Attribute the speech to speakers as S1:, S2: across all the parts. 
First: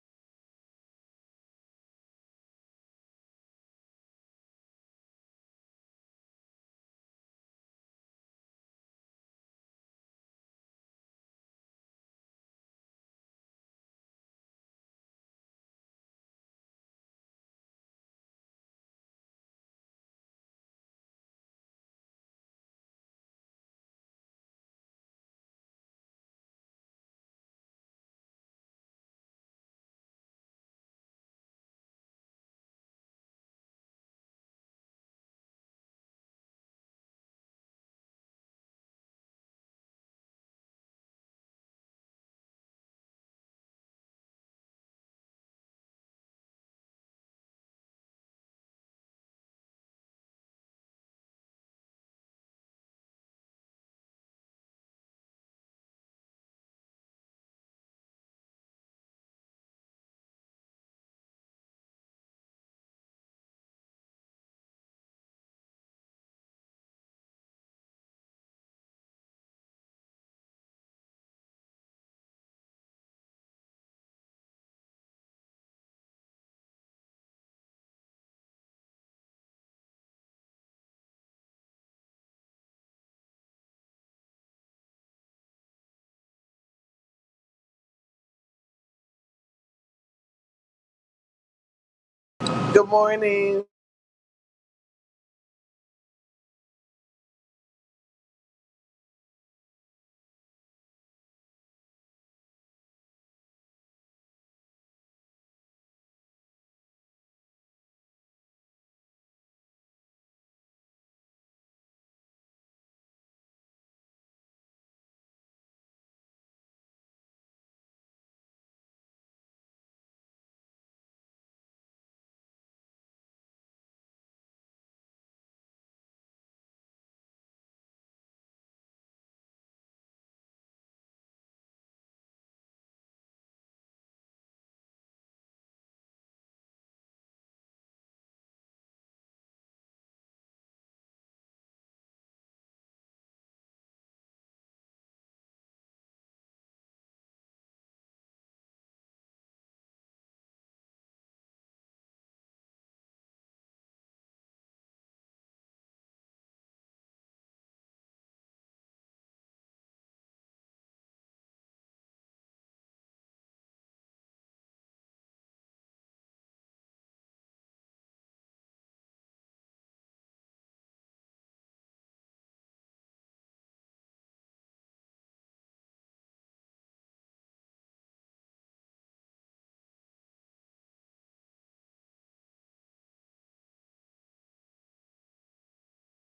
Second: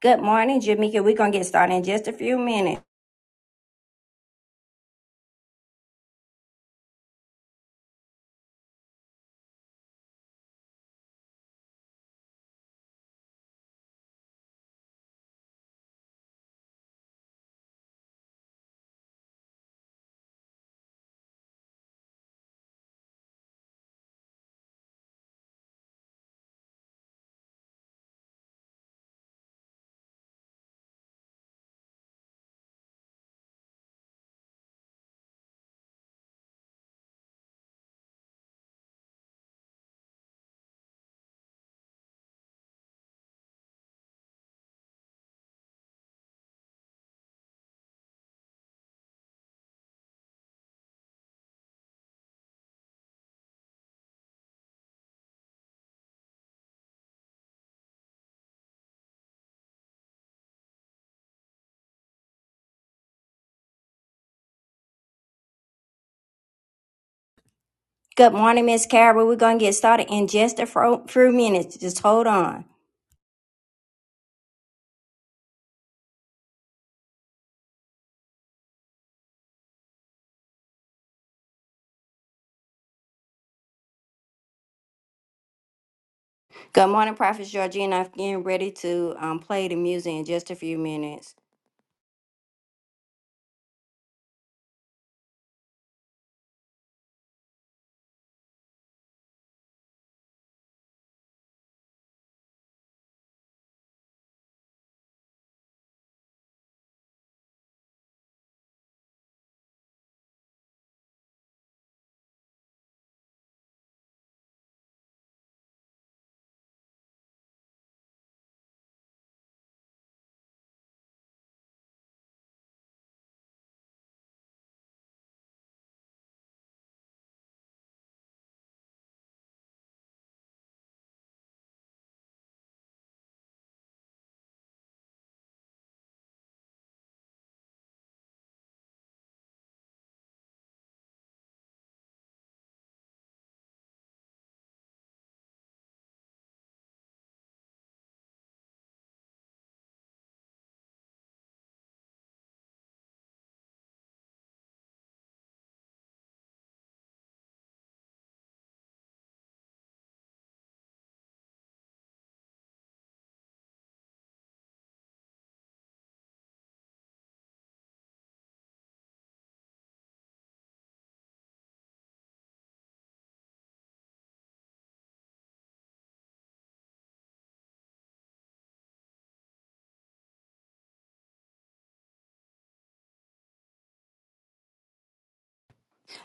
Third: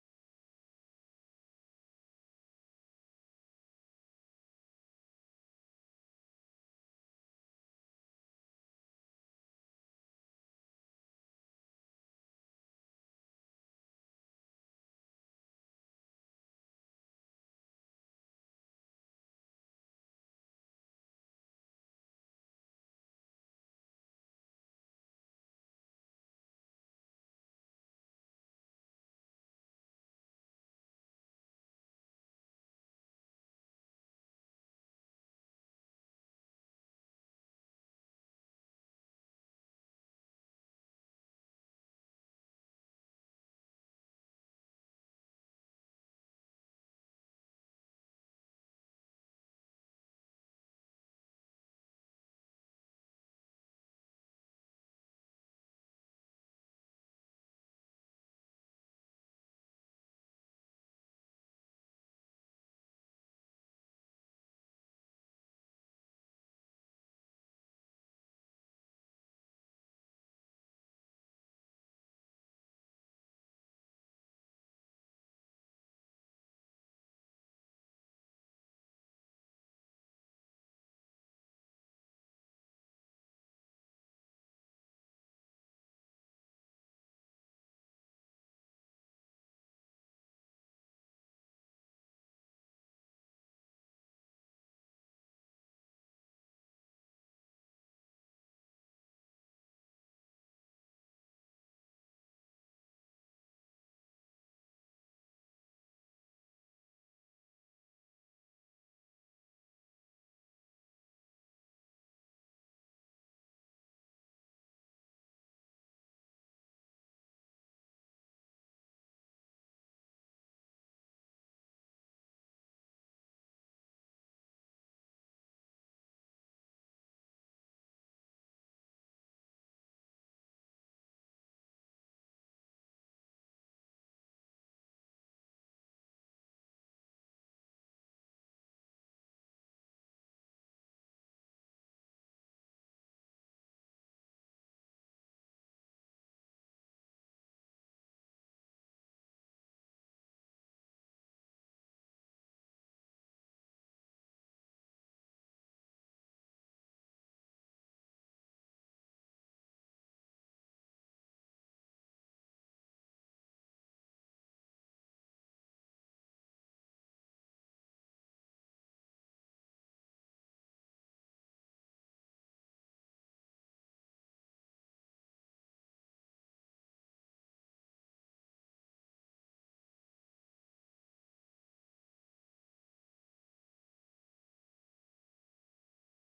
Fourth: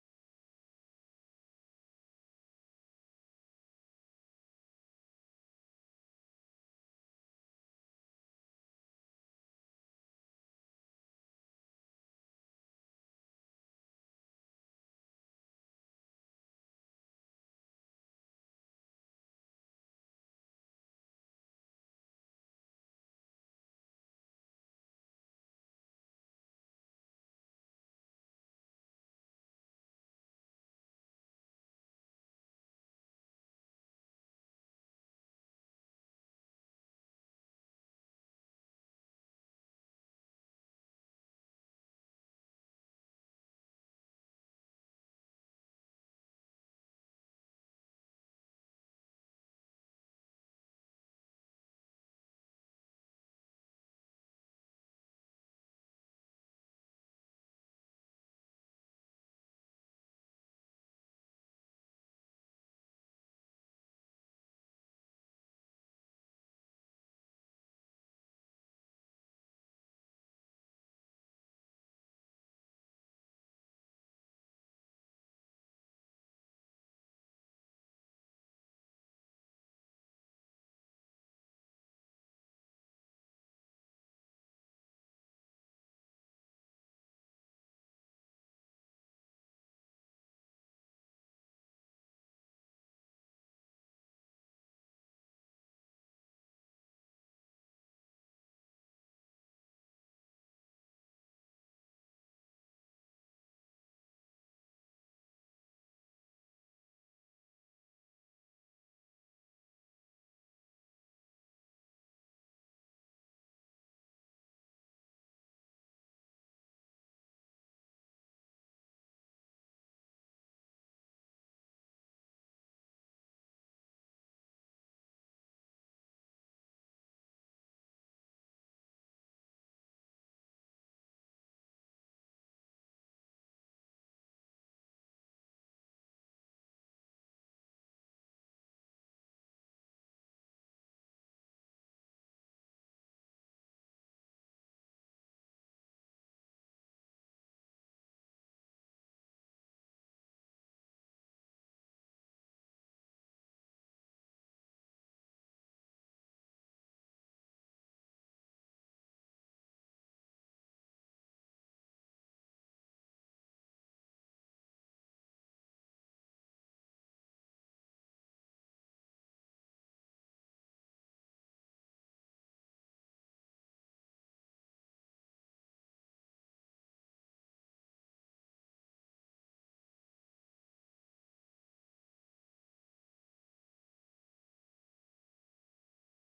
S1: Good morning, Jamika. We're going to get started in just a few minutes. Good morning, Miss Carol. We're going to get started in just a fro- few minutes. Just hold on. Good morning, Prophet Georgina. I'm getting ready to um, play the music in just a few minutes.
S2: Good morning.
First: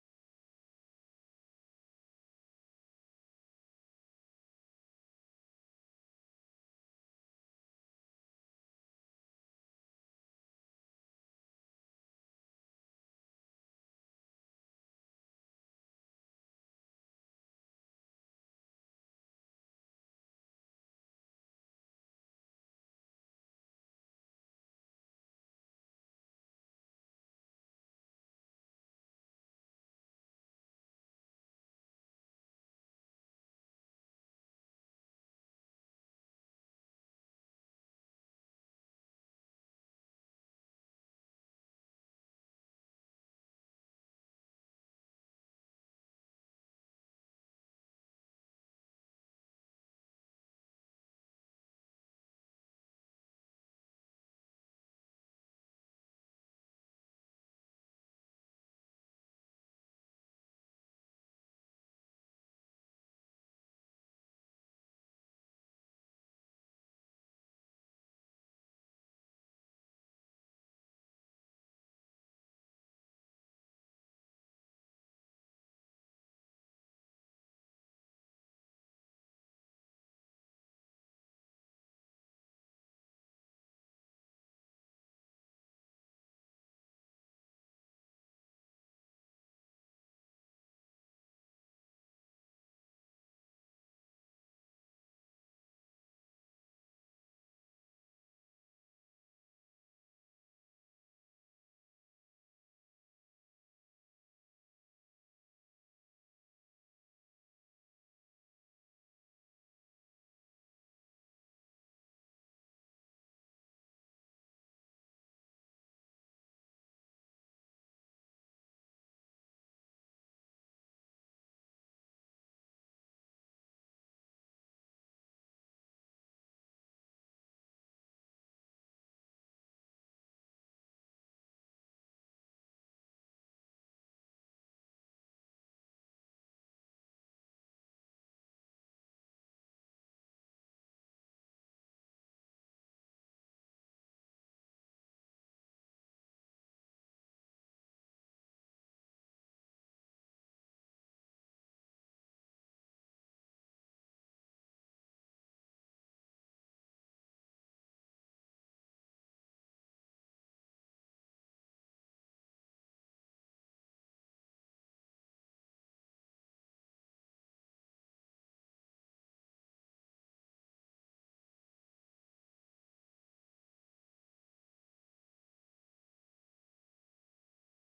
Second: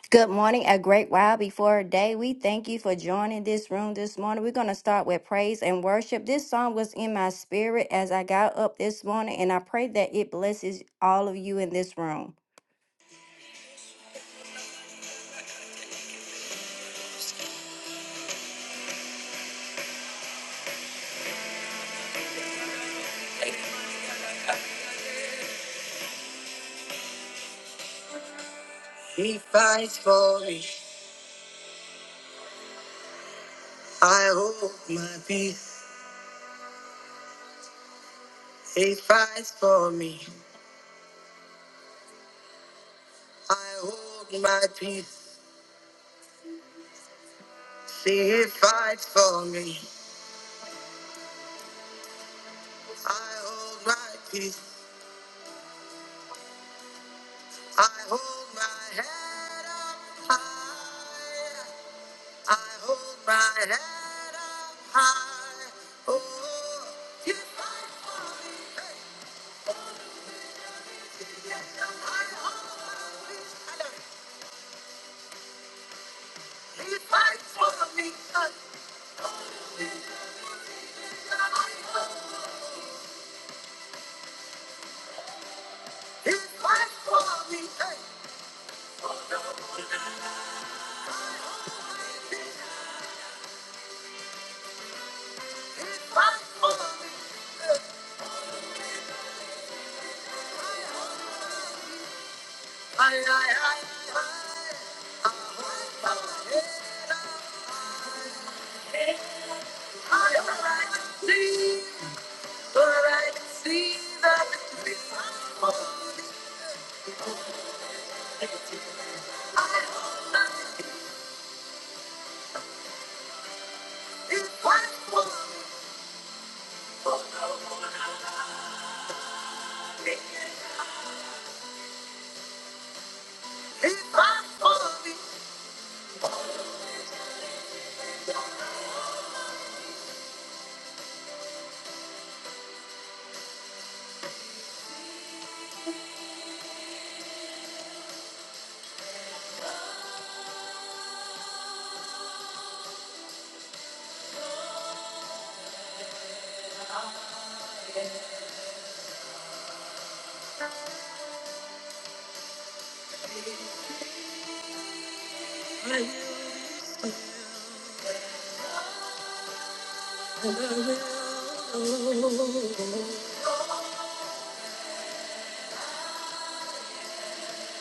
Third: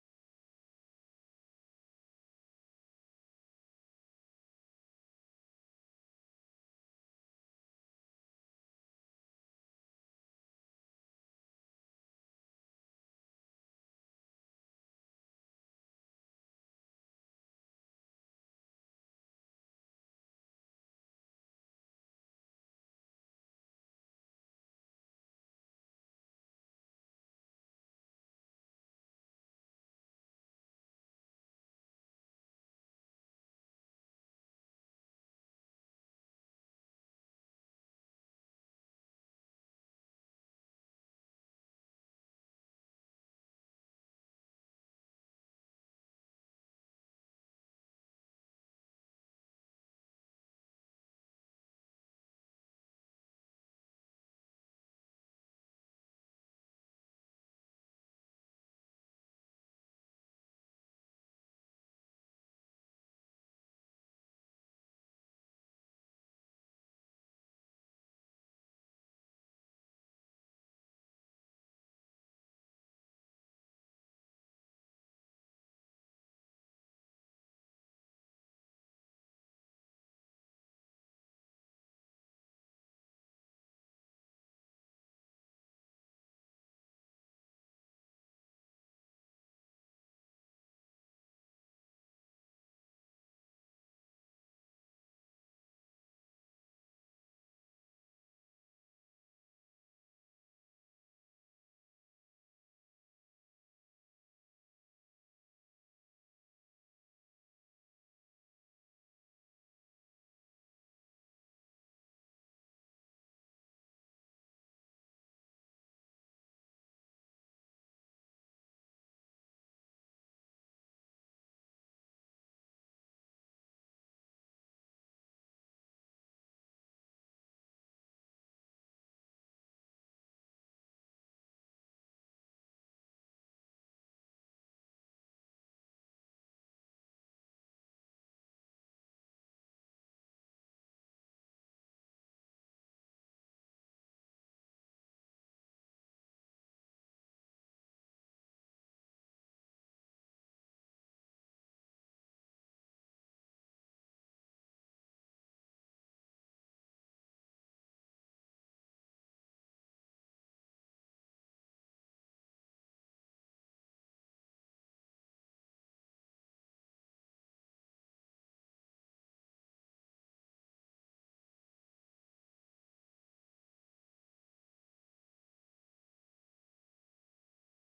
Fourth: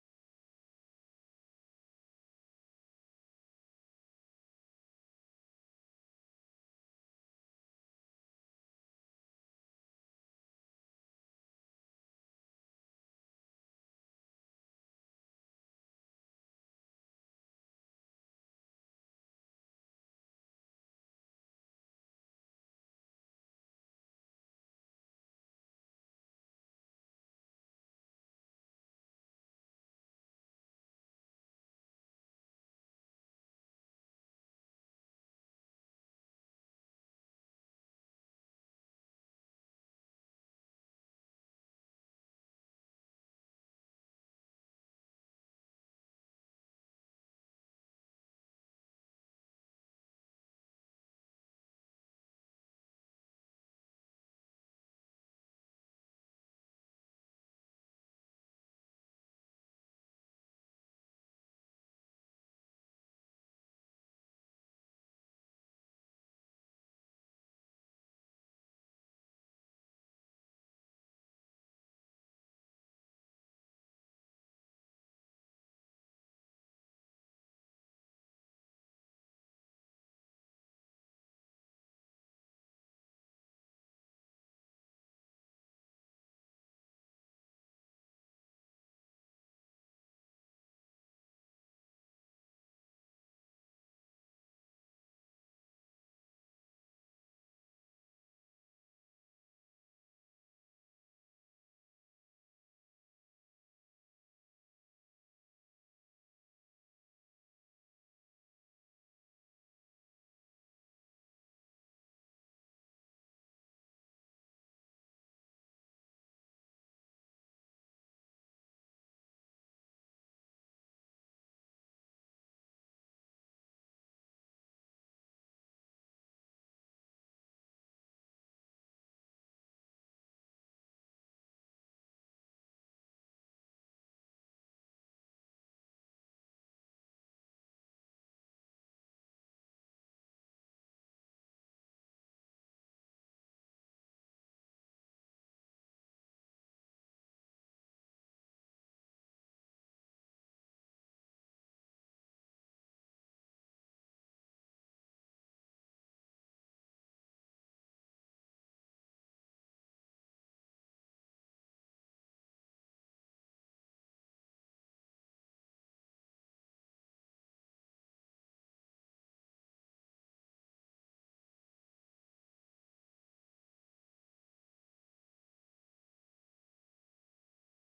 S1: Good morning, a great while before day. We thank you for joining this room this morning. We're going to start with praise and worship. This song was in my spirit as I got up this morning, and I pray that it blesses all of you in this room. He fights for me. I hold my peace. He fights for me. I hold my peace. See, he fights for me. I hold my peace. I hold my head up high. I hold my head up high. Oh, he fights for me. Hey. I hold my peace. I know. He fights for me. I He fights for me. Hey. He fights for me. Hey. Aye, aye, aye, aye. I hold my head up high. I can see, I can see that he fights for me. He fights for me. He fights for me.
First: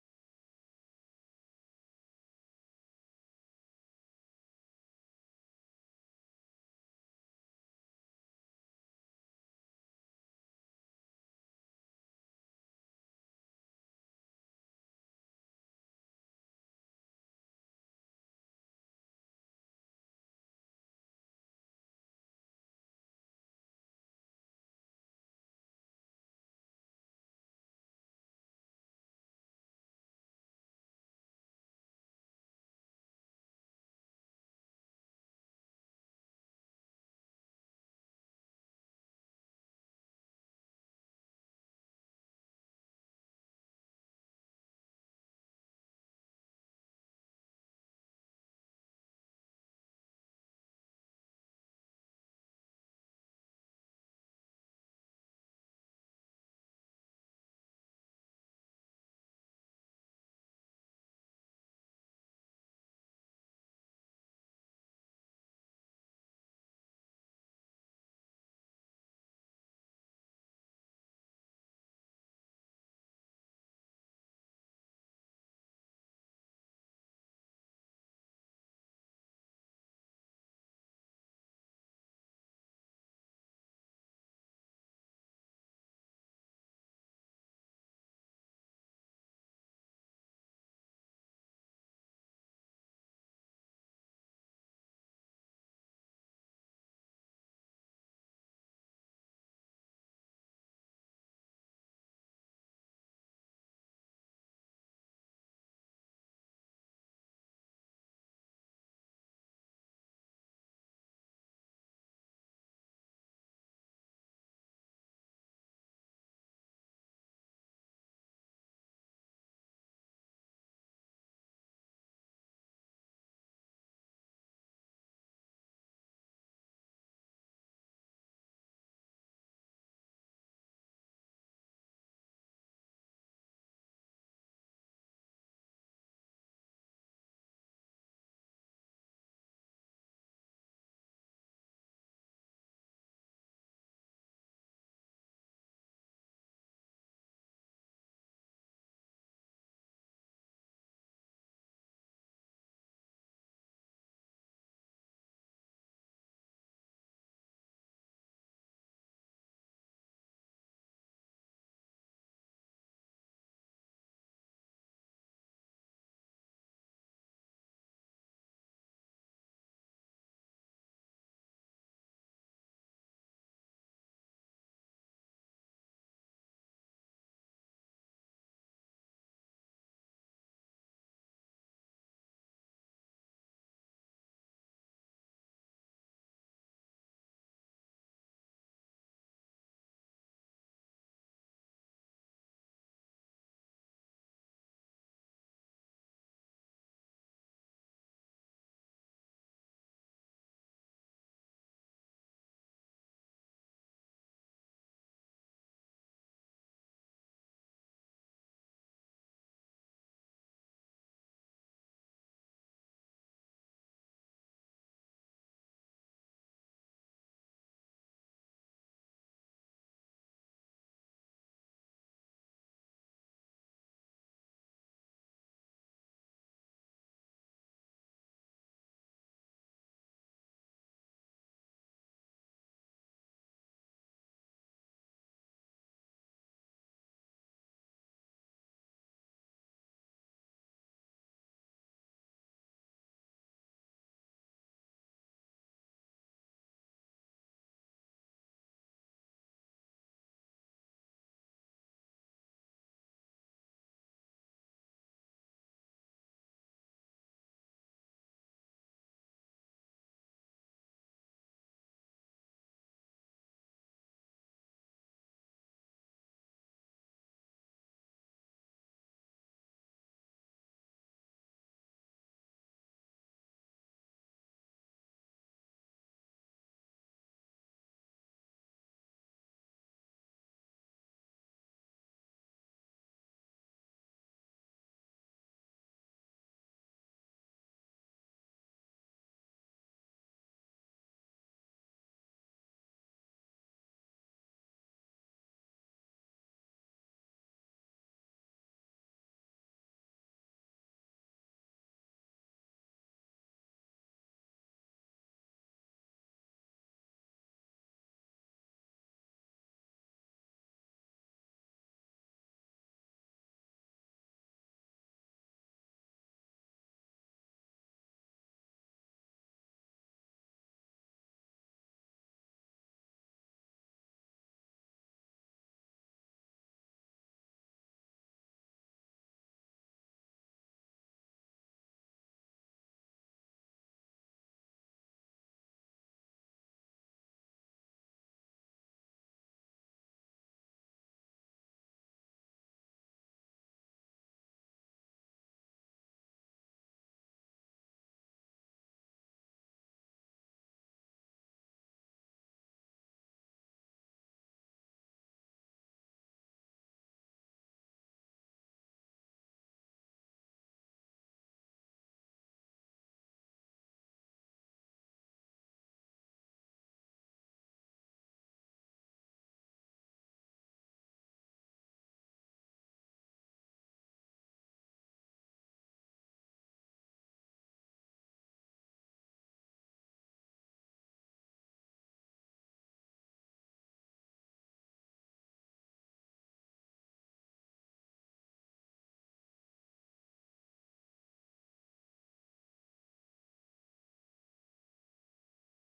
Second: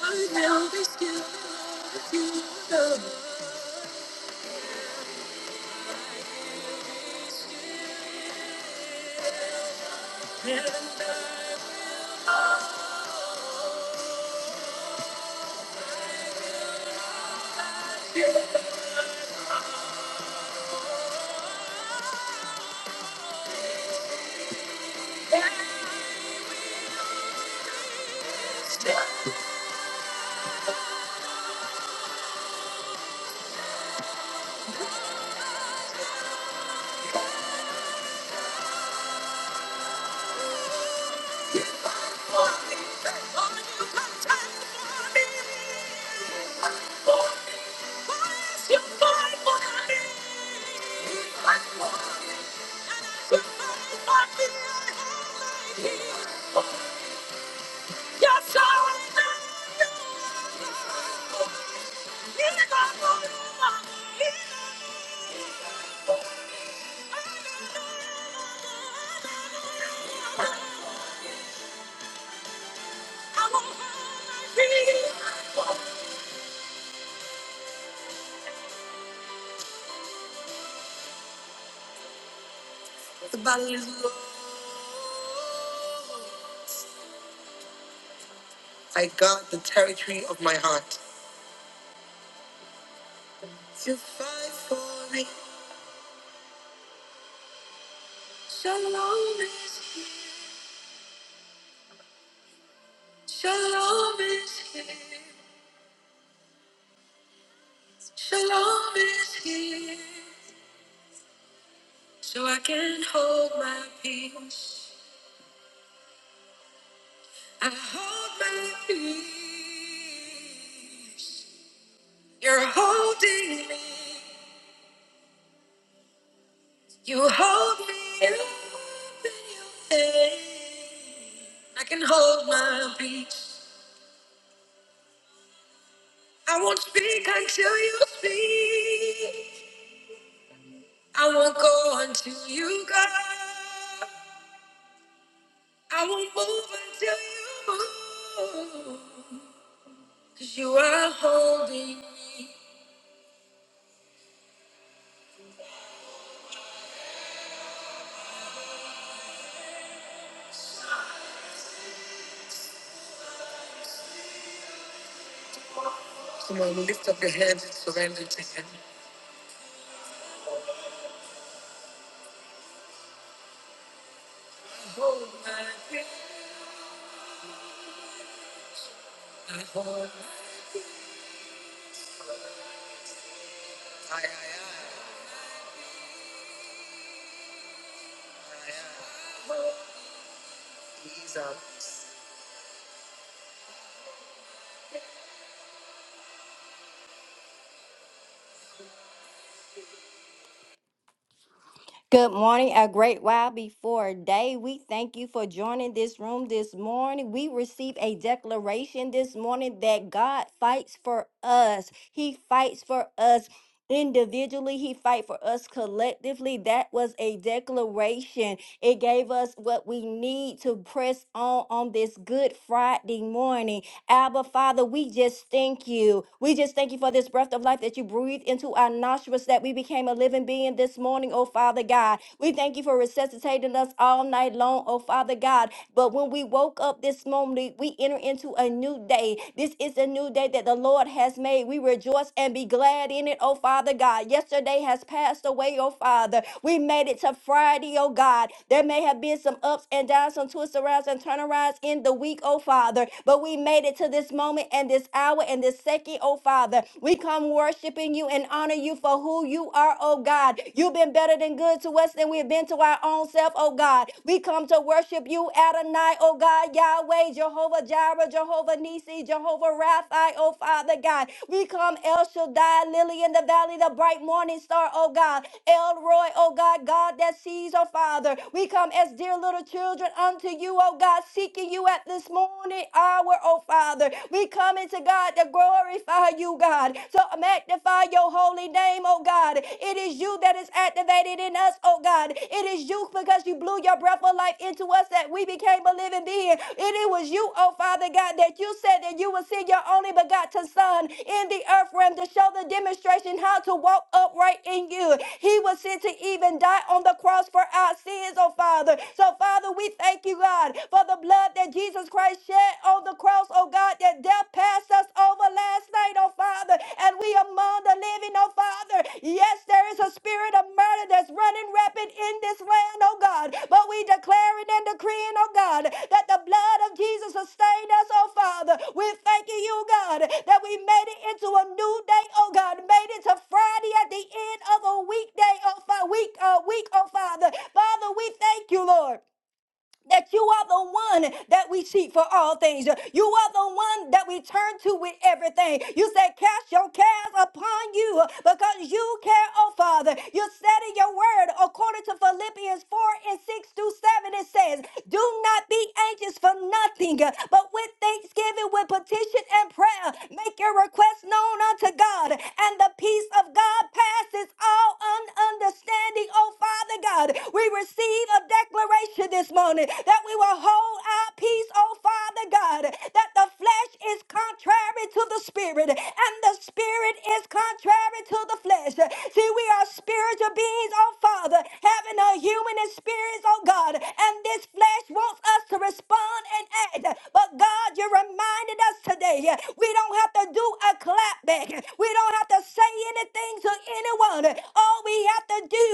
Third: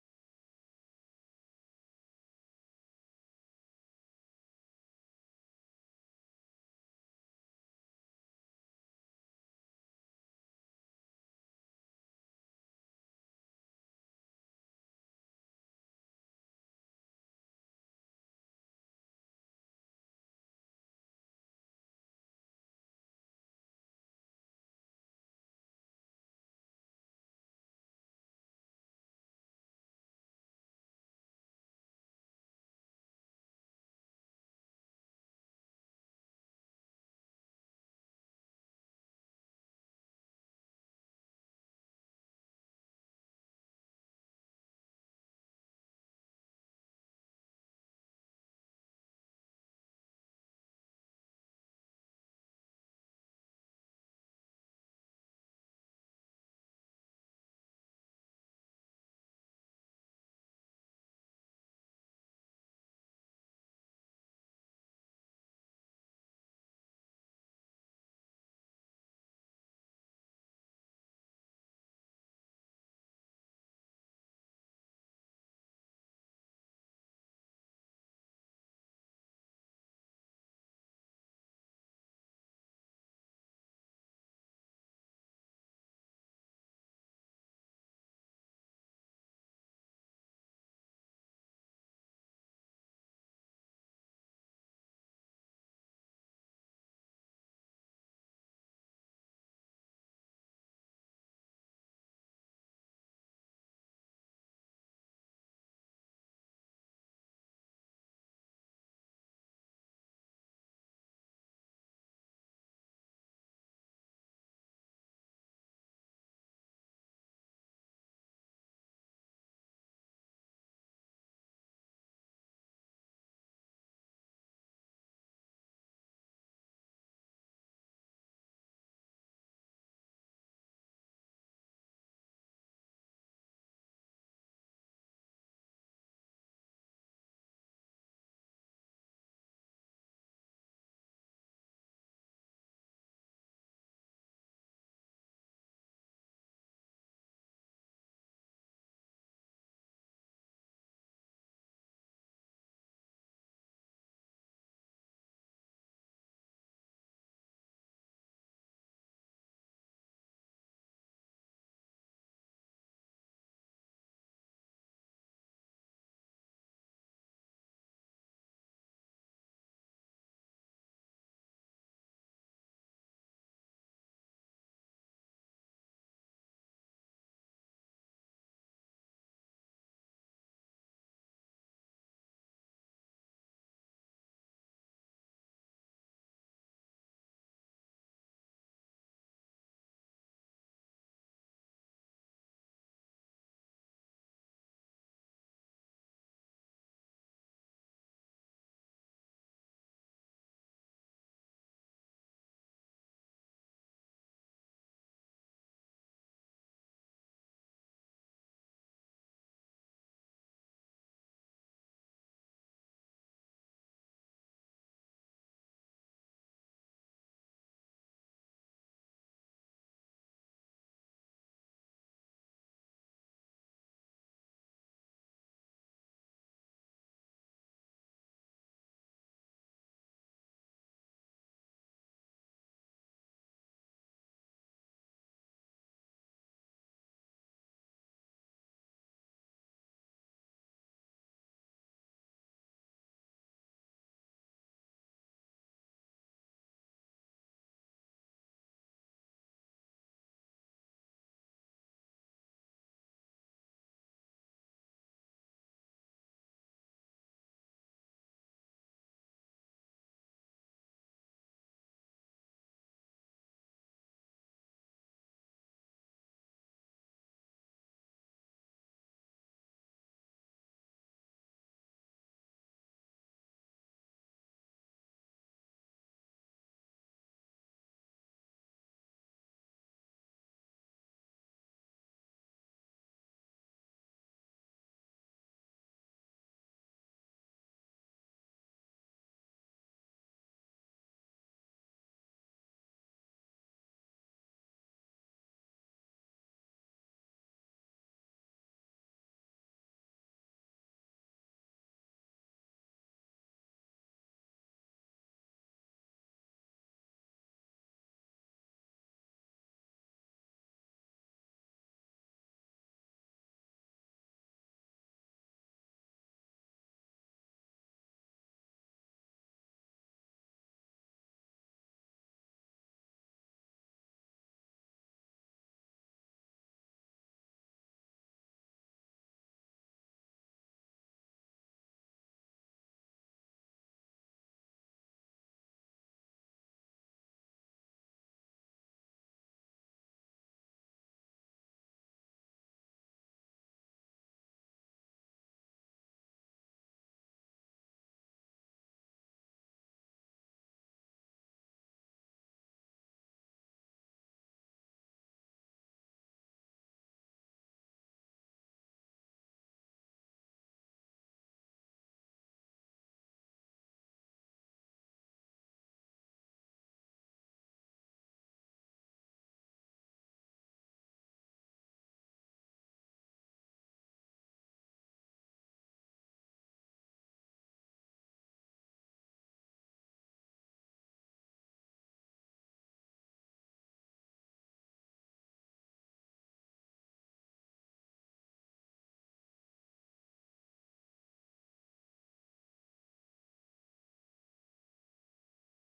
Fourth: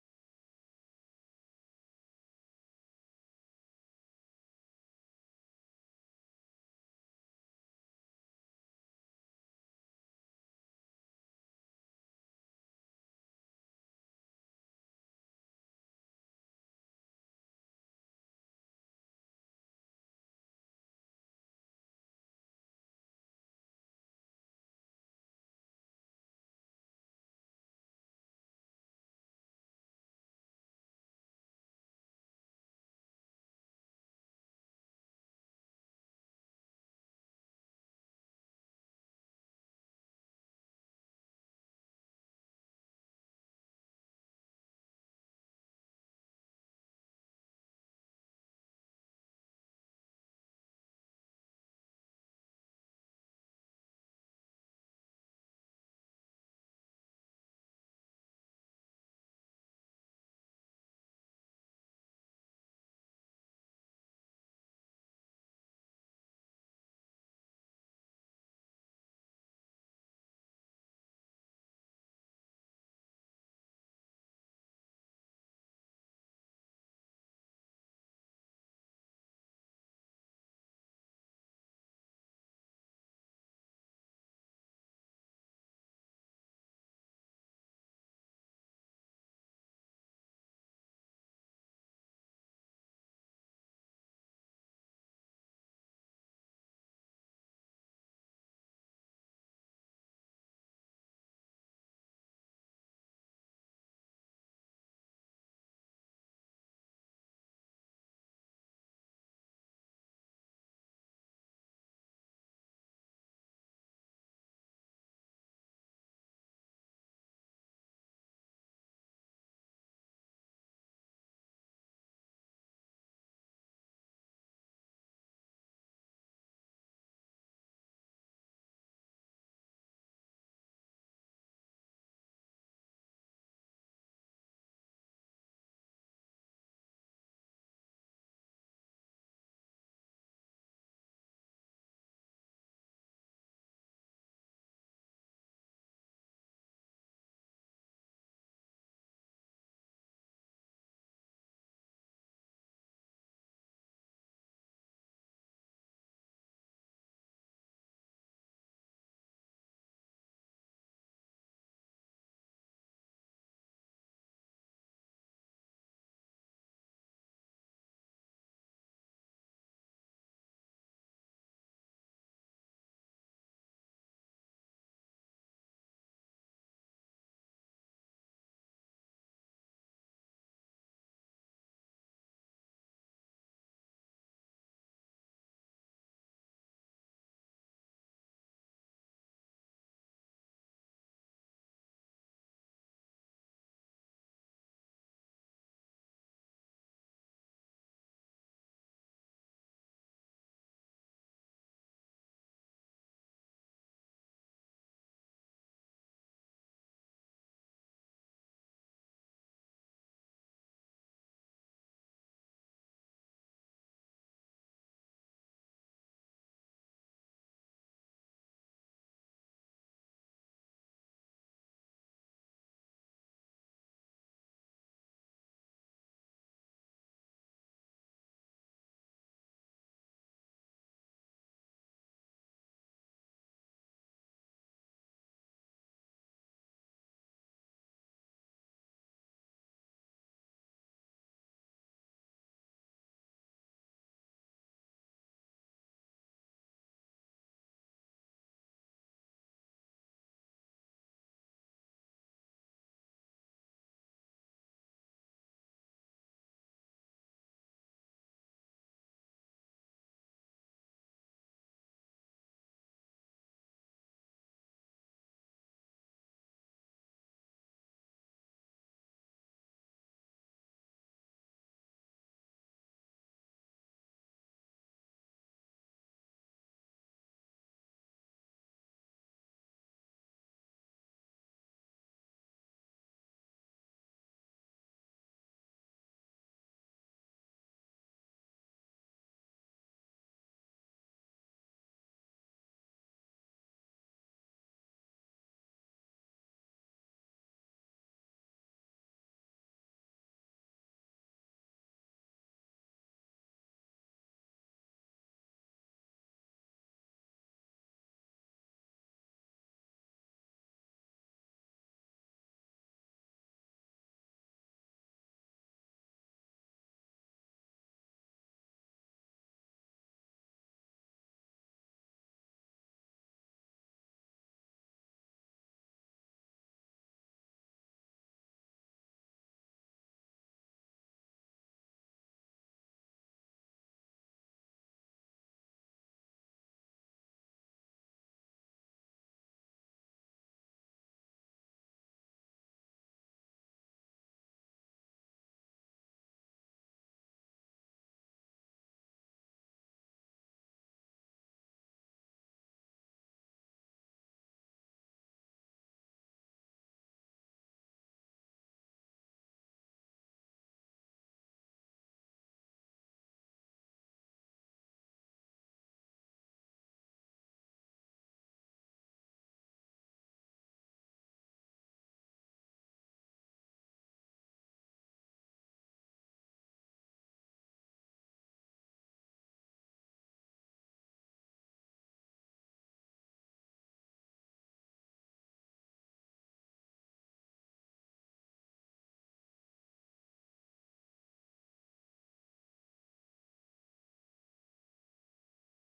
S1: I will be still. You know. And I will be standing strong. And you fight for me. And I will fight for you. Yes, I got the territory of my heart. You fight for me. Shalom is here. Shalom is here. Shalom is here. so I can hold my peace. I hold my peace. You're holding me. You hold me up in your hand. I can hold my peace. I won't speak until you speak. I won't go until you go. I won't move until you move. Cause you are holding me. Come on, lift up your hands and surrender to Him. I Hold my breath. I hold my- Aye, aye, aye. Aye, aye. He's our Good morning, a great while before day. We thank you for joining this room this morning. We receive a declaration this morning that God fights for us. He fights for us. individually he fight for us collectively that was a declaration it gave us what we need to press on on this good friday morning abba father we just thank you we just thank you for this breath of life that you breathed into our nostrils that we became a living being this morning oh father god we thank you for resuscitating us all night long oh father god but when we woke up this morning we enter into a new new day. This is a new day that the Lord has made. We rejoice and be glad in it, oh Father God. Yesterday has passed away, oh Father. We made it to Friday, oh God. There may have been some ups and downs, some twists arounds and turnarounds in the week, oh Father. But we made it to this moment and this hour and this second, oh Father. We come worshiping you and honor you for who you are, oh God. You've been better than good to us than we've been to our own self, oh God. God. We come to worship you, Adonai, oh God, Yahweh, Jehovah Jireh, Jehovah Nisi, Jehovah Rapha, oh Father God. We come El Shaddai, Lily in the Valley, the bright morning star, oh God. El Roy, oh God, God that sees, oh Father. We come as dear little children unto you, oh God, seeking you at this morning hour, oh Father. We come into God to glorify you, God, to magnify your holy name, oh God. It is you that is activated in us, oh God. It is you because you blew your breath of life into us that we became a living being. And it was you, oh Father God, that you said that you would send your only begotten Son in the earth realm to show the demonstration how to walk upright in you. He was sent to even die on the cross for our sins, oh Father. So, Father, we thank you, God, for the blood that Jesus Christ shed on the cross, oh God, that that death passed us over last night, oh Father, and we among the living, oh Father. Yes, there is a spirit of murder that's running rampant in this land, oh God, but we declaring and decreeing, oh God, that the blood of Jesus sustained us, oh Father. We thanking you, God, that we made it into a new day, oh God, made it to Friday at the end of a weekday, oh Father, week, uh, week, oh Father. Father, we thank you, Lord that you are the one that we seek for all things. You are the one that we turn to with everything. You said, Cast your cares upon you because you care, oh Father. You said in your word, according to Philippians 4 and 6 through 7, it says, Do not be anxious for nothing, but with thanksgiving, with petition and prayer, make your request known unto God. And the peace of God passes all un- understanding, oh Father God. We receive a declaration declaration this morning that we will hold our peace, oh Father God, that the flesh is contrary to the spirit and the spirit is contrary to the flesh. See, we are spiritual beings, oh Father, having a human experience, oh God, and this flesh wants us to respond and act. But God, you reminded us today we don't have to do a clap back, we don't have to say anything to anyone. All we have to do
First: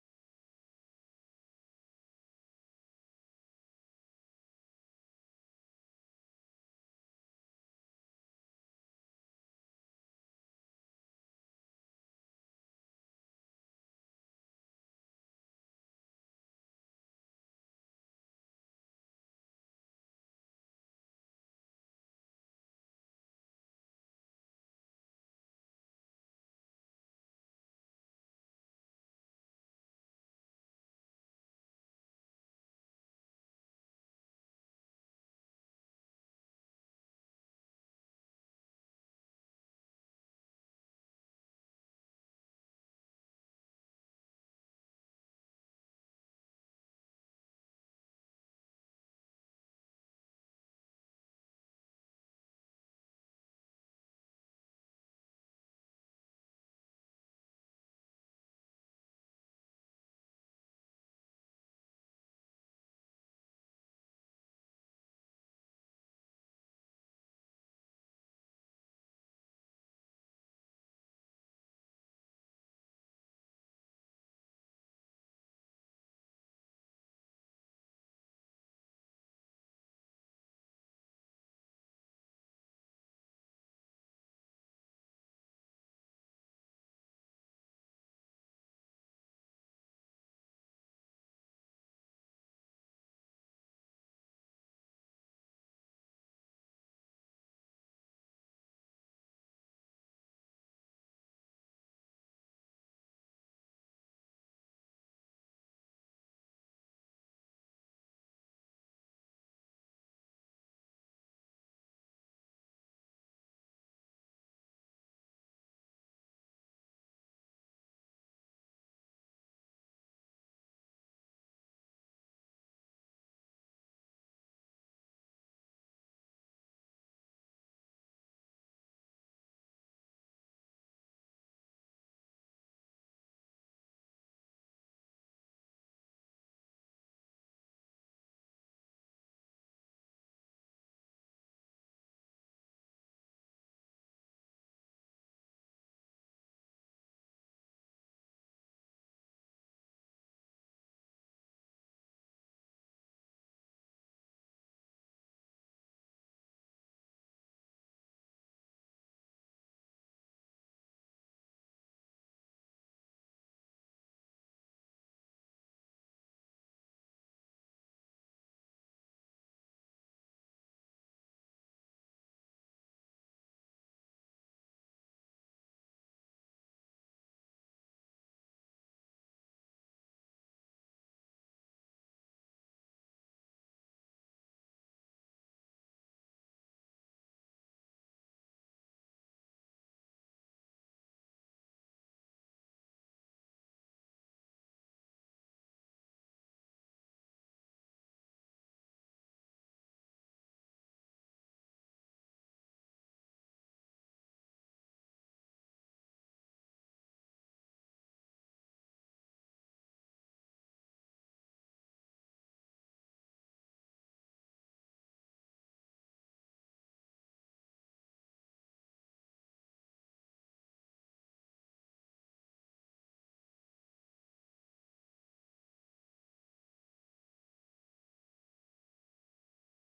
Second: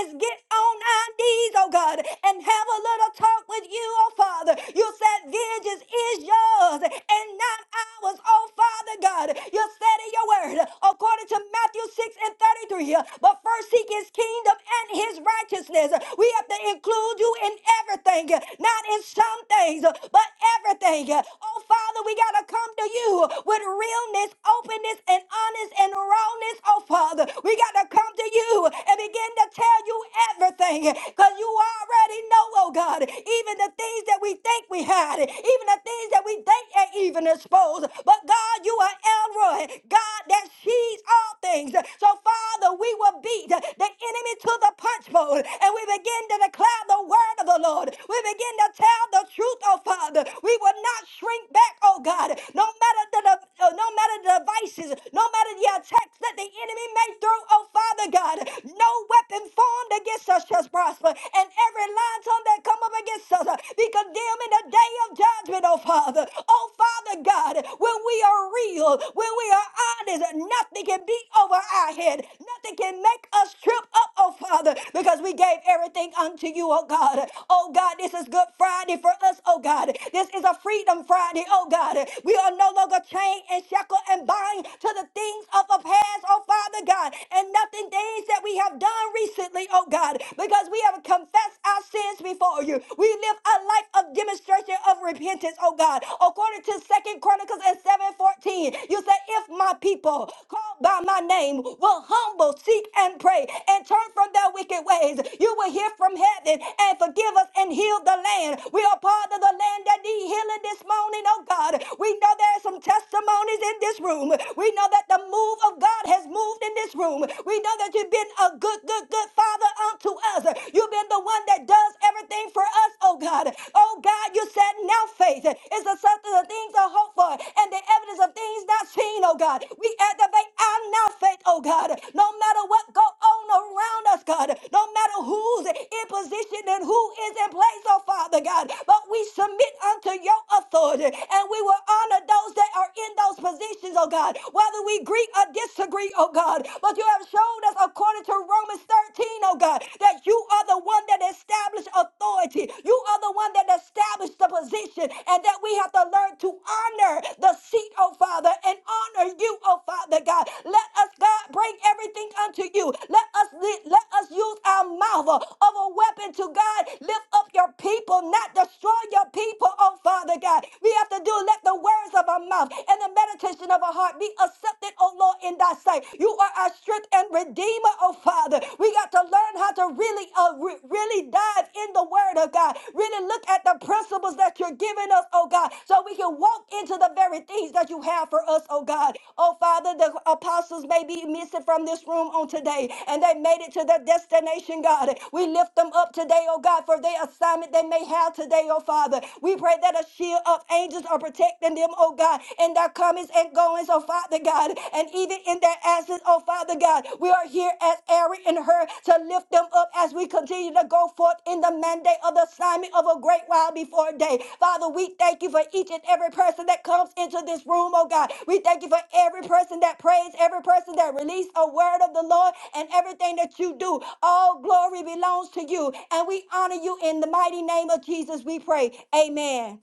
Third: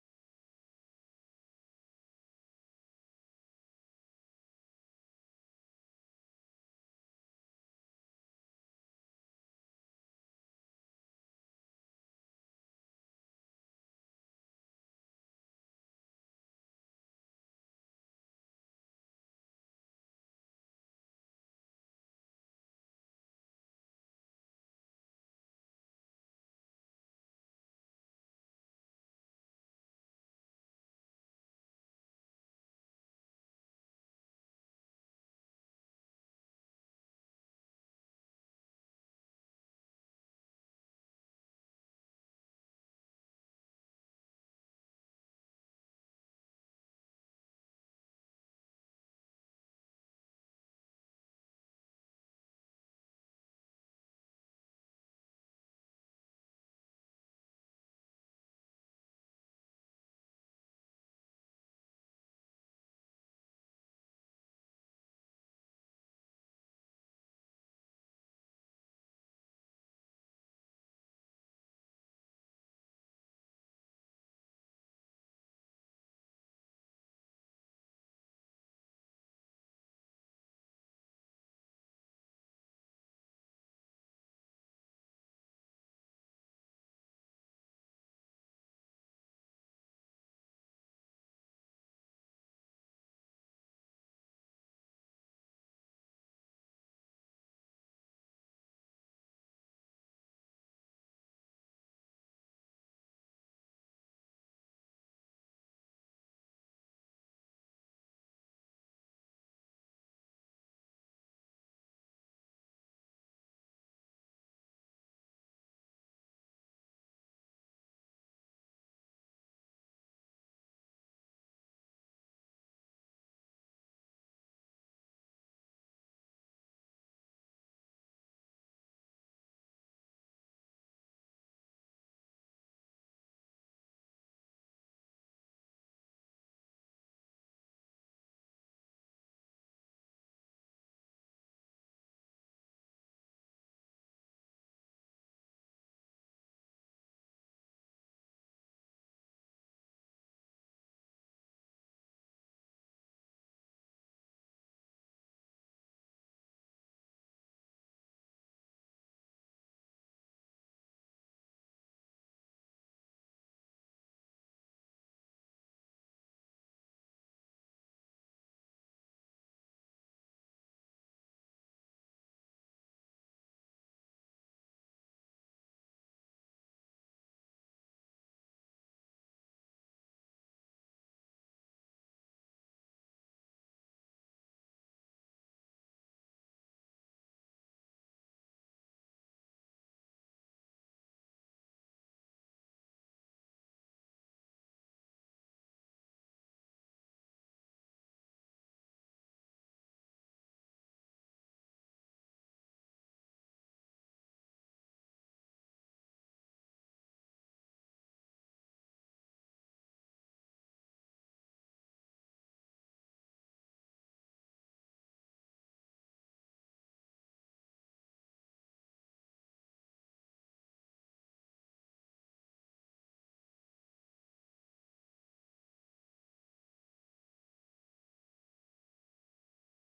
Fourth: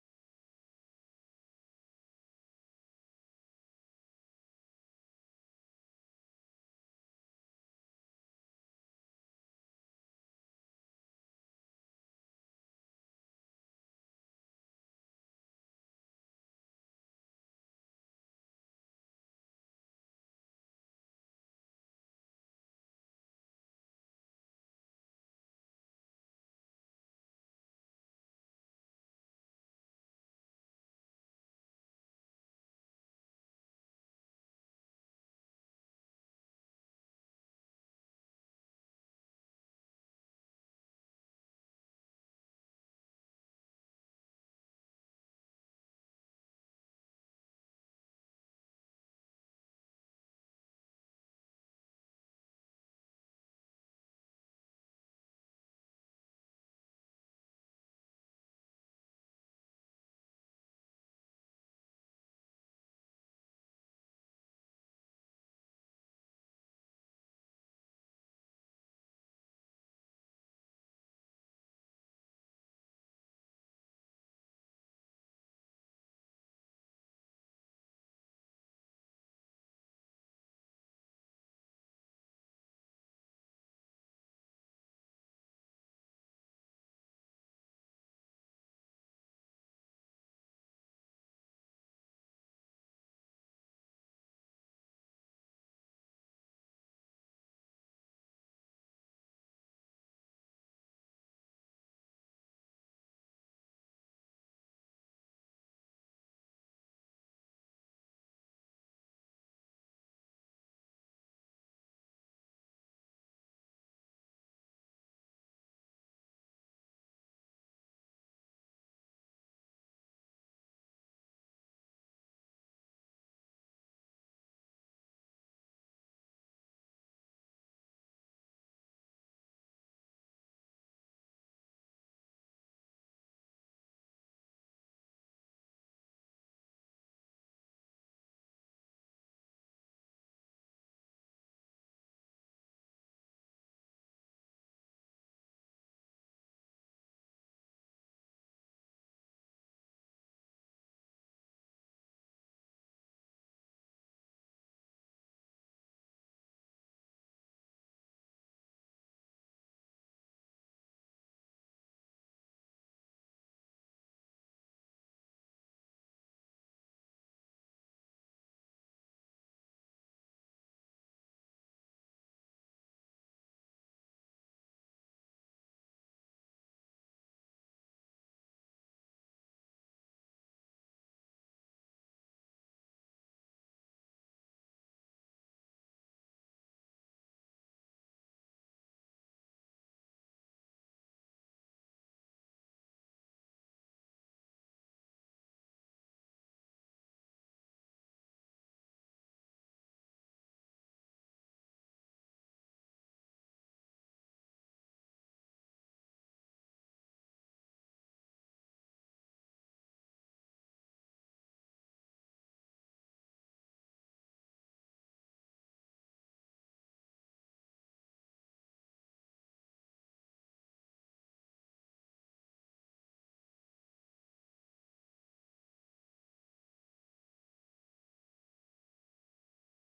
S1: is get on nine knees, oh God, and have a little talk with you, oh Father. You said vengeance is yours and not ours, oh Father God. You said in your word, according to Matthew 6 and 33, but first seek his kingdom and his righteousness. We have to include you in everything, not in some things, but everything. Oh Father, we got to come to you with realness, openness, and honest and rawness, oh Father. We got to come to you and begin to tell you everything because you already know, oh God, even the things that we think we had, even the things that we think are even exposed. But God, you are Elroy, God that sees all things. So, Father, we will beat the enemy to the punch bowl and we begin to declare the word of the Lord. We begin to tell the truth, oh Father. We will not shrink back, oh God, no matter the, uh, no matter the devices, no matter the attacks that the enemy may throw, oh Father. Father God, no weapon formed against us shall prosper, and every lying tongue that come up against us uh, be condemned in the day of judgment, oh Father. Oh Father God, when we are real, when we are honest, nothing can be over our head. Nothing can make us trip up, oh Father, because we gave everything unto you, oh God. Oh God, this is Good Friday for us, oh God. This is a Freedom Friday, oh God. We are no longer chained and shackled and bind to the things of the past, oh Father. Father God, and nothing things that we have done recently, oh God, because we have confessed our sins before you. We live a life of demonstration of repentance, oh God. According to Second Chronicles and 7:14, you said, if my people called by my name will humble, seek, and pray, and turn from their wicked ways, you will hear from heaven and forgive us and heal the land. We are part of the land that need healing this morning, oh God. We know there are some testimonies in this room. We know that the the move of God has moved in this room. We know that you've been a good, good, good father unto us. You've been the one that does everything for us, oh God. Oh God, you said now faith is the substance of things are hope for and the evidence of things not seen, oh God. We activate our now faith, oh God. No matter what go on around us, God. No matter who's in position and who is in place, oh Father God. But we submit unto your authority and we will honor those that are in those positions situations, oh God, whether we agree or disagree, oh God. But you have shown us, according to Romans 13, oh God, that you are the one that established authority. You are the one that established the position, and that we have to learn to honor the seat, oh Father, and honor you, oh Father God. Let us, God, bring everything unto you. Let us let us use our mouth of a weapon to God. Lift up your people will not destroy your people, oh Father God. We have to do let the words of our mouth and the meditation of our heart be accepted, oh Lord, in thy sight. You are our strength and redeemer, oh Father. We got to learn how to really, uh, re- really dive in the word of God. Really look at the principles that you're giving us, oh God, so we can walk into the very things that you have for us, oh God. Oh Father, the apostles may be missing from this room on today, and they that made it to their destination, God. We lift them up today, oh God, for their assignment they may have today, oh Father. We pray that a shield of angels are protecting them, oh God, in their comings and goings, oh Father God, and even in their absence, oh Father God. We are here as Aaron and her to lift them up as we continue to go forth in the mandate of the assignment of a great while before day. Father, we thank you for each and every person that comes into this room, oh God. We thank you for every person that prays, every person that released a word of the Lord, and everything that you do. All glory belongs to you, and we honor you in the mighty name of Jesus. We pray. Amen.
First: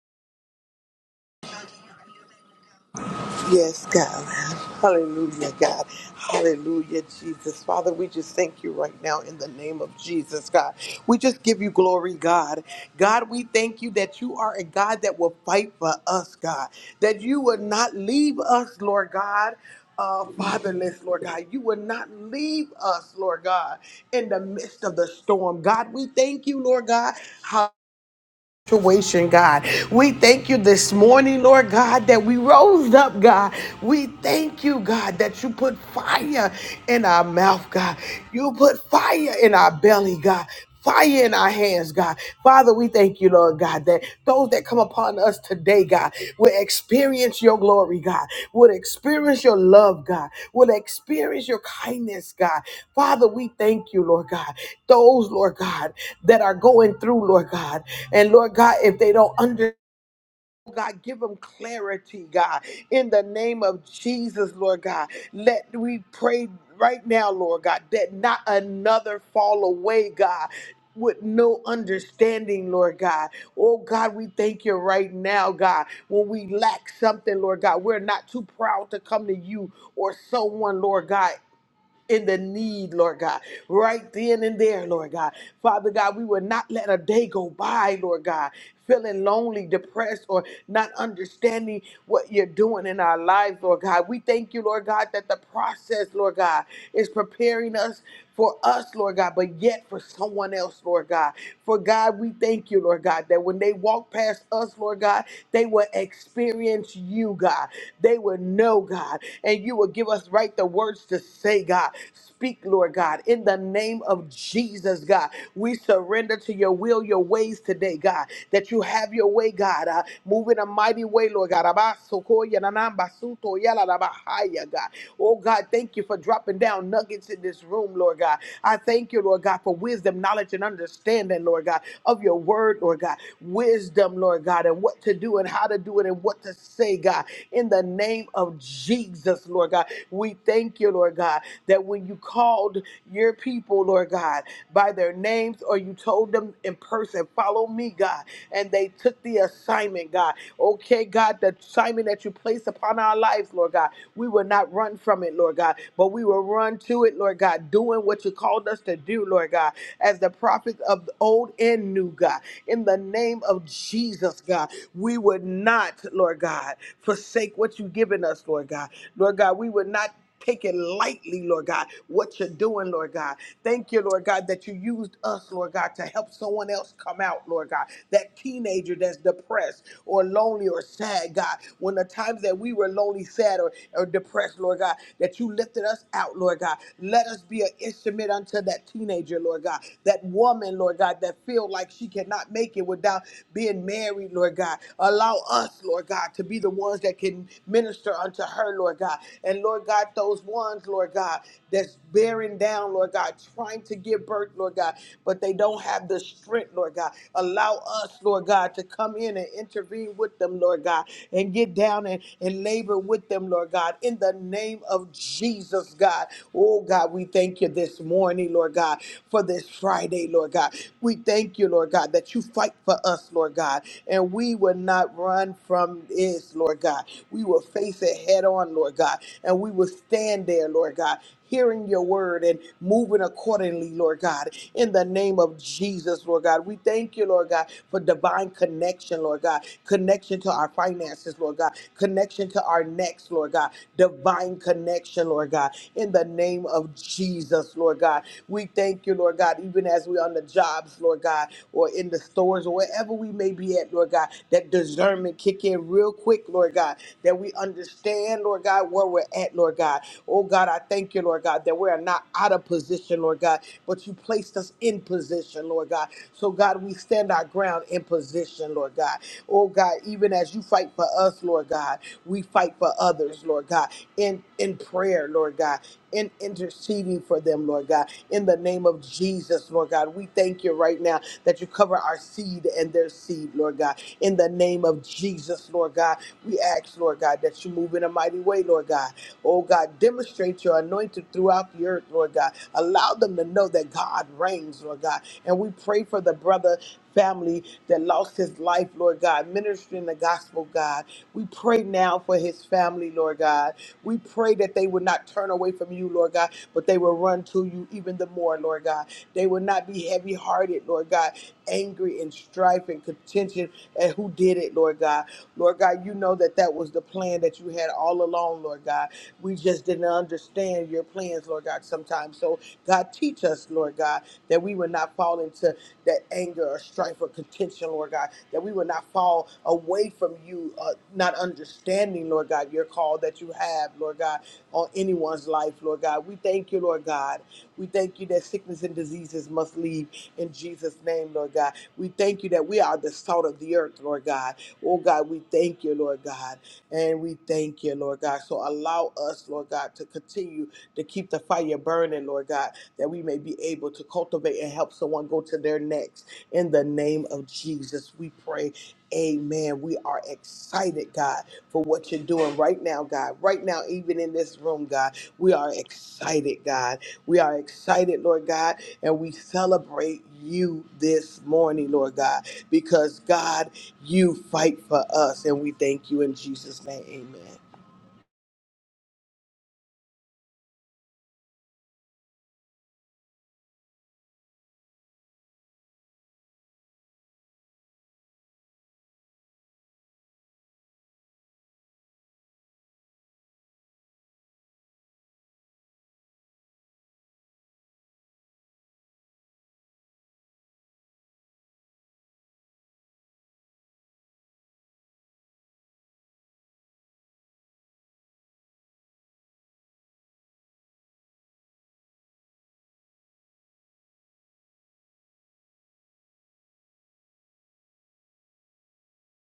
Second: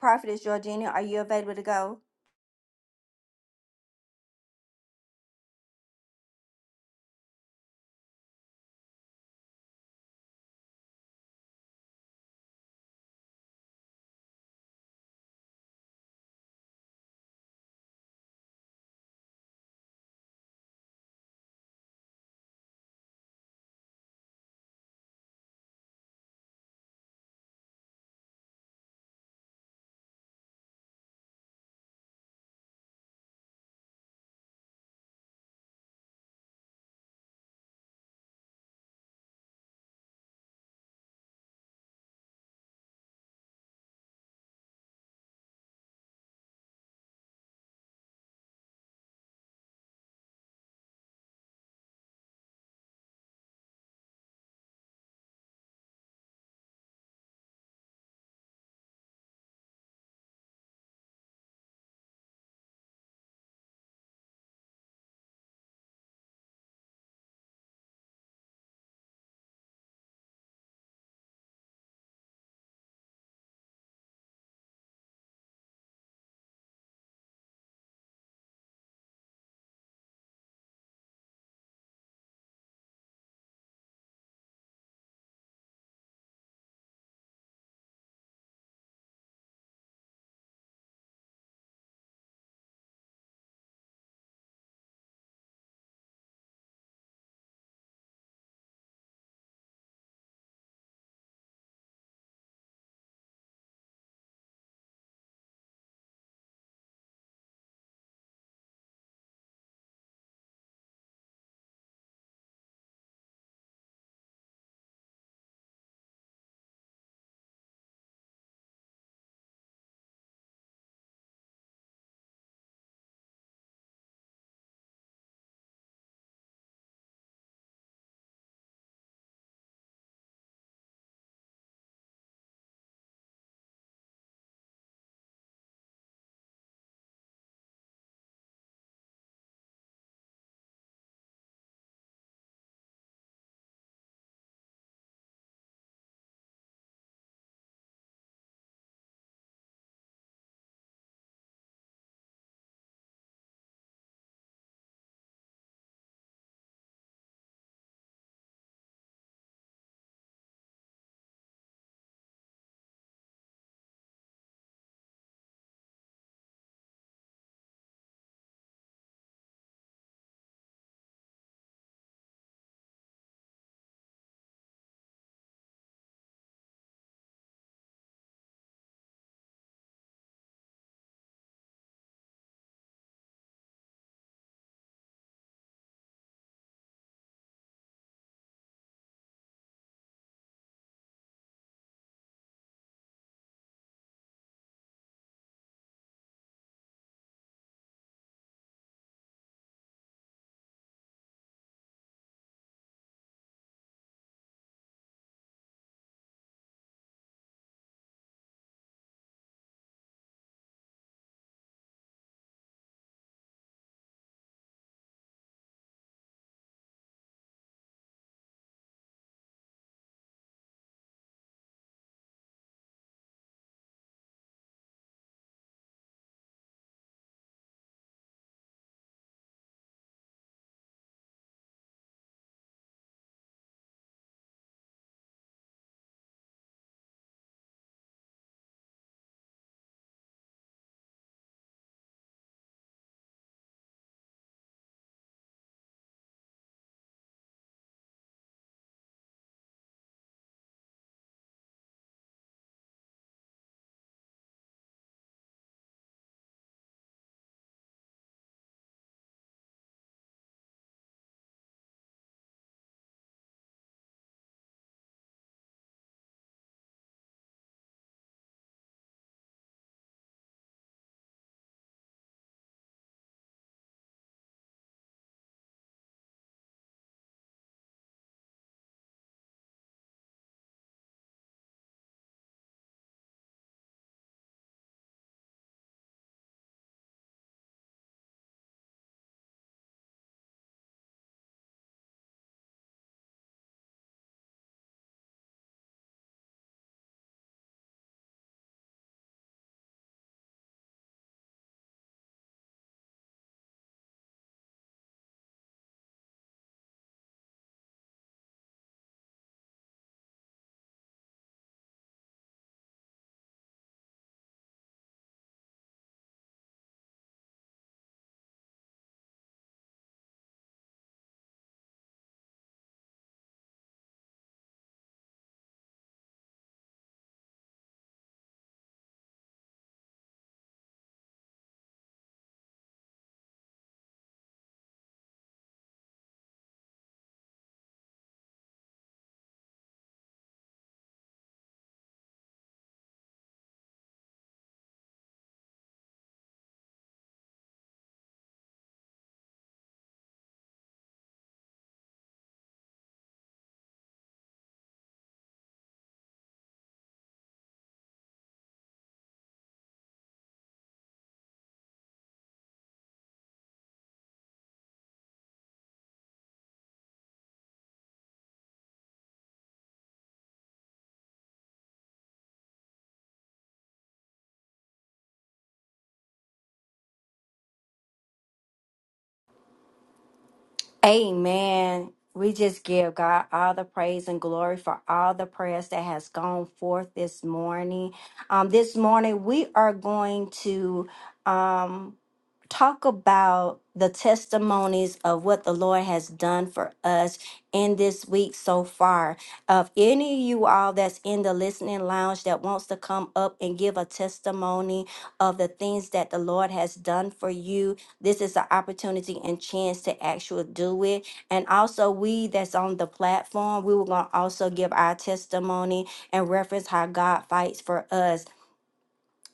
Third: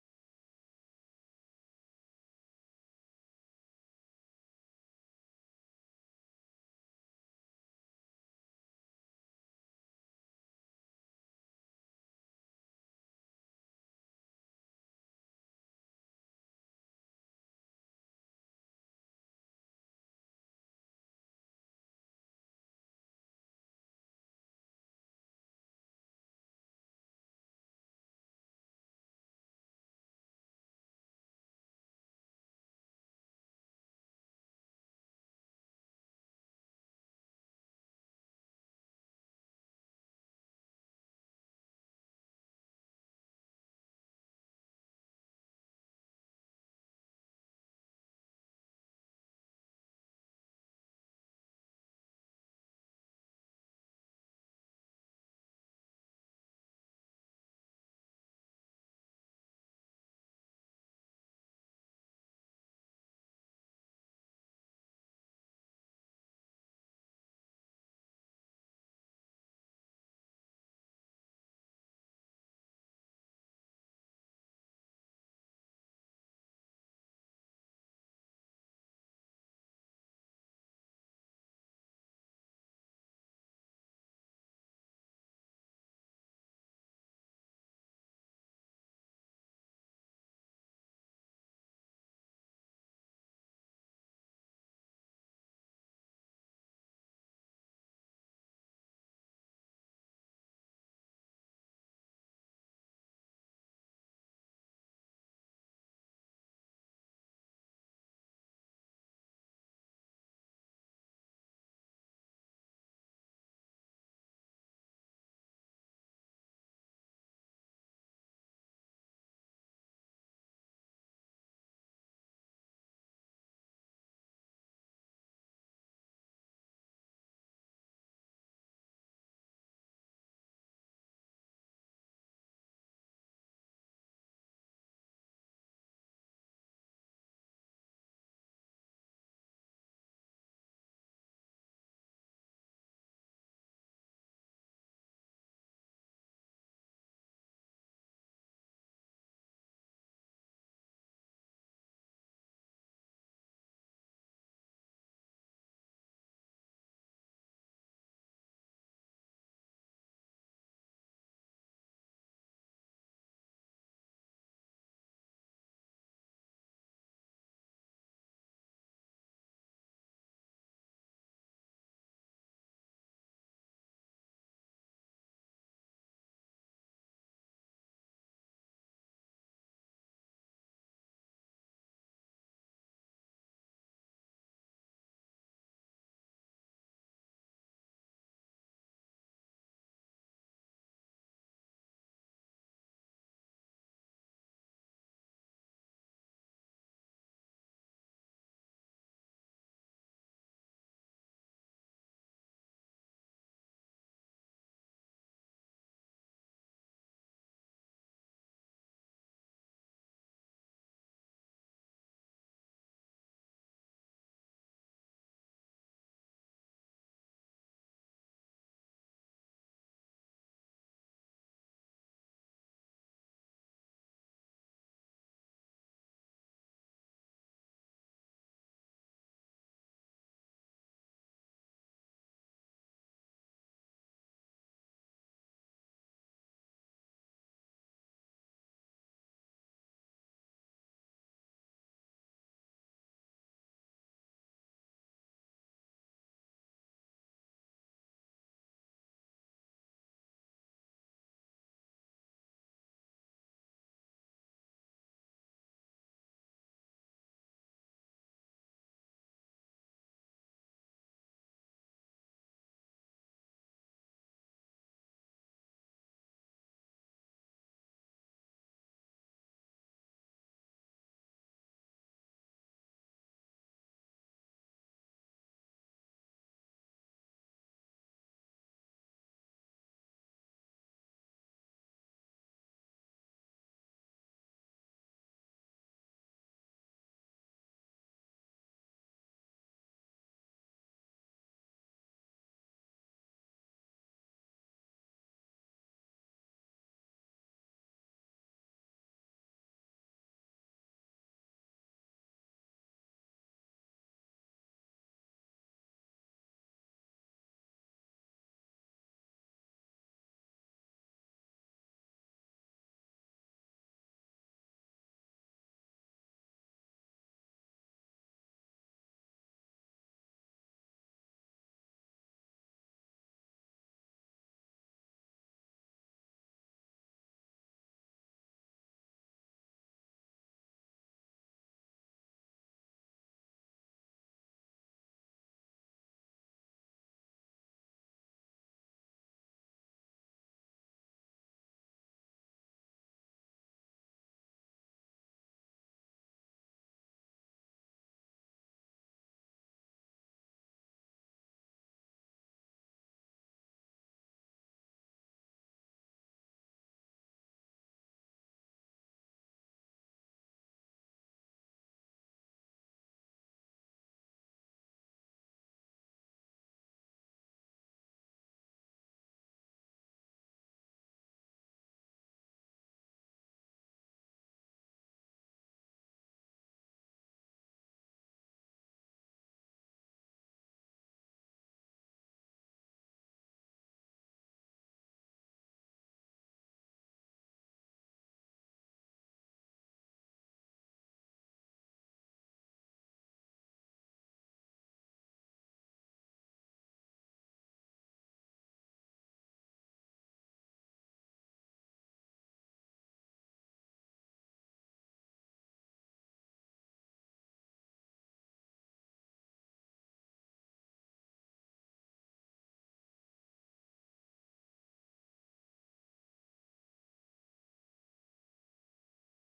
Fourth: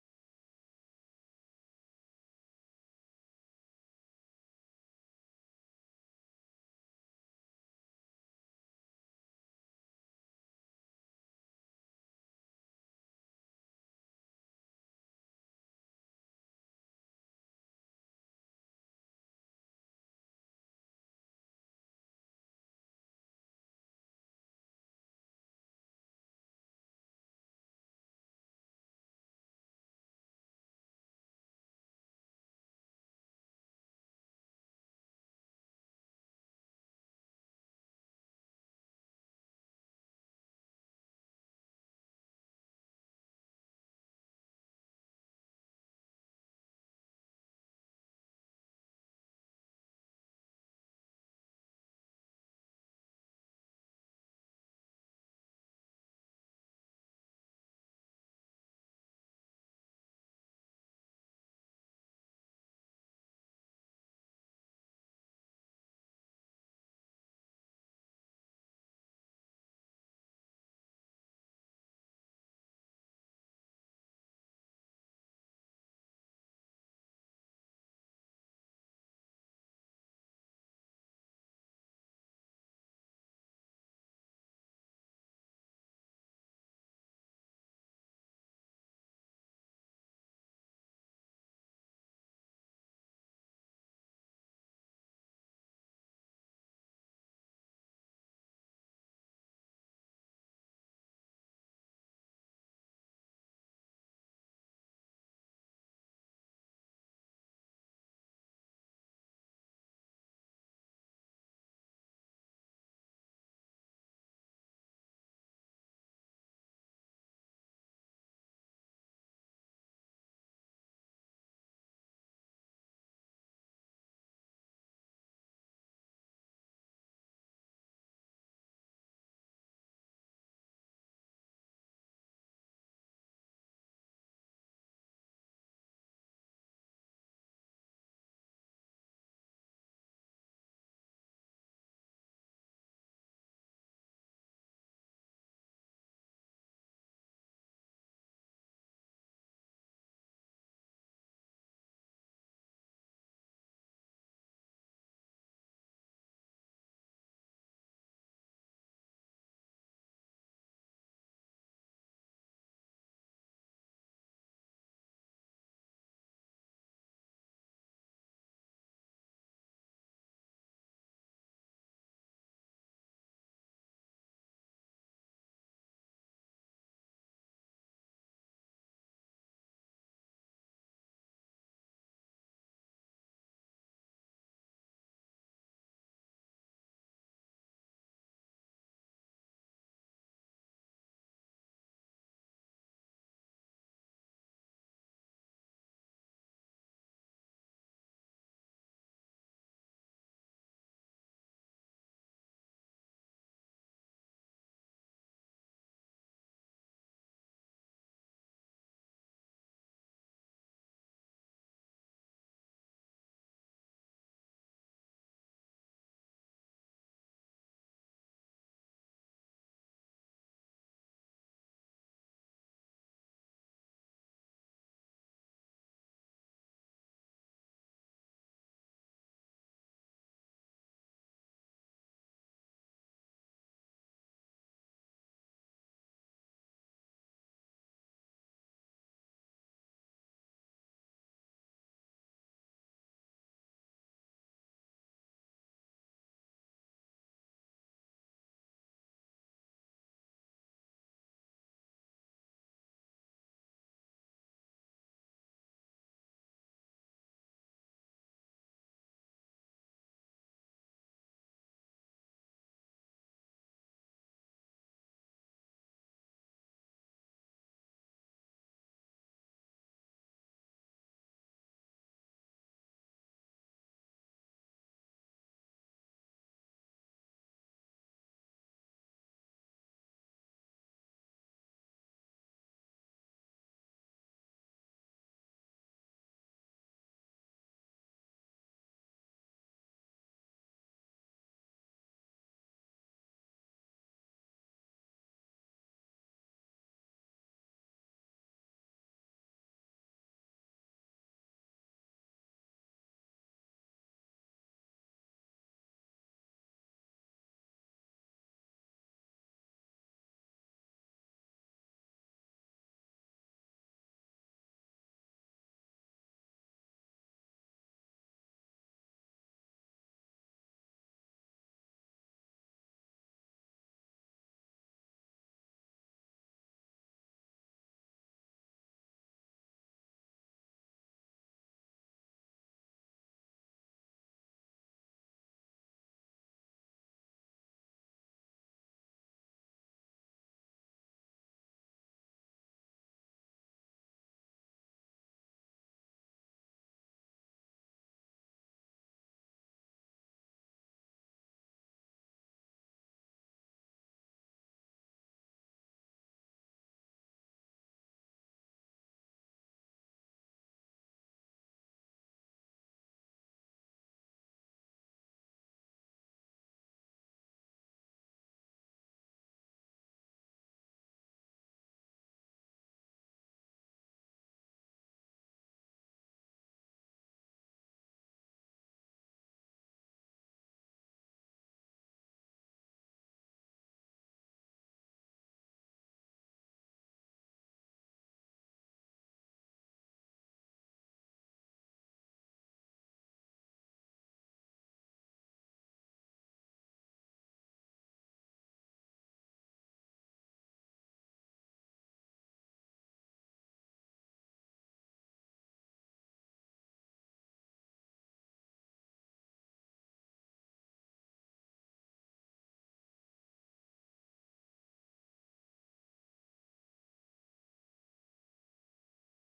S1: Prophetess Georgina, are you available to go?
S2: Yes, God. Hallelujah, God. Hallelujah, Jesus. Father, we just thank you right now in the name of Jesus, God. We just give you glory, God. God, we thank you that you are a God that will fight for us, God. That you would not leave us, Lord God. Uh, fatherless, Lord God, you would not leave us, Lord God, in the midst of the storm. God, we thank you, Lord God. situation, God. We thank you this morning, Lord God, that we rose up, God. We thank you, God, that you put fire in our mouth, God. You put fire in our belly, God. Fire in our hands, God. Father, we thank you, Lord God, that those that come upon us today, God, will experience your glory, God, will experience your love, God, will experience your kindness, God. Father, we thank you, Lord God. Those, Lord God, that are going through, Lord God, and Lord God, if they don't understand, God, give them clarity, God, in the name of Jesus, Lord God. Let we pray right now, Lord God, that not another fall away, God. With no understanding, Lord God. Oh God, we thank you right now, God. When we lack something, Lord God, we're not too proud to come to you or someone, Lord God, in the need, Lord God, right then and there, Lord God. Father God, we will not let a day go by, Lord God, feeling lonely, depressed, or not understanding what you're doing in our lives, Lord God. We thank you, Lord God, that the process, Lord God, is preparing us for us, Lord God, but yet for someone else, Lord God. For God, we thank you, Lord God, that when they walk past us, Lord God, they will experience you, God. They will know, God and you will give us right the words to say, God. Speak, Lord God, in the name of Jesus, God. We surrender to your will, your ways today, God, that you have your way, God. Uh, move in a mighty way, Lord God. Abasokoya nanambasuto yalalabahaya, God. Oh, God, thank you for dropping down nuggets in this room, Lord God. I thank you, Lord God, for wisdom, knowledge, and understanding, Lord God, of your word, Lord God. Wisdom, Lord God, and what to do and how to do it and what to say say, God, in the name of Jesus, Lord God. We thank you, Lord God, that when you called your people, Lord God, by their names or you told them in person, follow me, God, and they took the assignment, God. Okay, God, the assignment that you placed upon our lives, Lord God, we will not run from it, Lord God, but we will run to it, Lord God, doing what you called us to do, Lord God, as the prophets of old and new, God, in the name of Jesus us, God. We would not, Lord God, forsake what you've given us, Lord God. Lord God, we would not take it lightly, Lord God, what you're doing, Lord God. Thank you, Lord God, that you used us, Lord God, to help someone else come out, Lord God. That teenager that's depressed or lonely or sad, God. When the times that we were lonely, sad, or, or depressed, Lord God, that you lifted us out, Lord God. Let us be an instrument unto that teenager, Lord God. That woman, Lord God, that feels feel like she cannot make it without being married, Lord God. Allow us, Lord God, to be the ones that can minister unto her, Lord God. And Lord God, those ones, Lord God, that's bearing down, Lord God, trying to give birth, Lord God, but they don't have the strength, Lord God. Allow us, Lord God, to come in and intervene with them, Lord God, and get down and, and labor with them, Lord God, in the name of Jesus, God. Oh, God, we thank you this morning, Lord God for this Friday, Lord God. We thank you, Lord God, that you fight for us, Lord God, and we will not run from this, Lord God. We will face it head on, Lord God, and we will stand there, Lord God. Hearing your word and moving accordingly, Lord God, in the name of Jesus, Lord God. We thank you, Lord God, for divine connection, Lord God, connection to our finances, Lord God, connection to our necks, Lord God, divine connection, Lord God, in the name name of Jesus, Lord God. We thank you, Lord God, even as we're on the jobs, Lord God, or in the stores or wherever we may be at, Lord God, that discernment kick in real quick, Lord God, that we understand, Lord God, where we're at, Lord God. Oh God, I thank you, Lord God, that we are not out of position, Lord God, but you placed us in position, Lord God. So God, we stand our ground in position, Lord God. Oh God, even as you fight for us, Lord God, we fight for others, Lord God, in in prayer, Lord God. In interceding for them, Lord God. In the name of Jesus, Lord God, we thank you right now that you cover our seed and their seed, Lord God. In the name of Jesus, Lord God, we ask, Lord God, that you move in a mighty way, Lord God. Oh God, demonstrate your anointing throughout the earth, Lord God. Allow them to know that God reigns, Lord God. And we pray for the brother family that lost his life, Lord God, ministering the gospel, God. We pray now for his family, Lord God. We pray that they would not turn away from you, Lord God, but they will run to you even the more, Lord God. They will not be heavy hearted, Lord God, angry and strife and contention at who did it, Lord God. Lord God, you know that that was the plan that you had all along, Lord God. We just didn't understand your plans, Lord God, sometimes. So, God, teach us, Lord God, that we would not fall into that anger or strife or contention, Lord God, that we will not fall away from you, uh, not understanding, Lord God, your call that you have, Lord God, on anyone's life, Lord God. We thank you, Lord God. We thank you that sickness and diseases must leave in Jesus' name, Lord God. We thank you that we are the salt of the earth, Lord God. Oh God, we thank you, Lord God. And we thank you, Lord God. So allow us, Lord God, to continue to keep the fire burning, Lord God that we may be able to cultivate and help someone go to their next. In the name of Jesus, we pray. Amen. We are excited, God, for what you're doing right now, God. Right now, even in this room, God, we are excited, God. We are excited, Lord God, and we celebrate you this morning, Lord God, because God, you fight for us, and we thank you in Jesus' name. Amen.
S1: Amen. We just give God all the praise and glory for all the prayers that has gone forth this morning. Um, this morning we are going to um talk about the testimonies of what the Lord has done for us in this week so far. Of any of you all that's in the listening lounge that wants to come up and give a testimony of the things that the Lord has done for you, this is an opportunity and chance to actually do it. And also, we that's on the platform, we were going to also give our testimony and reference how God fights for us.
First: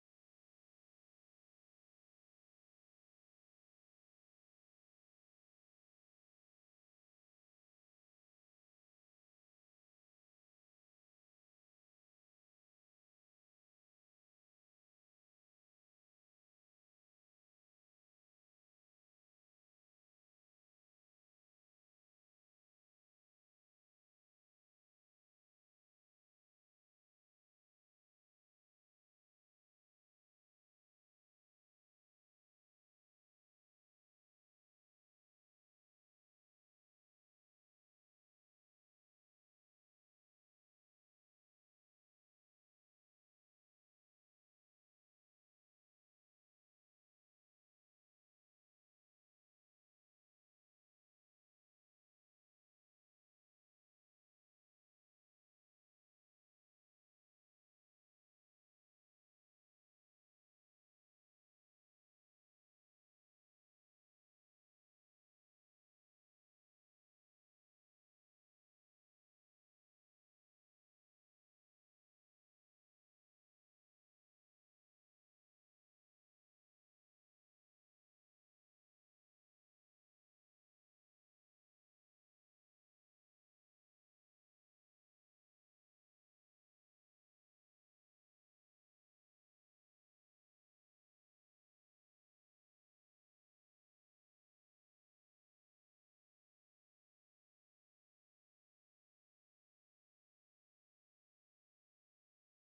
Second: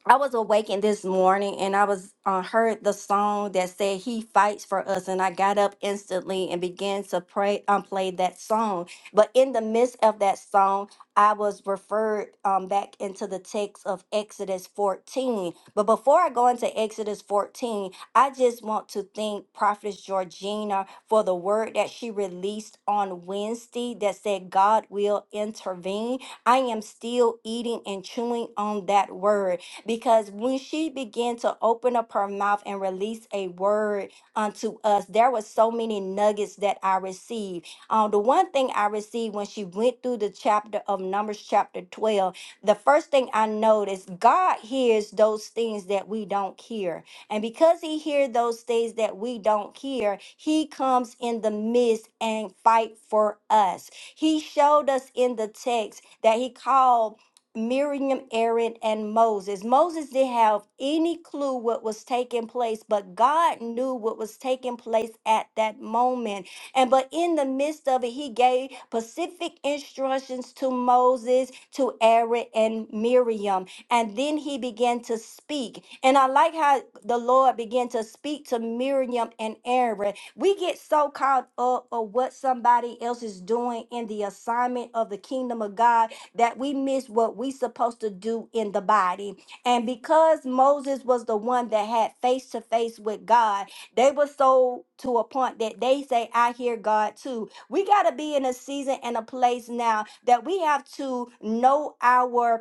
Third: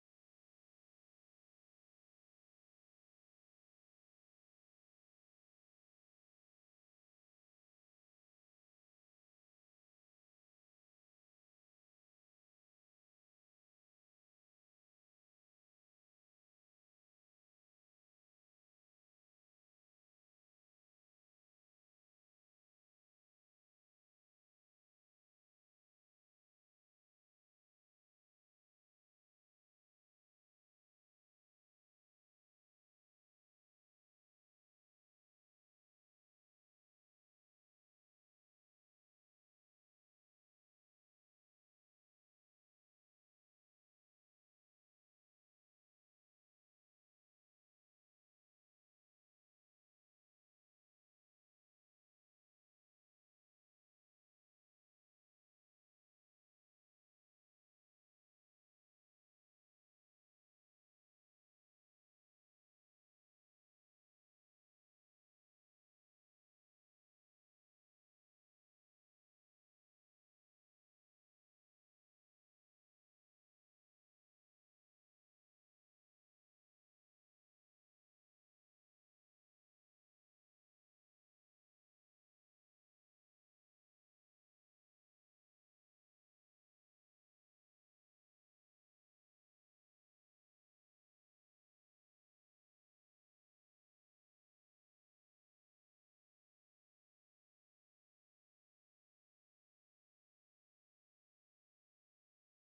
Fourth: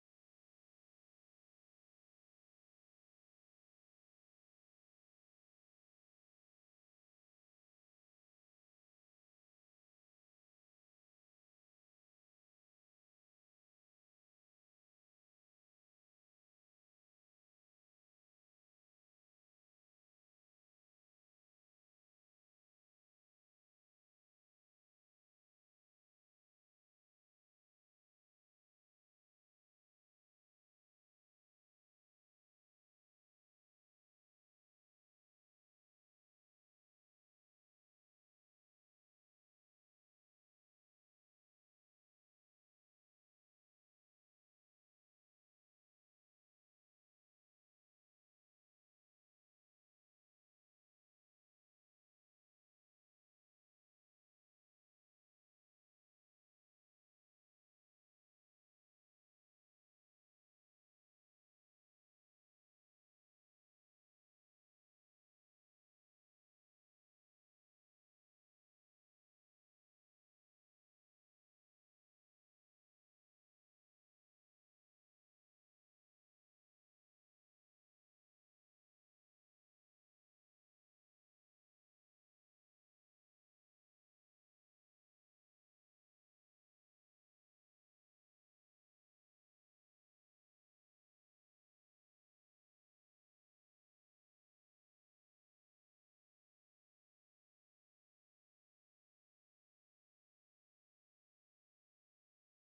S1: I was awakened this morning and I was uh, heard the song that said he fights for us and I got up instantly and began to pray um, play that song. But in the midst of that song, I was referred um, back into the text of Exodus 14. But before I go into Exodus 14, I just want to thank Prophetess Georgina for the word that she released on Wednesday that said God will intervene. I am still eating and chewing on that word because when she began to open up her mouth and release a word unto us, there was so many nuggets that I received. Um, the one thing I received when she went through the chapter of Numbers, chapter 12, the first thing I noticed, God hears those things that we don't hear. And because he hears those things that we don't hear, he comes in the midst and fight for us. He showed us in the text that he called Miriam, Aaron, and Moses. Moses didn't have any clue what was taking place, but God knew what was taking place at that moment. And but in the midst of it, he gave specific instructions to Moses, to Aaron, and Miriam. And then he began to speak. And I like how the Lord began to speak to Miriam and Aaron. We get so caught up of what somebody else is doing in the assignment of the kingdom of God that we miss what we supposed to do in the body. And because Moses was the one that had face to face with God, they were so to a point that they say, I hear God too. We got to be in a season and a place now that we have to know our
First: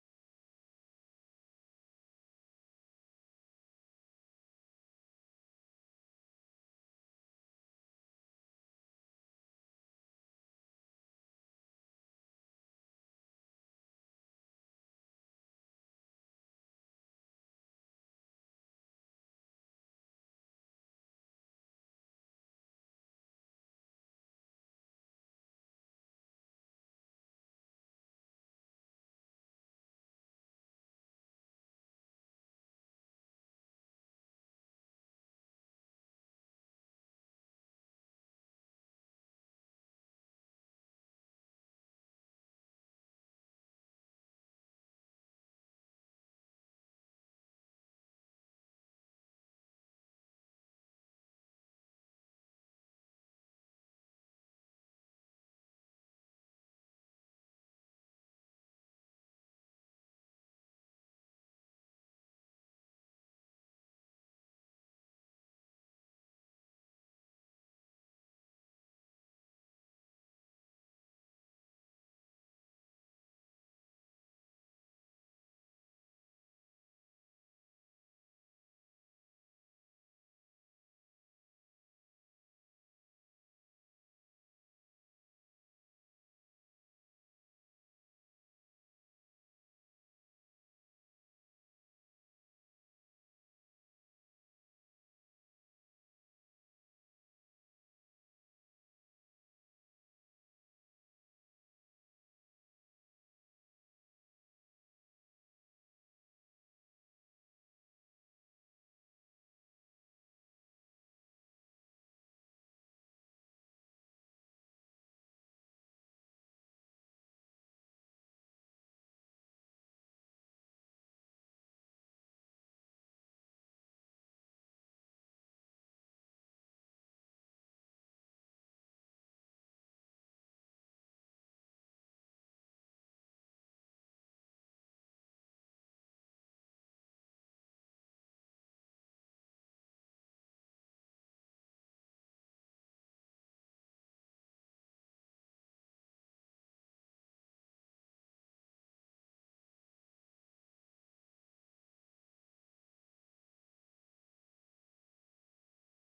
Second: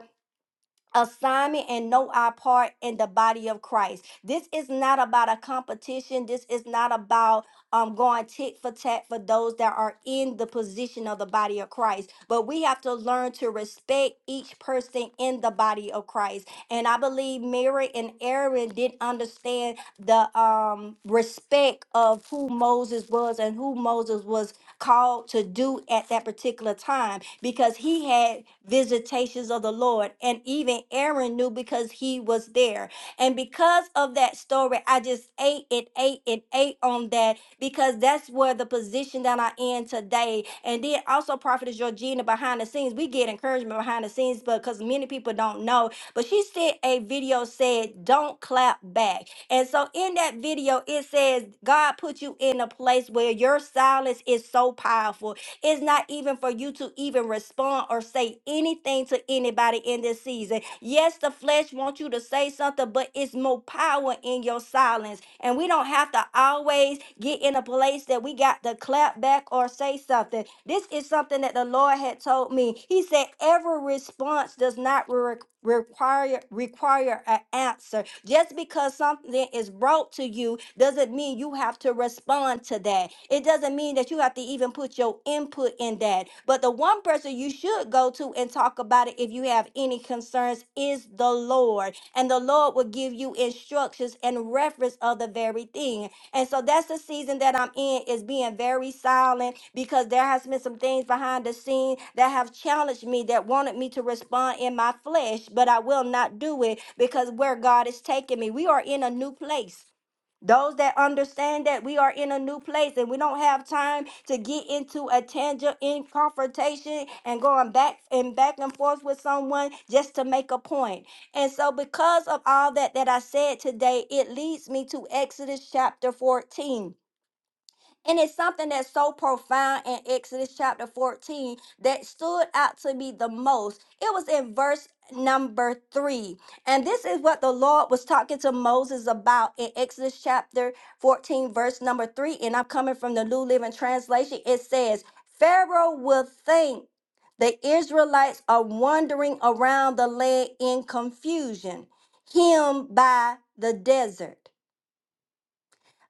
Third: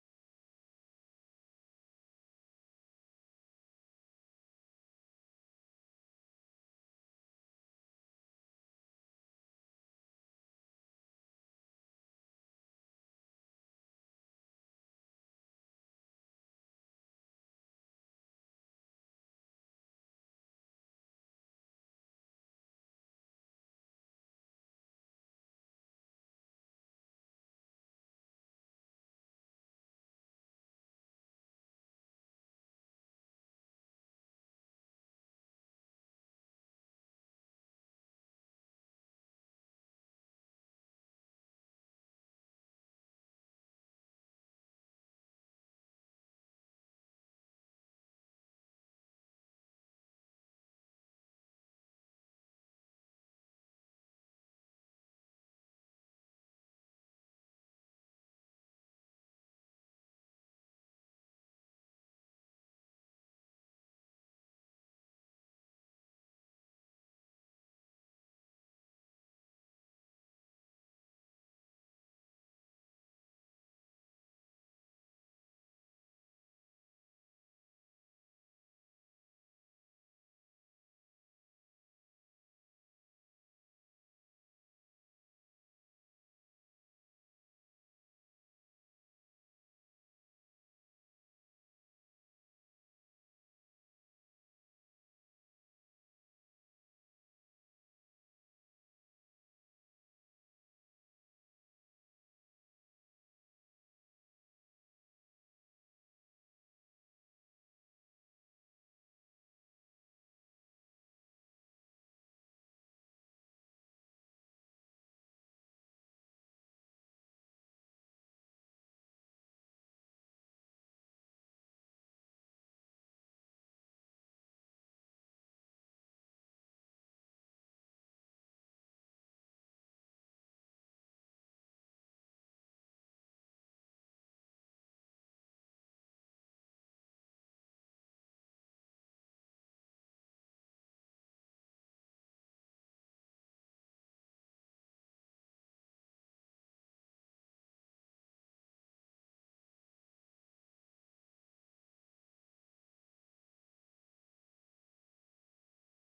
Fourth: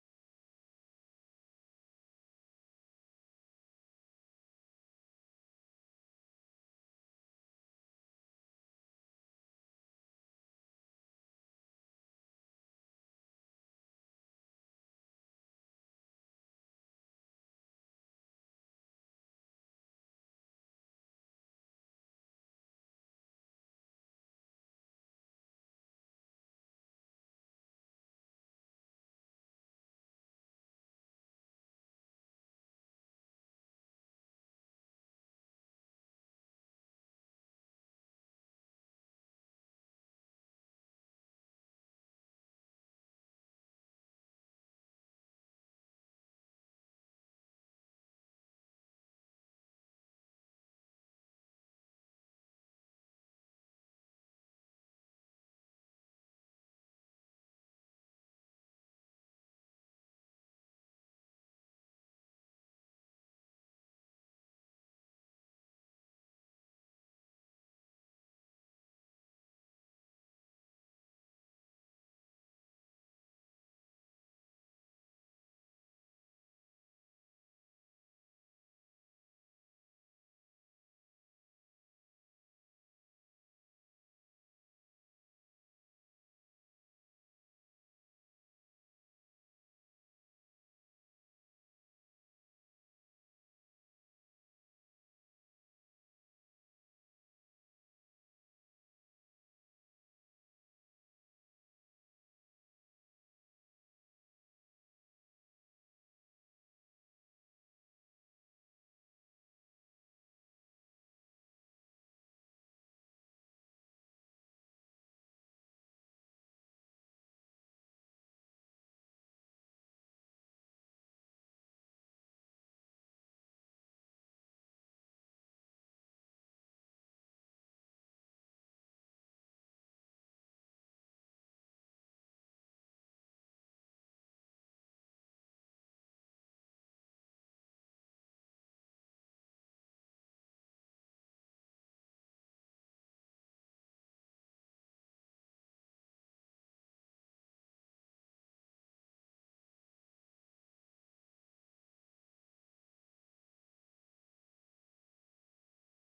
S1: assignment and know our part in the body of Christ. This is not about a competition. This is not about um, going tit for tat for those that are in the position of the body of Christ. But we have to learn to respect each person in the body of Christ. And I believe Mary and Aaron didn't understand the um, respect of who Moses was and who Moses was called to do at that particular time because he had visitations of the Lord. And even Aaron knew because he was there. And because of that story, I just ate and ate and ate on that because that's where the position that I in today. And then also Prophetess Georgina behind the scenes. We get encouragement behind the scenes, but because many people don't know. But she said a video said, Don't clap back. And so in that video, it says, God put you in a place where your silence is so powerful it's not even for you to even respond or say anything to anybody in this season. Yes, the flesh wants you to say something, but it's more power in your silence. And we don't have to always get in a place that we got to clap back or say something. This is something that the Lord had told me. He said, every response does not re- require require an answer. Just because something is brought to you doesn't mean you have to respond to that. It doesn't mean that you have to even put your input in that. But the one person you should go to and talk about it if you have any concerns is the Lord. And the Lord will give you instructions and reference of the very thing. And so that's the season that I'm in is being very silent because there has been some things behind the scene that have challenged me that wanted me to respond in my flesh, but I will not do it because where God is taking me, we are in a new place. Those that understand that we are in a new place and we don't have time to get into a tangent in confrontation and going back and back and forth with someone just to make a point. And so, because of all that that I said today, it leads me to Exodus chapter 14 and it's something that's so profound in Exodus chapter 14 that stood out to me the most. It was in verse number three. And this is what the Lord was talking to Moses about in Exodus chapter 14, verse number three. And I'm coming from the New Living Translation. It says, Pharaoh will think the Israelites are wandering around the land in confusion, him by the desert.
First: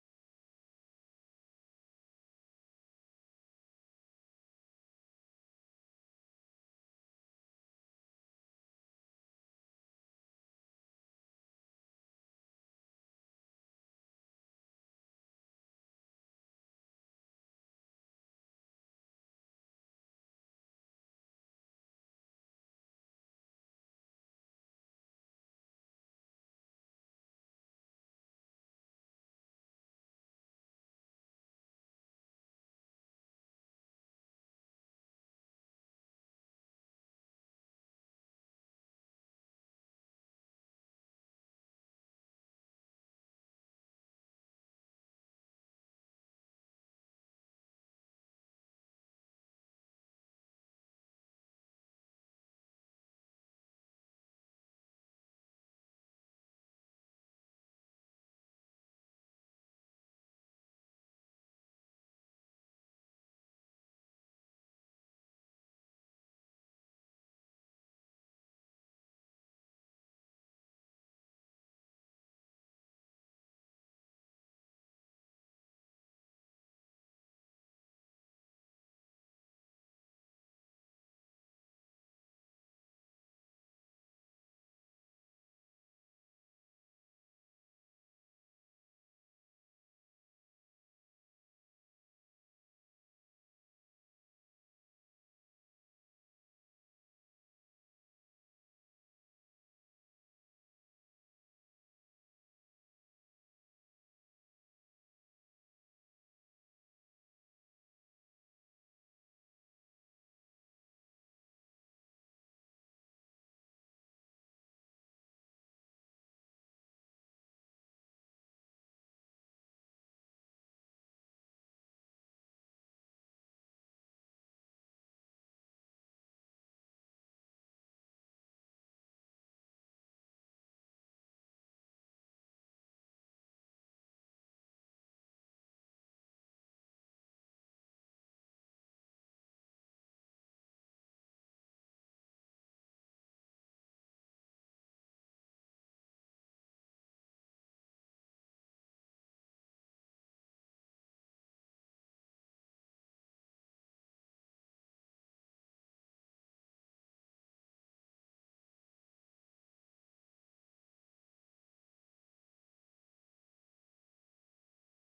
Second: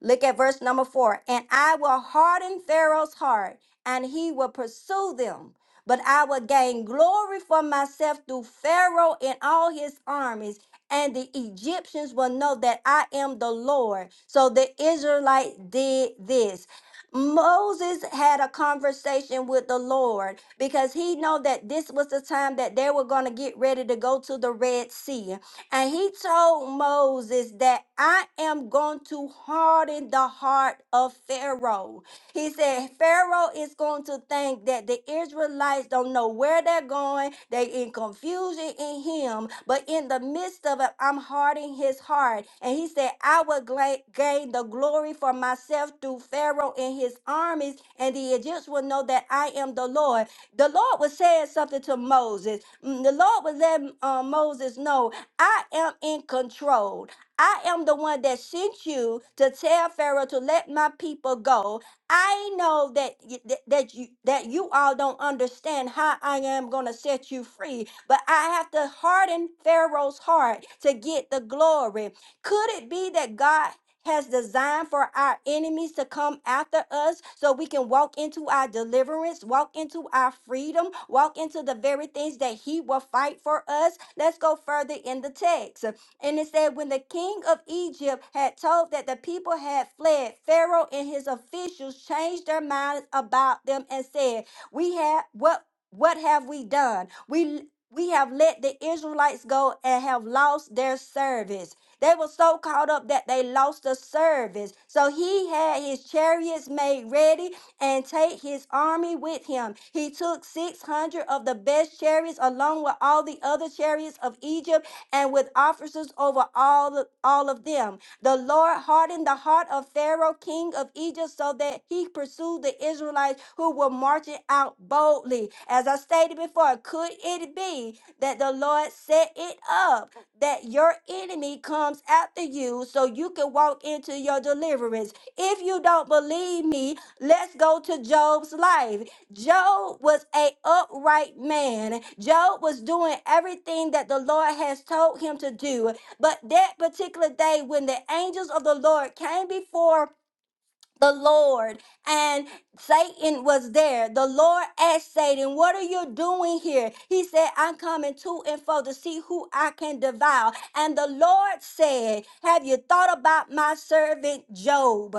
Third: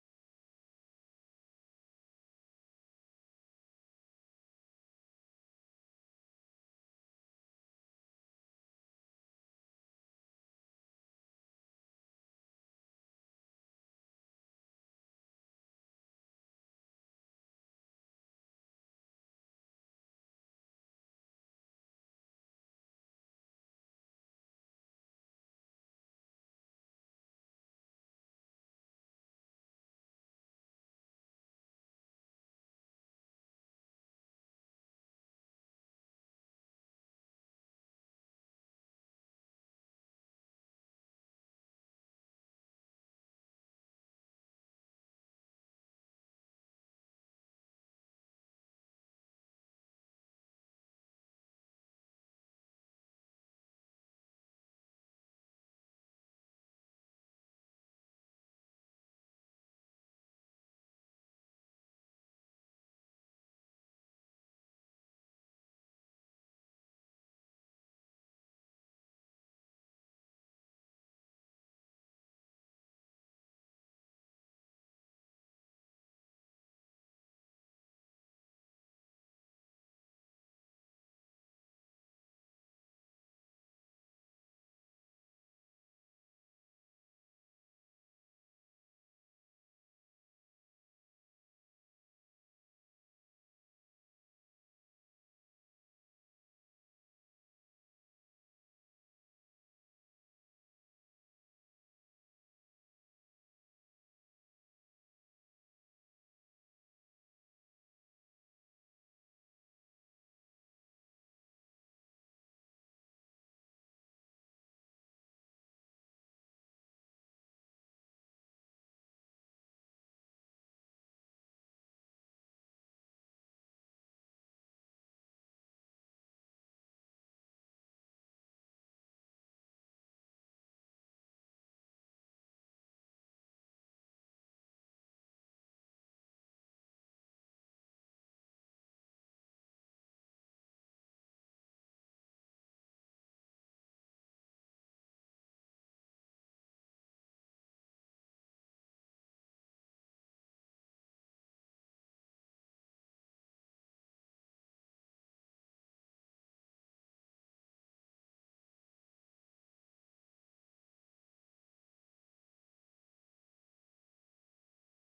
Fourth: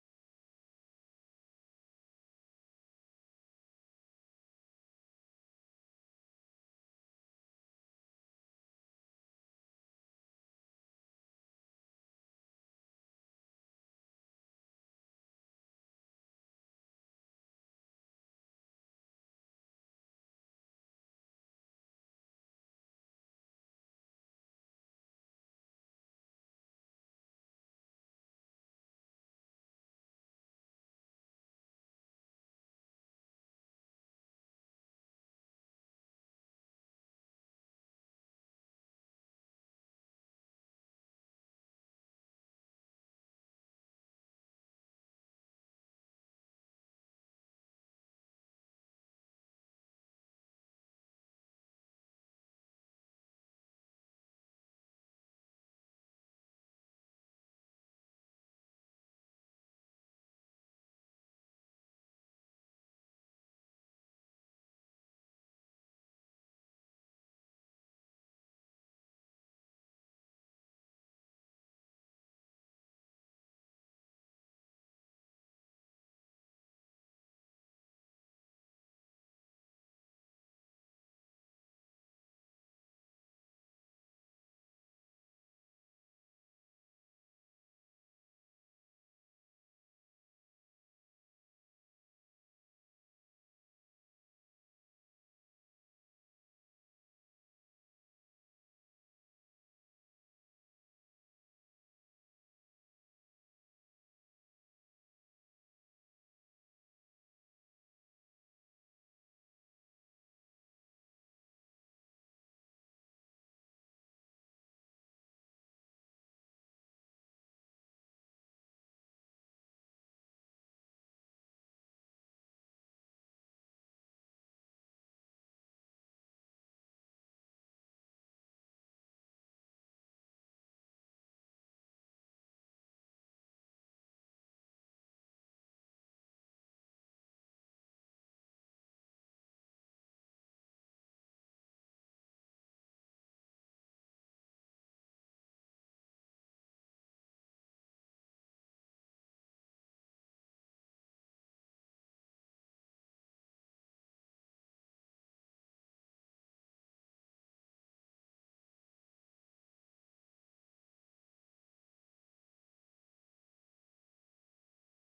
S1: Look at verse number four. And I will harden Pharaoh's heart, and he will pursue them. But I will gain glory for myself through Pharaoh and all his armies, and the Egyptians will know that I am the Lord. So the Israelites did this. Moses had a conversation with the Lord because he know that this was the time that they were going to get ready to go to the Red Sea. And he told Moses that I am going to harden the heart of Pharaoh. He said, Pharaoh is going to think that the Israelites don't know where they're going. They in confusion in him. But in the midst of it, I'm hardening his heart. And he said, I will gla- gain the glory for myself through Pharaoh and his armies. And the Egyptians will know that I am the Lord. The Lord was saying something to Moses. Mm, The Lord was letting uh, Moses know I am in control. I am the one that sent you to tell Pharaoh to let my people go. I know that y- th- that you that you all don't understand how I am going to set you free, but I have to harden Pharaoh's heart to get the glory. Could it be that God has designed for our enemies to come after us so we can walk into our deliverance, walk into our freedom, walk into the very things that he will fight for us. Let's go further in the text. And it said, when the king of Egypt had told that the people had fled, Pharaoh and his officials changed their minds about them and said, "We have what? What have we done? We." We have let the Israelites go and have lost their service. They were so caught up that they lost the service. So he had his chariots made ready and take his army with him. He took 600 of the best chariots along with all the other chariots of Egypt and with officers over all, all of them. The Lord hardened the heart of Pharaoh, king of Egypt, so that he pursued the Israelites who were marching out boldly. As I stated before, could it be that the Lord set it up that your enemy comes after you so you can walk into your deliverance? If you don't believe me, let's go to Job's life. Job was a upright man. Job was doing everything that the Lord has told him to do. But that particular day, when the angels of the Lord came before the Lord and Satan was there, the Lord asked Satan, What are you doing here? He said, I'm coming to and fro to see who I can devour. And the Lord said, Have you thought about my servant Job?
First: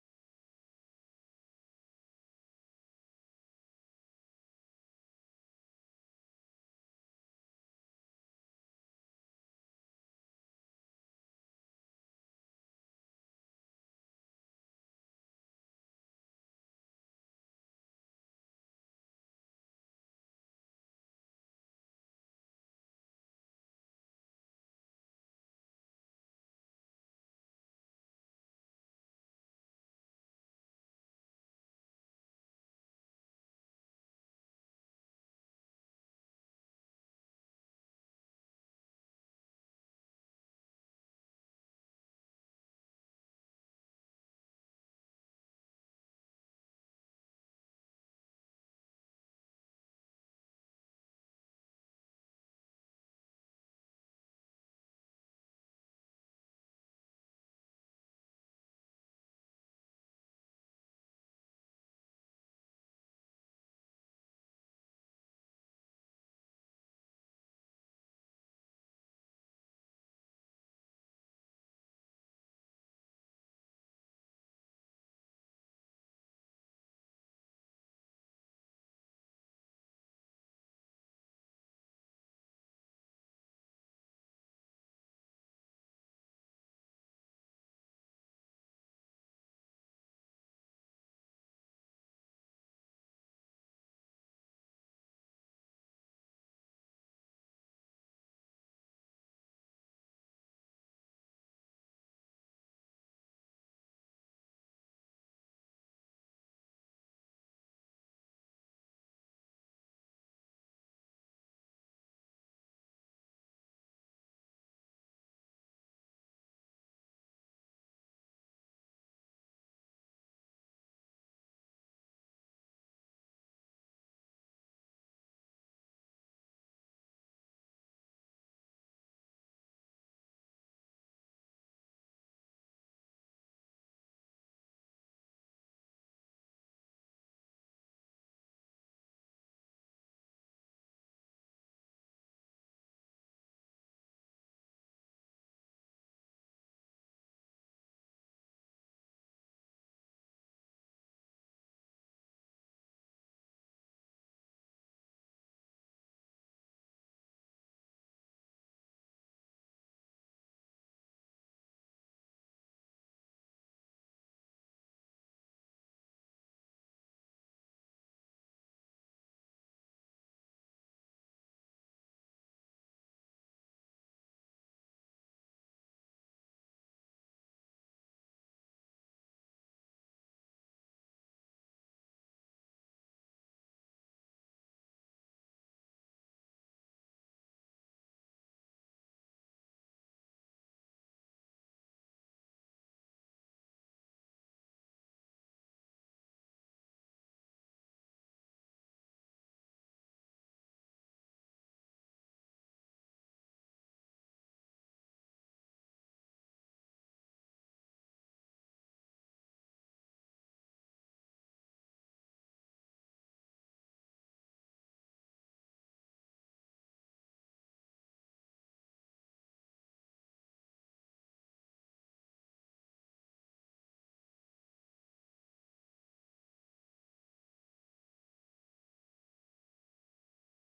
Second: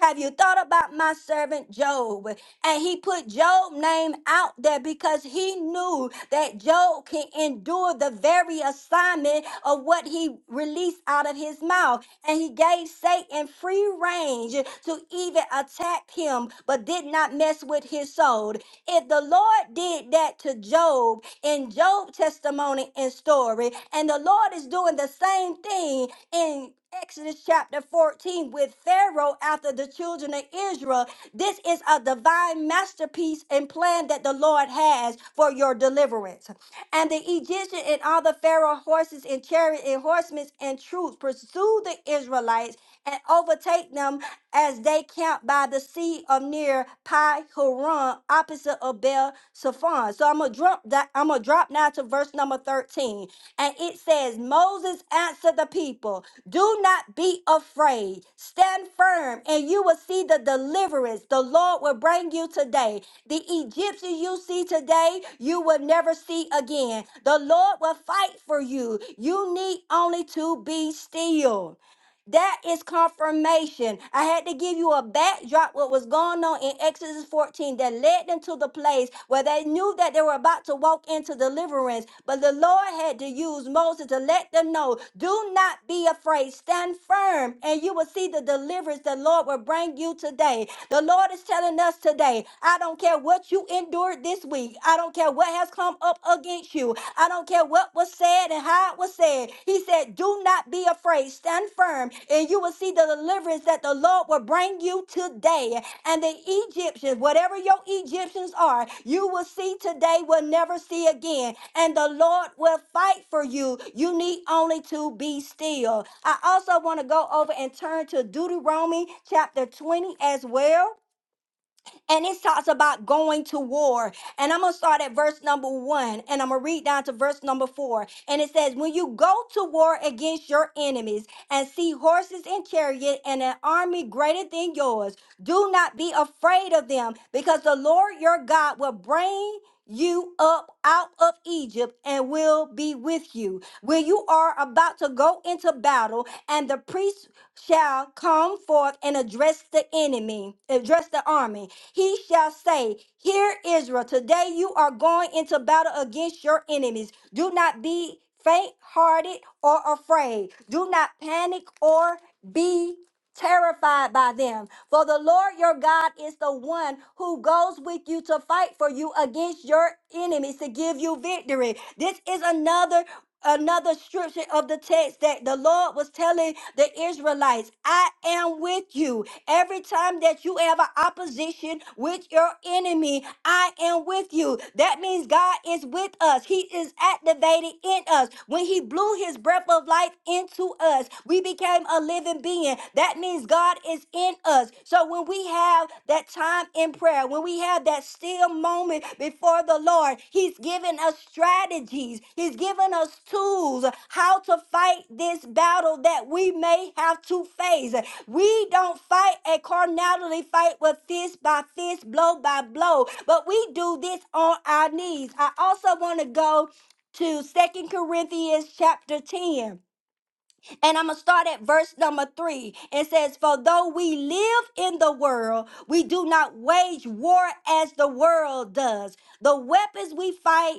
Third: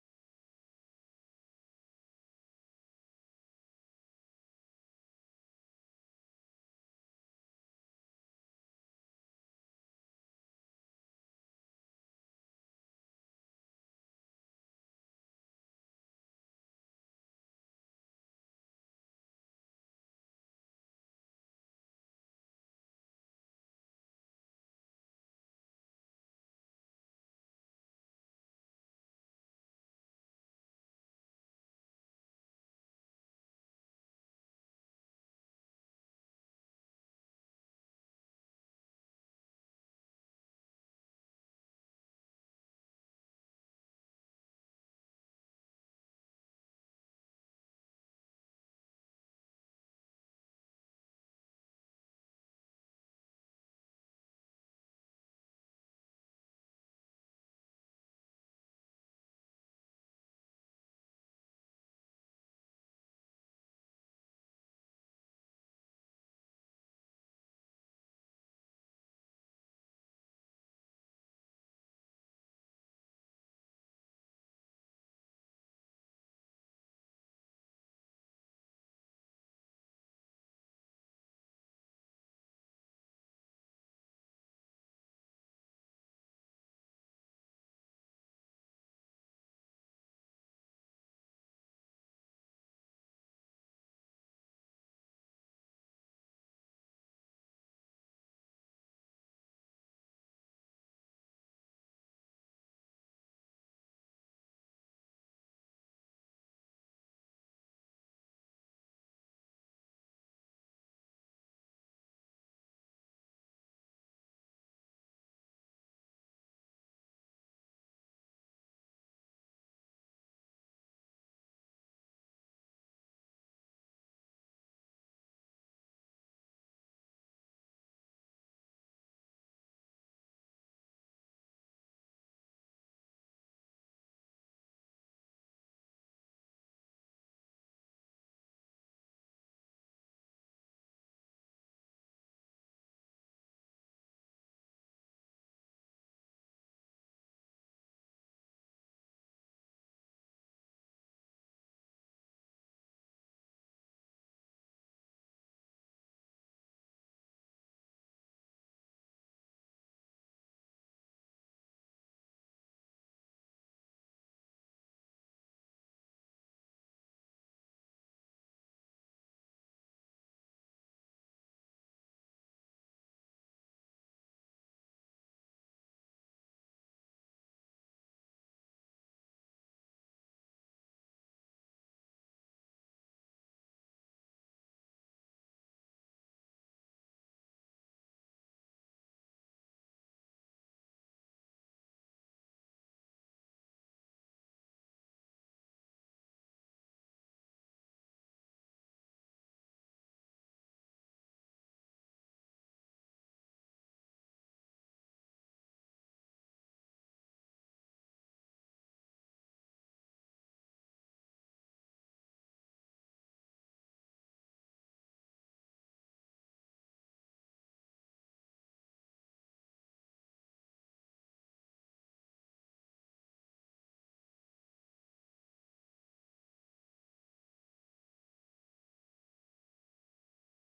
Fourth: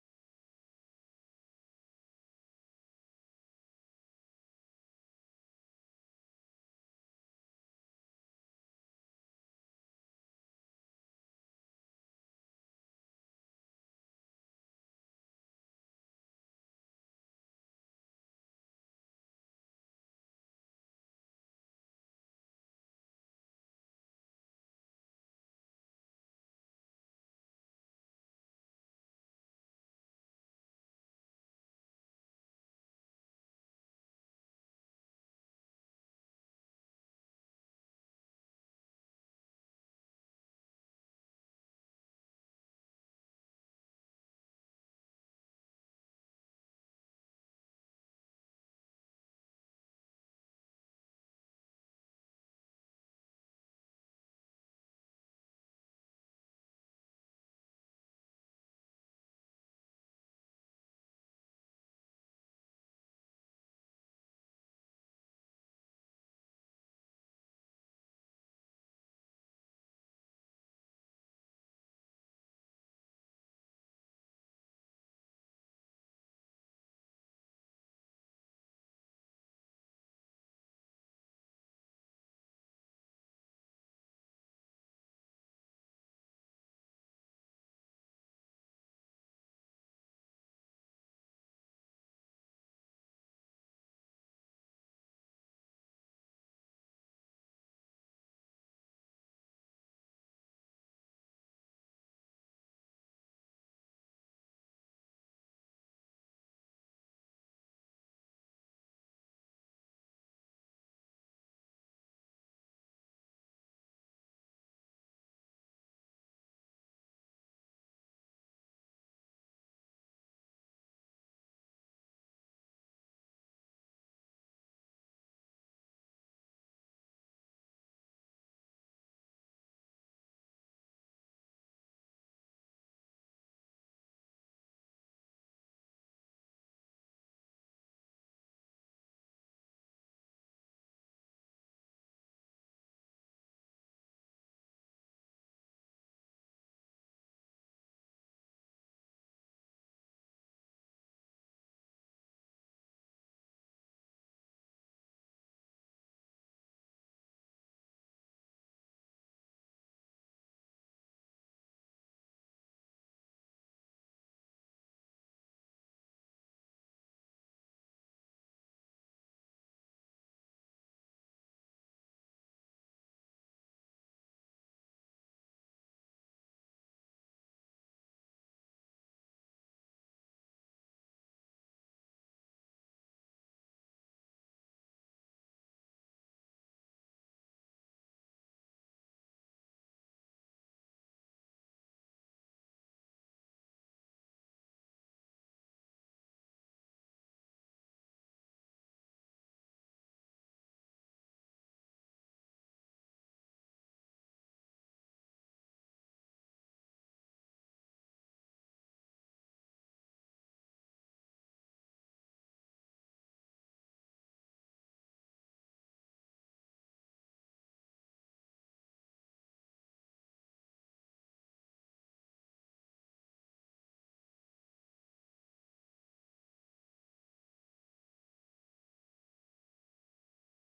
S1: Have you thought about my servant Job? And he put Job's name out there because he knew that Job can endure the very assignment of what he released out of his mouth. And he gave Satan free range to even attack him, but did not mess with his soul. If the Lord did that to Job in Job testimony and story, and the Lord is doing the same thing in. Exodus chapter 14 with Pharaoh after the children of Israel. This is a divine masterpiece and plan that the Lord has for your deliverance. And the Egyptian and all the Pharaoh horses and chariot and horsemen and troops pursued the Israelites and overtake them as they camped by the sea of near Pi Haron, opposite of Bel Safon. So I'm gonna drop that. I'm gonna drop now to verse number 13. And it says, Moses answered the people, Do not be afraid. Stand firm, and you will see the deliverance the Lord will bring you today. The Egyptians you see today, you will never see again. The Lord will fight for you. You need only to be still. That is confirmation. I had to give you a backdrop what was going on in Exodus 14 that led them to the place where they knew that they were about to walk into deliverance. But the Lord had to use Moses to let them know, do not be afraid. Stand firm and you will see the deliverance the Lord will bring you today. The Lord is telling us today, I don't care what you endured this week. I don't care what has come up against against you. I don't care what was said and how it was said. He said, Do not be afraid. Stand firm, and you will see the deliverance that the Lord will bring you today. And the Egyptians, whatever your Egyptians are, you will see today will never see again. And the Lord will fight for you. You need only to be still. I also want to go over and turn to Deuteronomy chapter 20 as well and it talks about going to war. And I'm going to start at verse number one and I'm going to read down to verse number four. And it says, When you go to war against your enemies and see horses and chariot and an army greater than yours, do not be afraid of them because the Lord your God will bring you up out of Egypt and will be with you. When you are about to go into battle, and the priests shall come forth and address the enemy, address the army. He shall say, Hear Israel, today you are going into battle against your enemies. Do not be faint hearted or afraid. Do not panic or be terrified by them for the Lord your God is the one who goes with you to fight for you against your enemies to give you victory. This is another another scripture of the text that the Lord was telling the Israelites, I am with you. Every time that you have an opposition with your enemy, I am with you. That means God is with us us. He is activated in us. When he blew his breath of life into us, we became a living being. That means God is in us. So when we have that time in prayer, when we have that still moment before the Lord, he's given us strategies. He's given us tools how to fight this battle that we may have to face. We don't fight a carnality fight with fist by fist, blow by blow, but we do this on our knees. I also want to go to Second Corinthians chapter 10, and I'm going to start at verse number 3. It says, For though we live in the world, we do not wage war as the world does. The weapons we fight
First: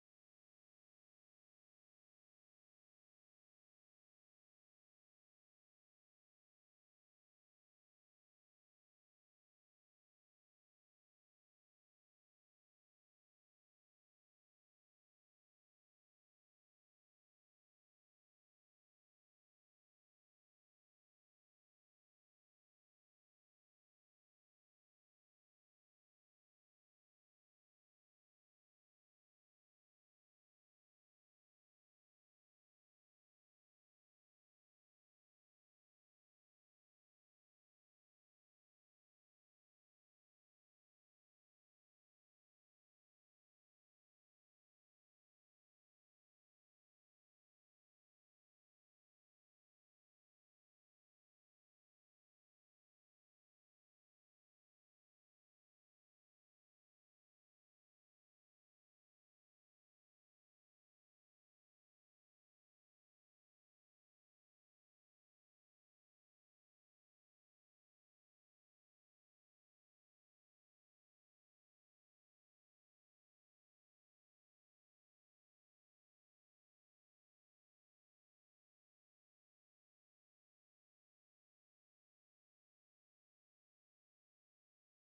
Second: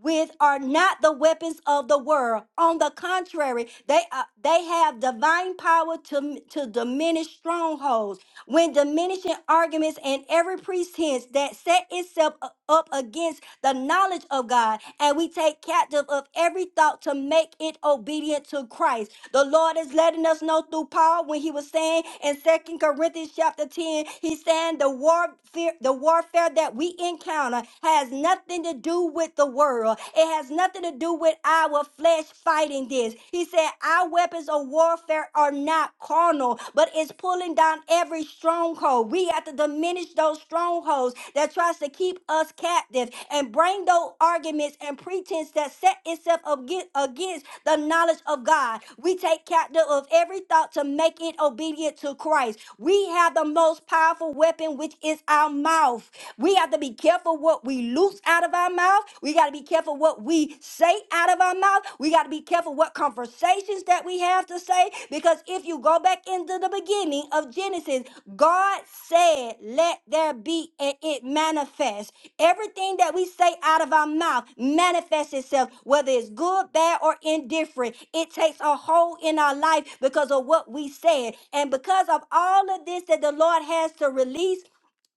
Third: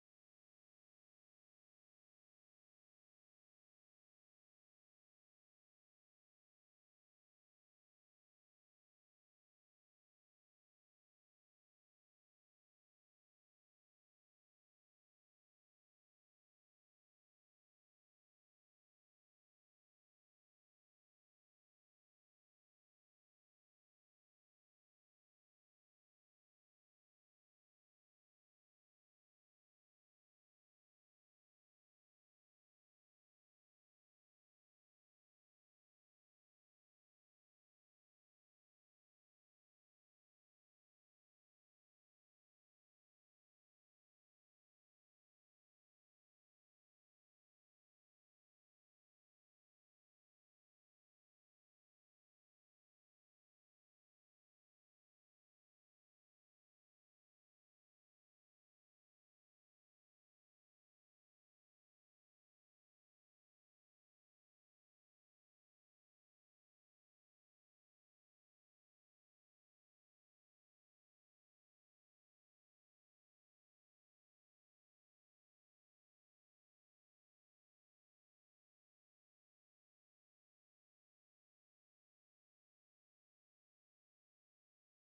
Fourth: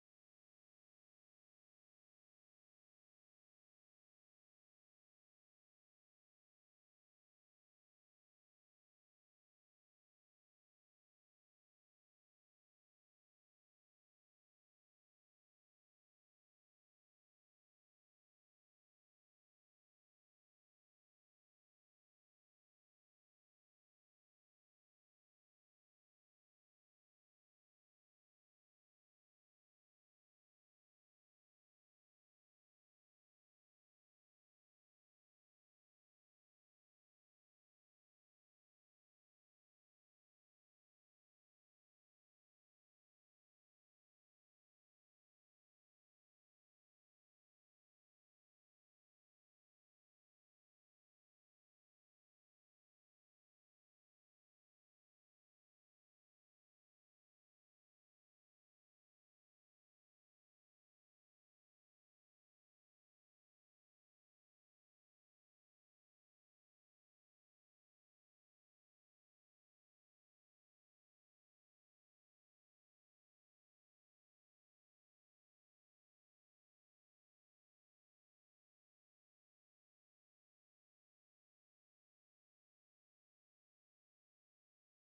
S1: with are not the weapons of the world. On the contrary, they are, they have divine power to to diminish strongholds. When diminishing arguments and every pretense that set itself u- up against the knowledge of God, and we take captive of every thought to make it obedient to Christ. The Lord is letting us know through Paul when he was saying in Second Corinthians chapter 10, he's saying the warfare, the warfare that we encounter has nothing to do with the world. It has nothing to do with our flesh fighting this. He said, Our weapons of warfare are not carnal, but it's pulling down every stronghold. We have to diminish those strongholds those that tries to keep us captive and bring those arguments and pretense that set itself aga- against the knowledge of God. We take captive of every thought to make it obedient to Christ. We have the most powerful weapon, which is our mouth. We have to be careful what we loose out of our mouth. We got to be careful what we say out of our mouth. We got to be careful what what conversations that we have to say. Because if you go back into the beginning of Genesis, God said, Let there be, and it manifests. Everything that we say out of our mouth manifests itself, whether it's good, bad, or indifferent. It takes a hold in our life because of what we said. And because of all of this that the Lord has to release,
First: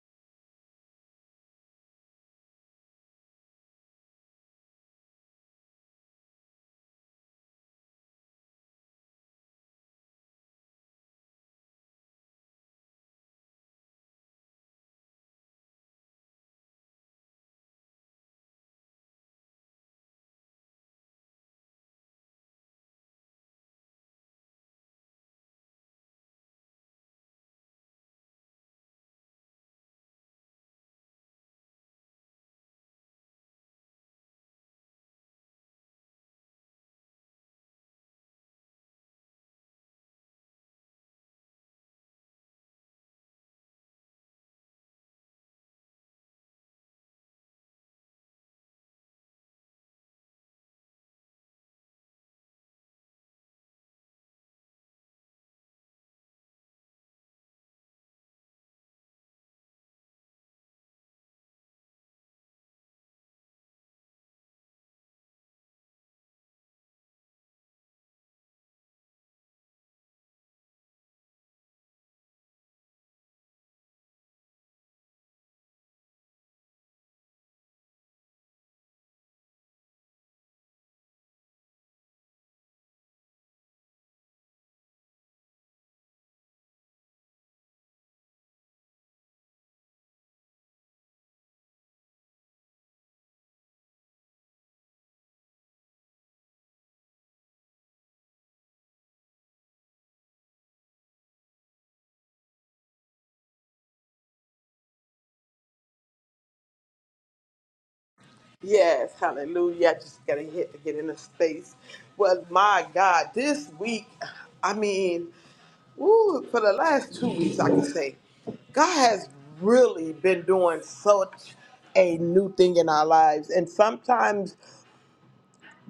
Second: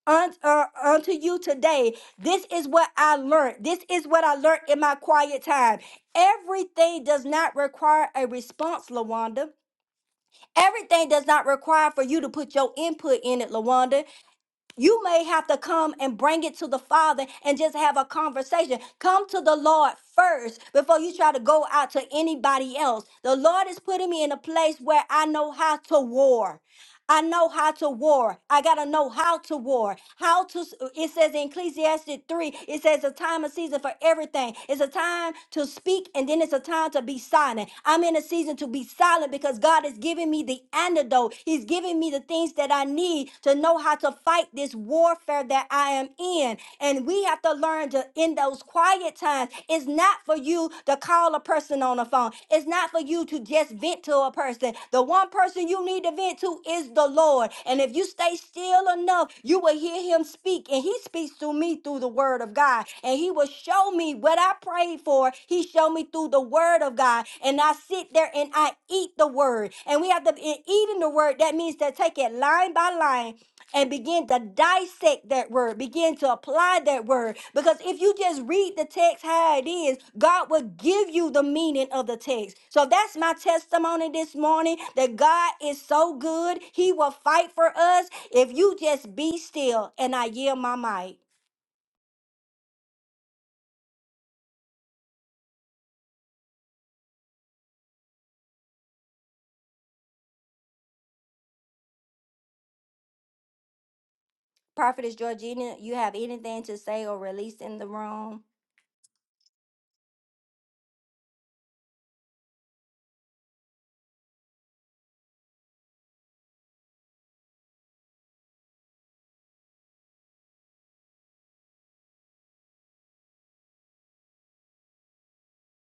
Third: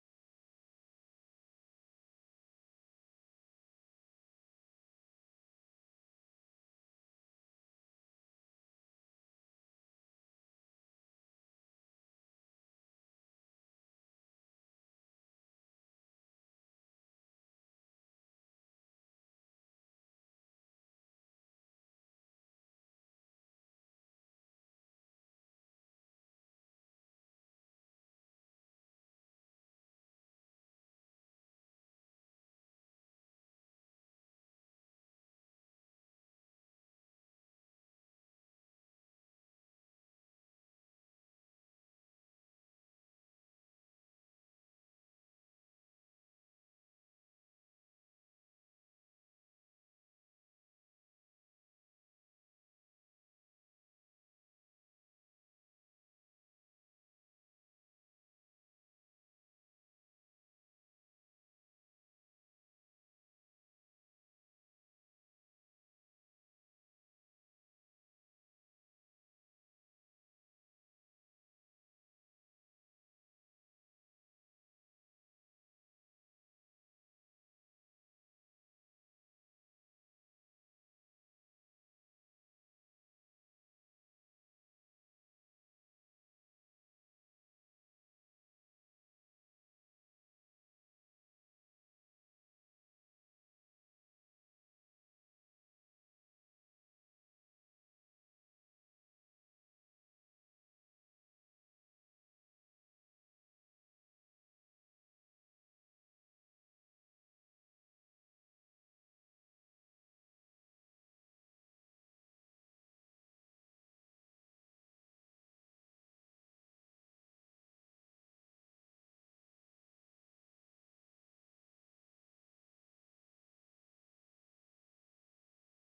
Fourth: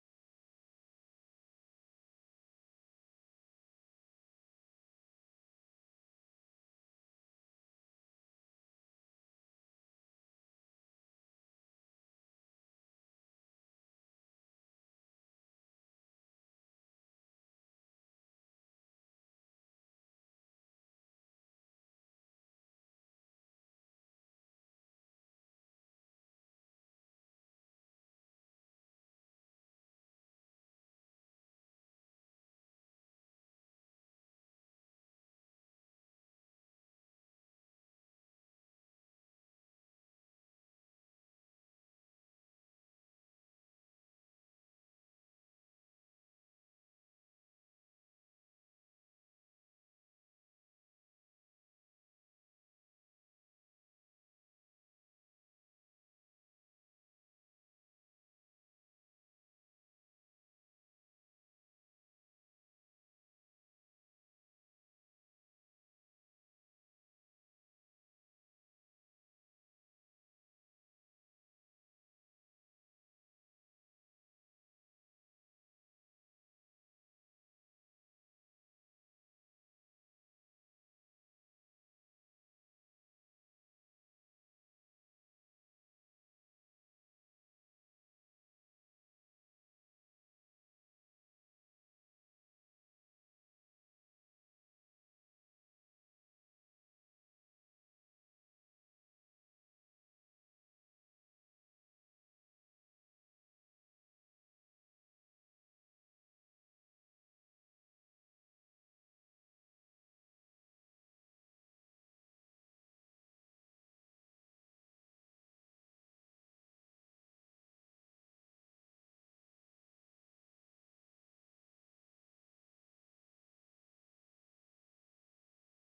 S1: un- uh, unto you today. This is what I learned. This is what I learned in my quiet time. Everything does not require a response, Lawanda. Everything does not require for you to put your input in it, Lawanda. You may have to come and bring it to the Father and just have a conversation. Come to the Lord first before you try to go out to anybody else. The Lord is putting me in a place where I know how to war. I know how to war. I got to know how to war. How to, s- uh, it says in Ecclesiastes 3, it says a time and season for everything. It's a time to speak and then it's a time to be silent. I'm in a season to be silent because God is giving me the antidote. He's giving me the things that I need to know how to fight this warfare that I am in. And we have to learn to, in those quiet times, it's not not for you to call a person on the phone. It's not for you to just vent to a person. The one person you need to vent to is the Lord. And if you stay still enough, you will hear him speak. And he speaks to me through the word of God. And he will show me what I prayed for. He showed me through the word of God. And I sit there and I eat the word. And we have to, in eating the word, that means to take it line by line and begin to dissect that word, begin to apply that word. Because if you just read the text how it is, God will give you the meaning of the text. So that's my testimony this morning that God is so good. He will fight for us if you just be still and I yield my mic. Prophetess Georgina, you have anything to say or release in the room?
S2: Yes, hallelujah. I just gotta hit to get in the space. Well, my God, this week, I mean, ooh, for the last two weeks, I can say, God has really been doing such a new thing in our lives. And sometimes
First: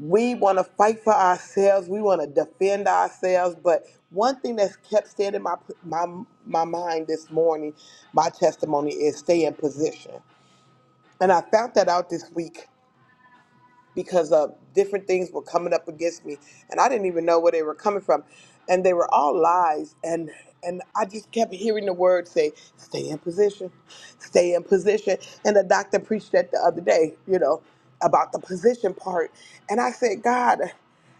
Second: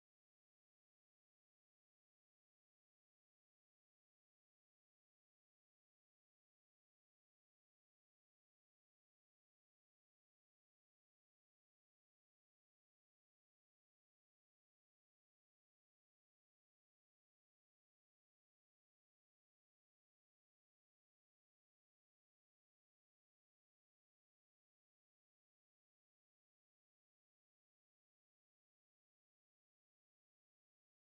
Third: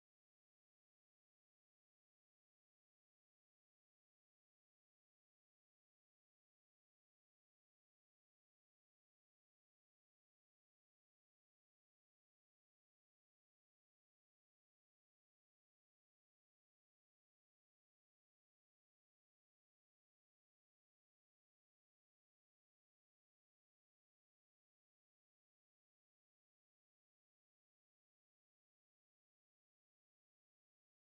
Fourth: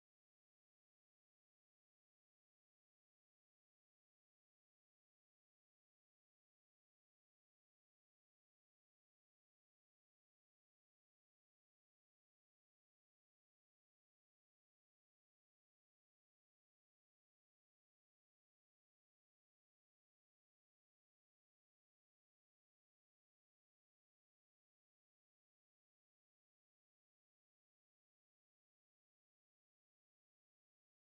S2: we wanna fight for ourselves, we wanna defend ourselves, but one thing that's kept staying in my my my mind this morning, my testimony is stay in position. And I found that out this week because of different things were coming up against me and I didn't even know where they were coming from and they were all lies and and I just kept hearing the word say stay in position stay in position and the doctor preached that the other day you know about the position part and I said God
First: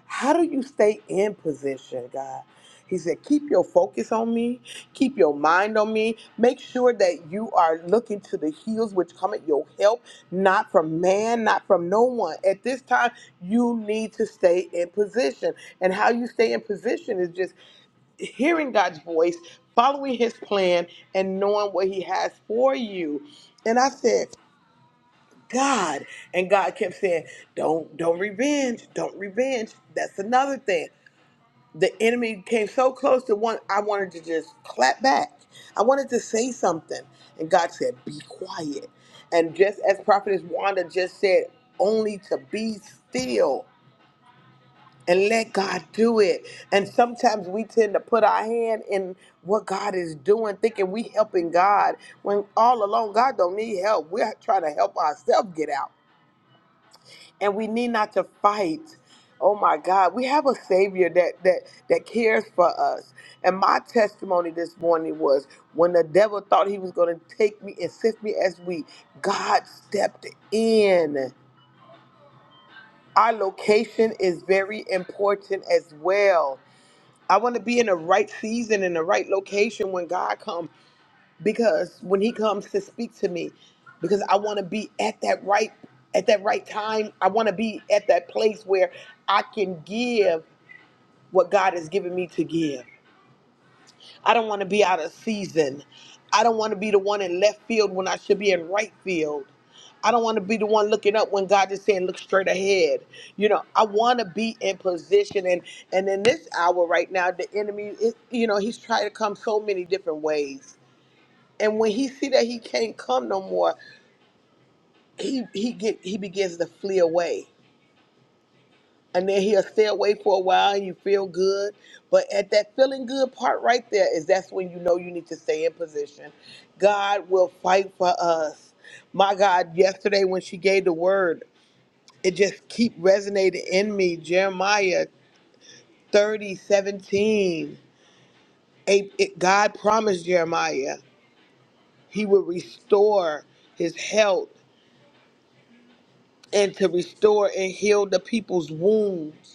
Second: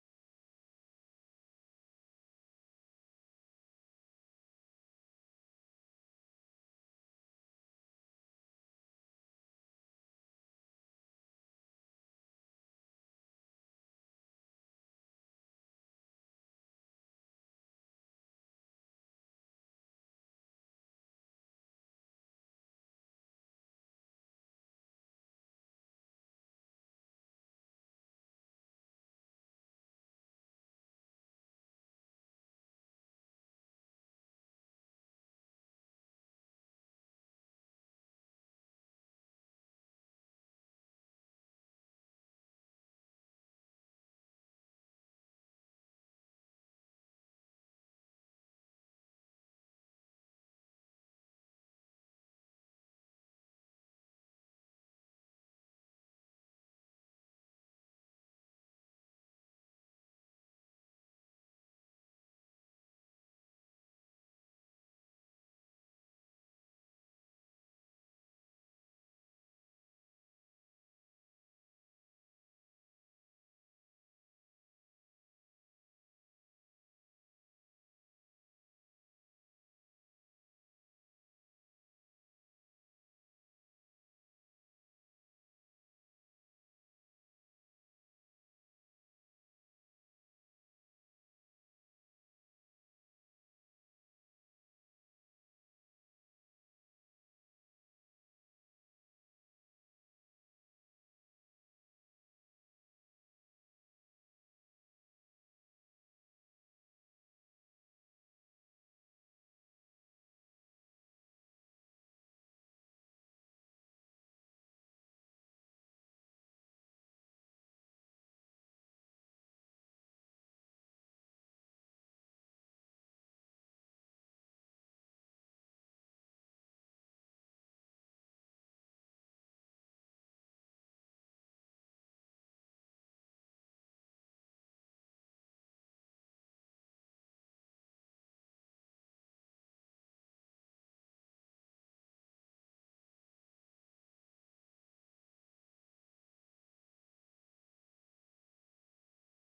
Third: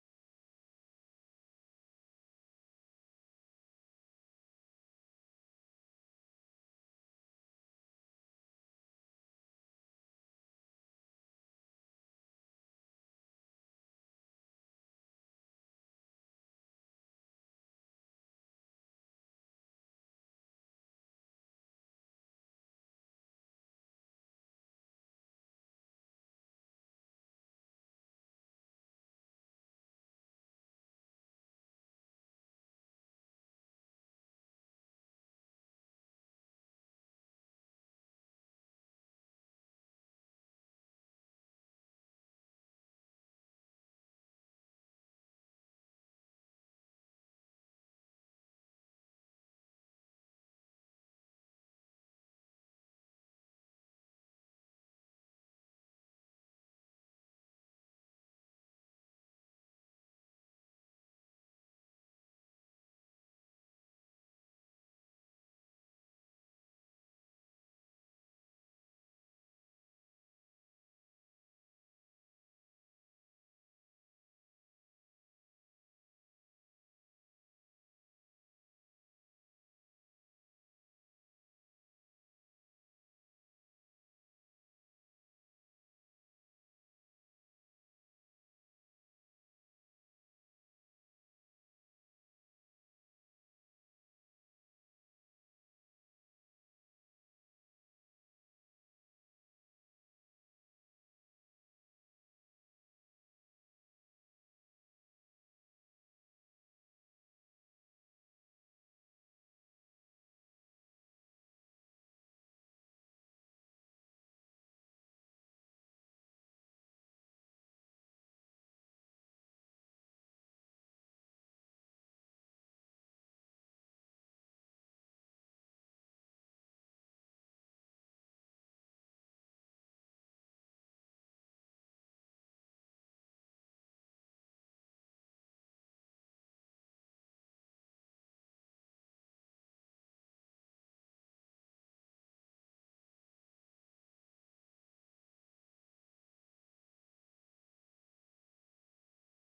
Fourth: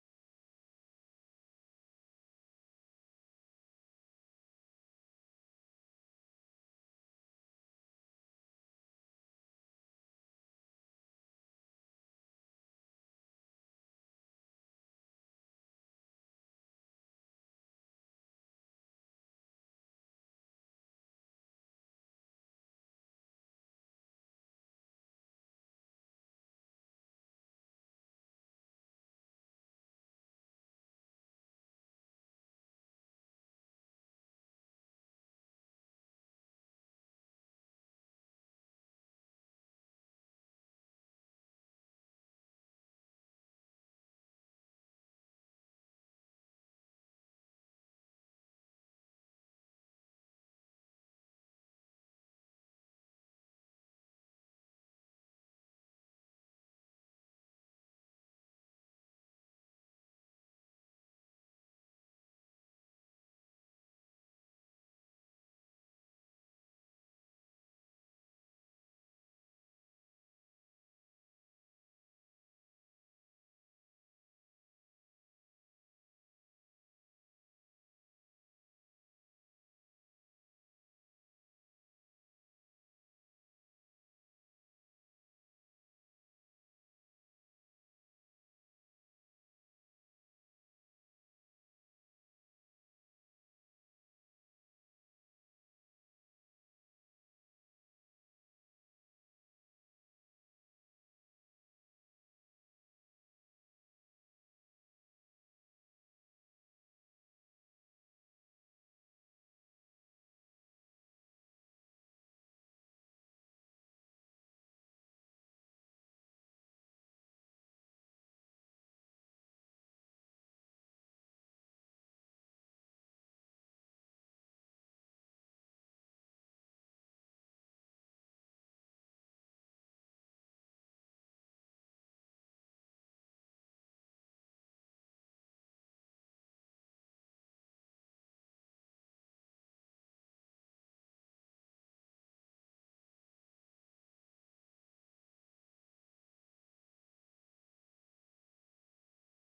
S2: how do you stay in position God he said keep your focus on me keep your mind on me make sure that you are looking to the heels which come at your help not from man, not from no one. At this time, you need to stay in position. And how you stay in position is just hearing God's voice, following his plan, and knowing what he has for you. And I said, God. And God kept saying, Don't don't revenge. Don't revenge. That's another thing the enemy came so close to one I wanted to just clap back. I wanted to say something. And God said, Be quiet. And just as Prophetess Wanda just said, only to be still and let God do it. And sometimes we tend to put our hand in what God is doing, thinking we helping God when all along God don't need help. We're trying to help ourselves get out and we need not to fight. Oh my God, we have a Savior that that that cares for us. And my testimony this morning was when the devil thought he was going to take me and sift me as wheat, God stepped in. Our location is very important as well. I want to be in the right season in the right location when God comes because when he comes to speak to me because i want to be at that right at that right time i want to be at that place where i can give what god has given me to give i don't want to be out of season i don't want to be the one in left field when i should be in right field i don't want to be the one looking up when god is saying look straight ahead you know i want to be in position and and in this hour right now the enemy is you know he's trying to come so many different ways and when he see that he can't come no more he he get he begins to flee away and then he'll stay away for a while and you feel good but at that feeling good part right there is that's when you know you need to stay in position god will fight for us my god yesterday when she gave the word it just keep resonating in me jeremiah 30 17, A- it- god promised jeremiah he would restore his health and to restore and heal the people's wounds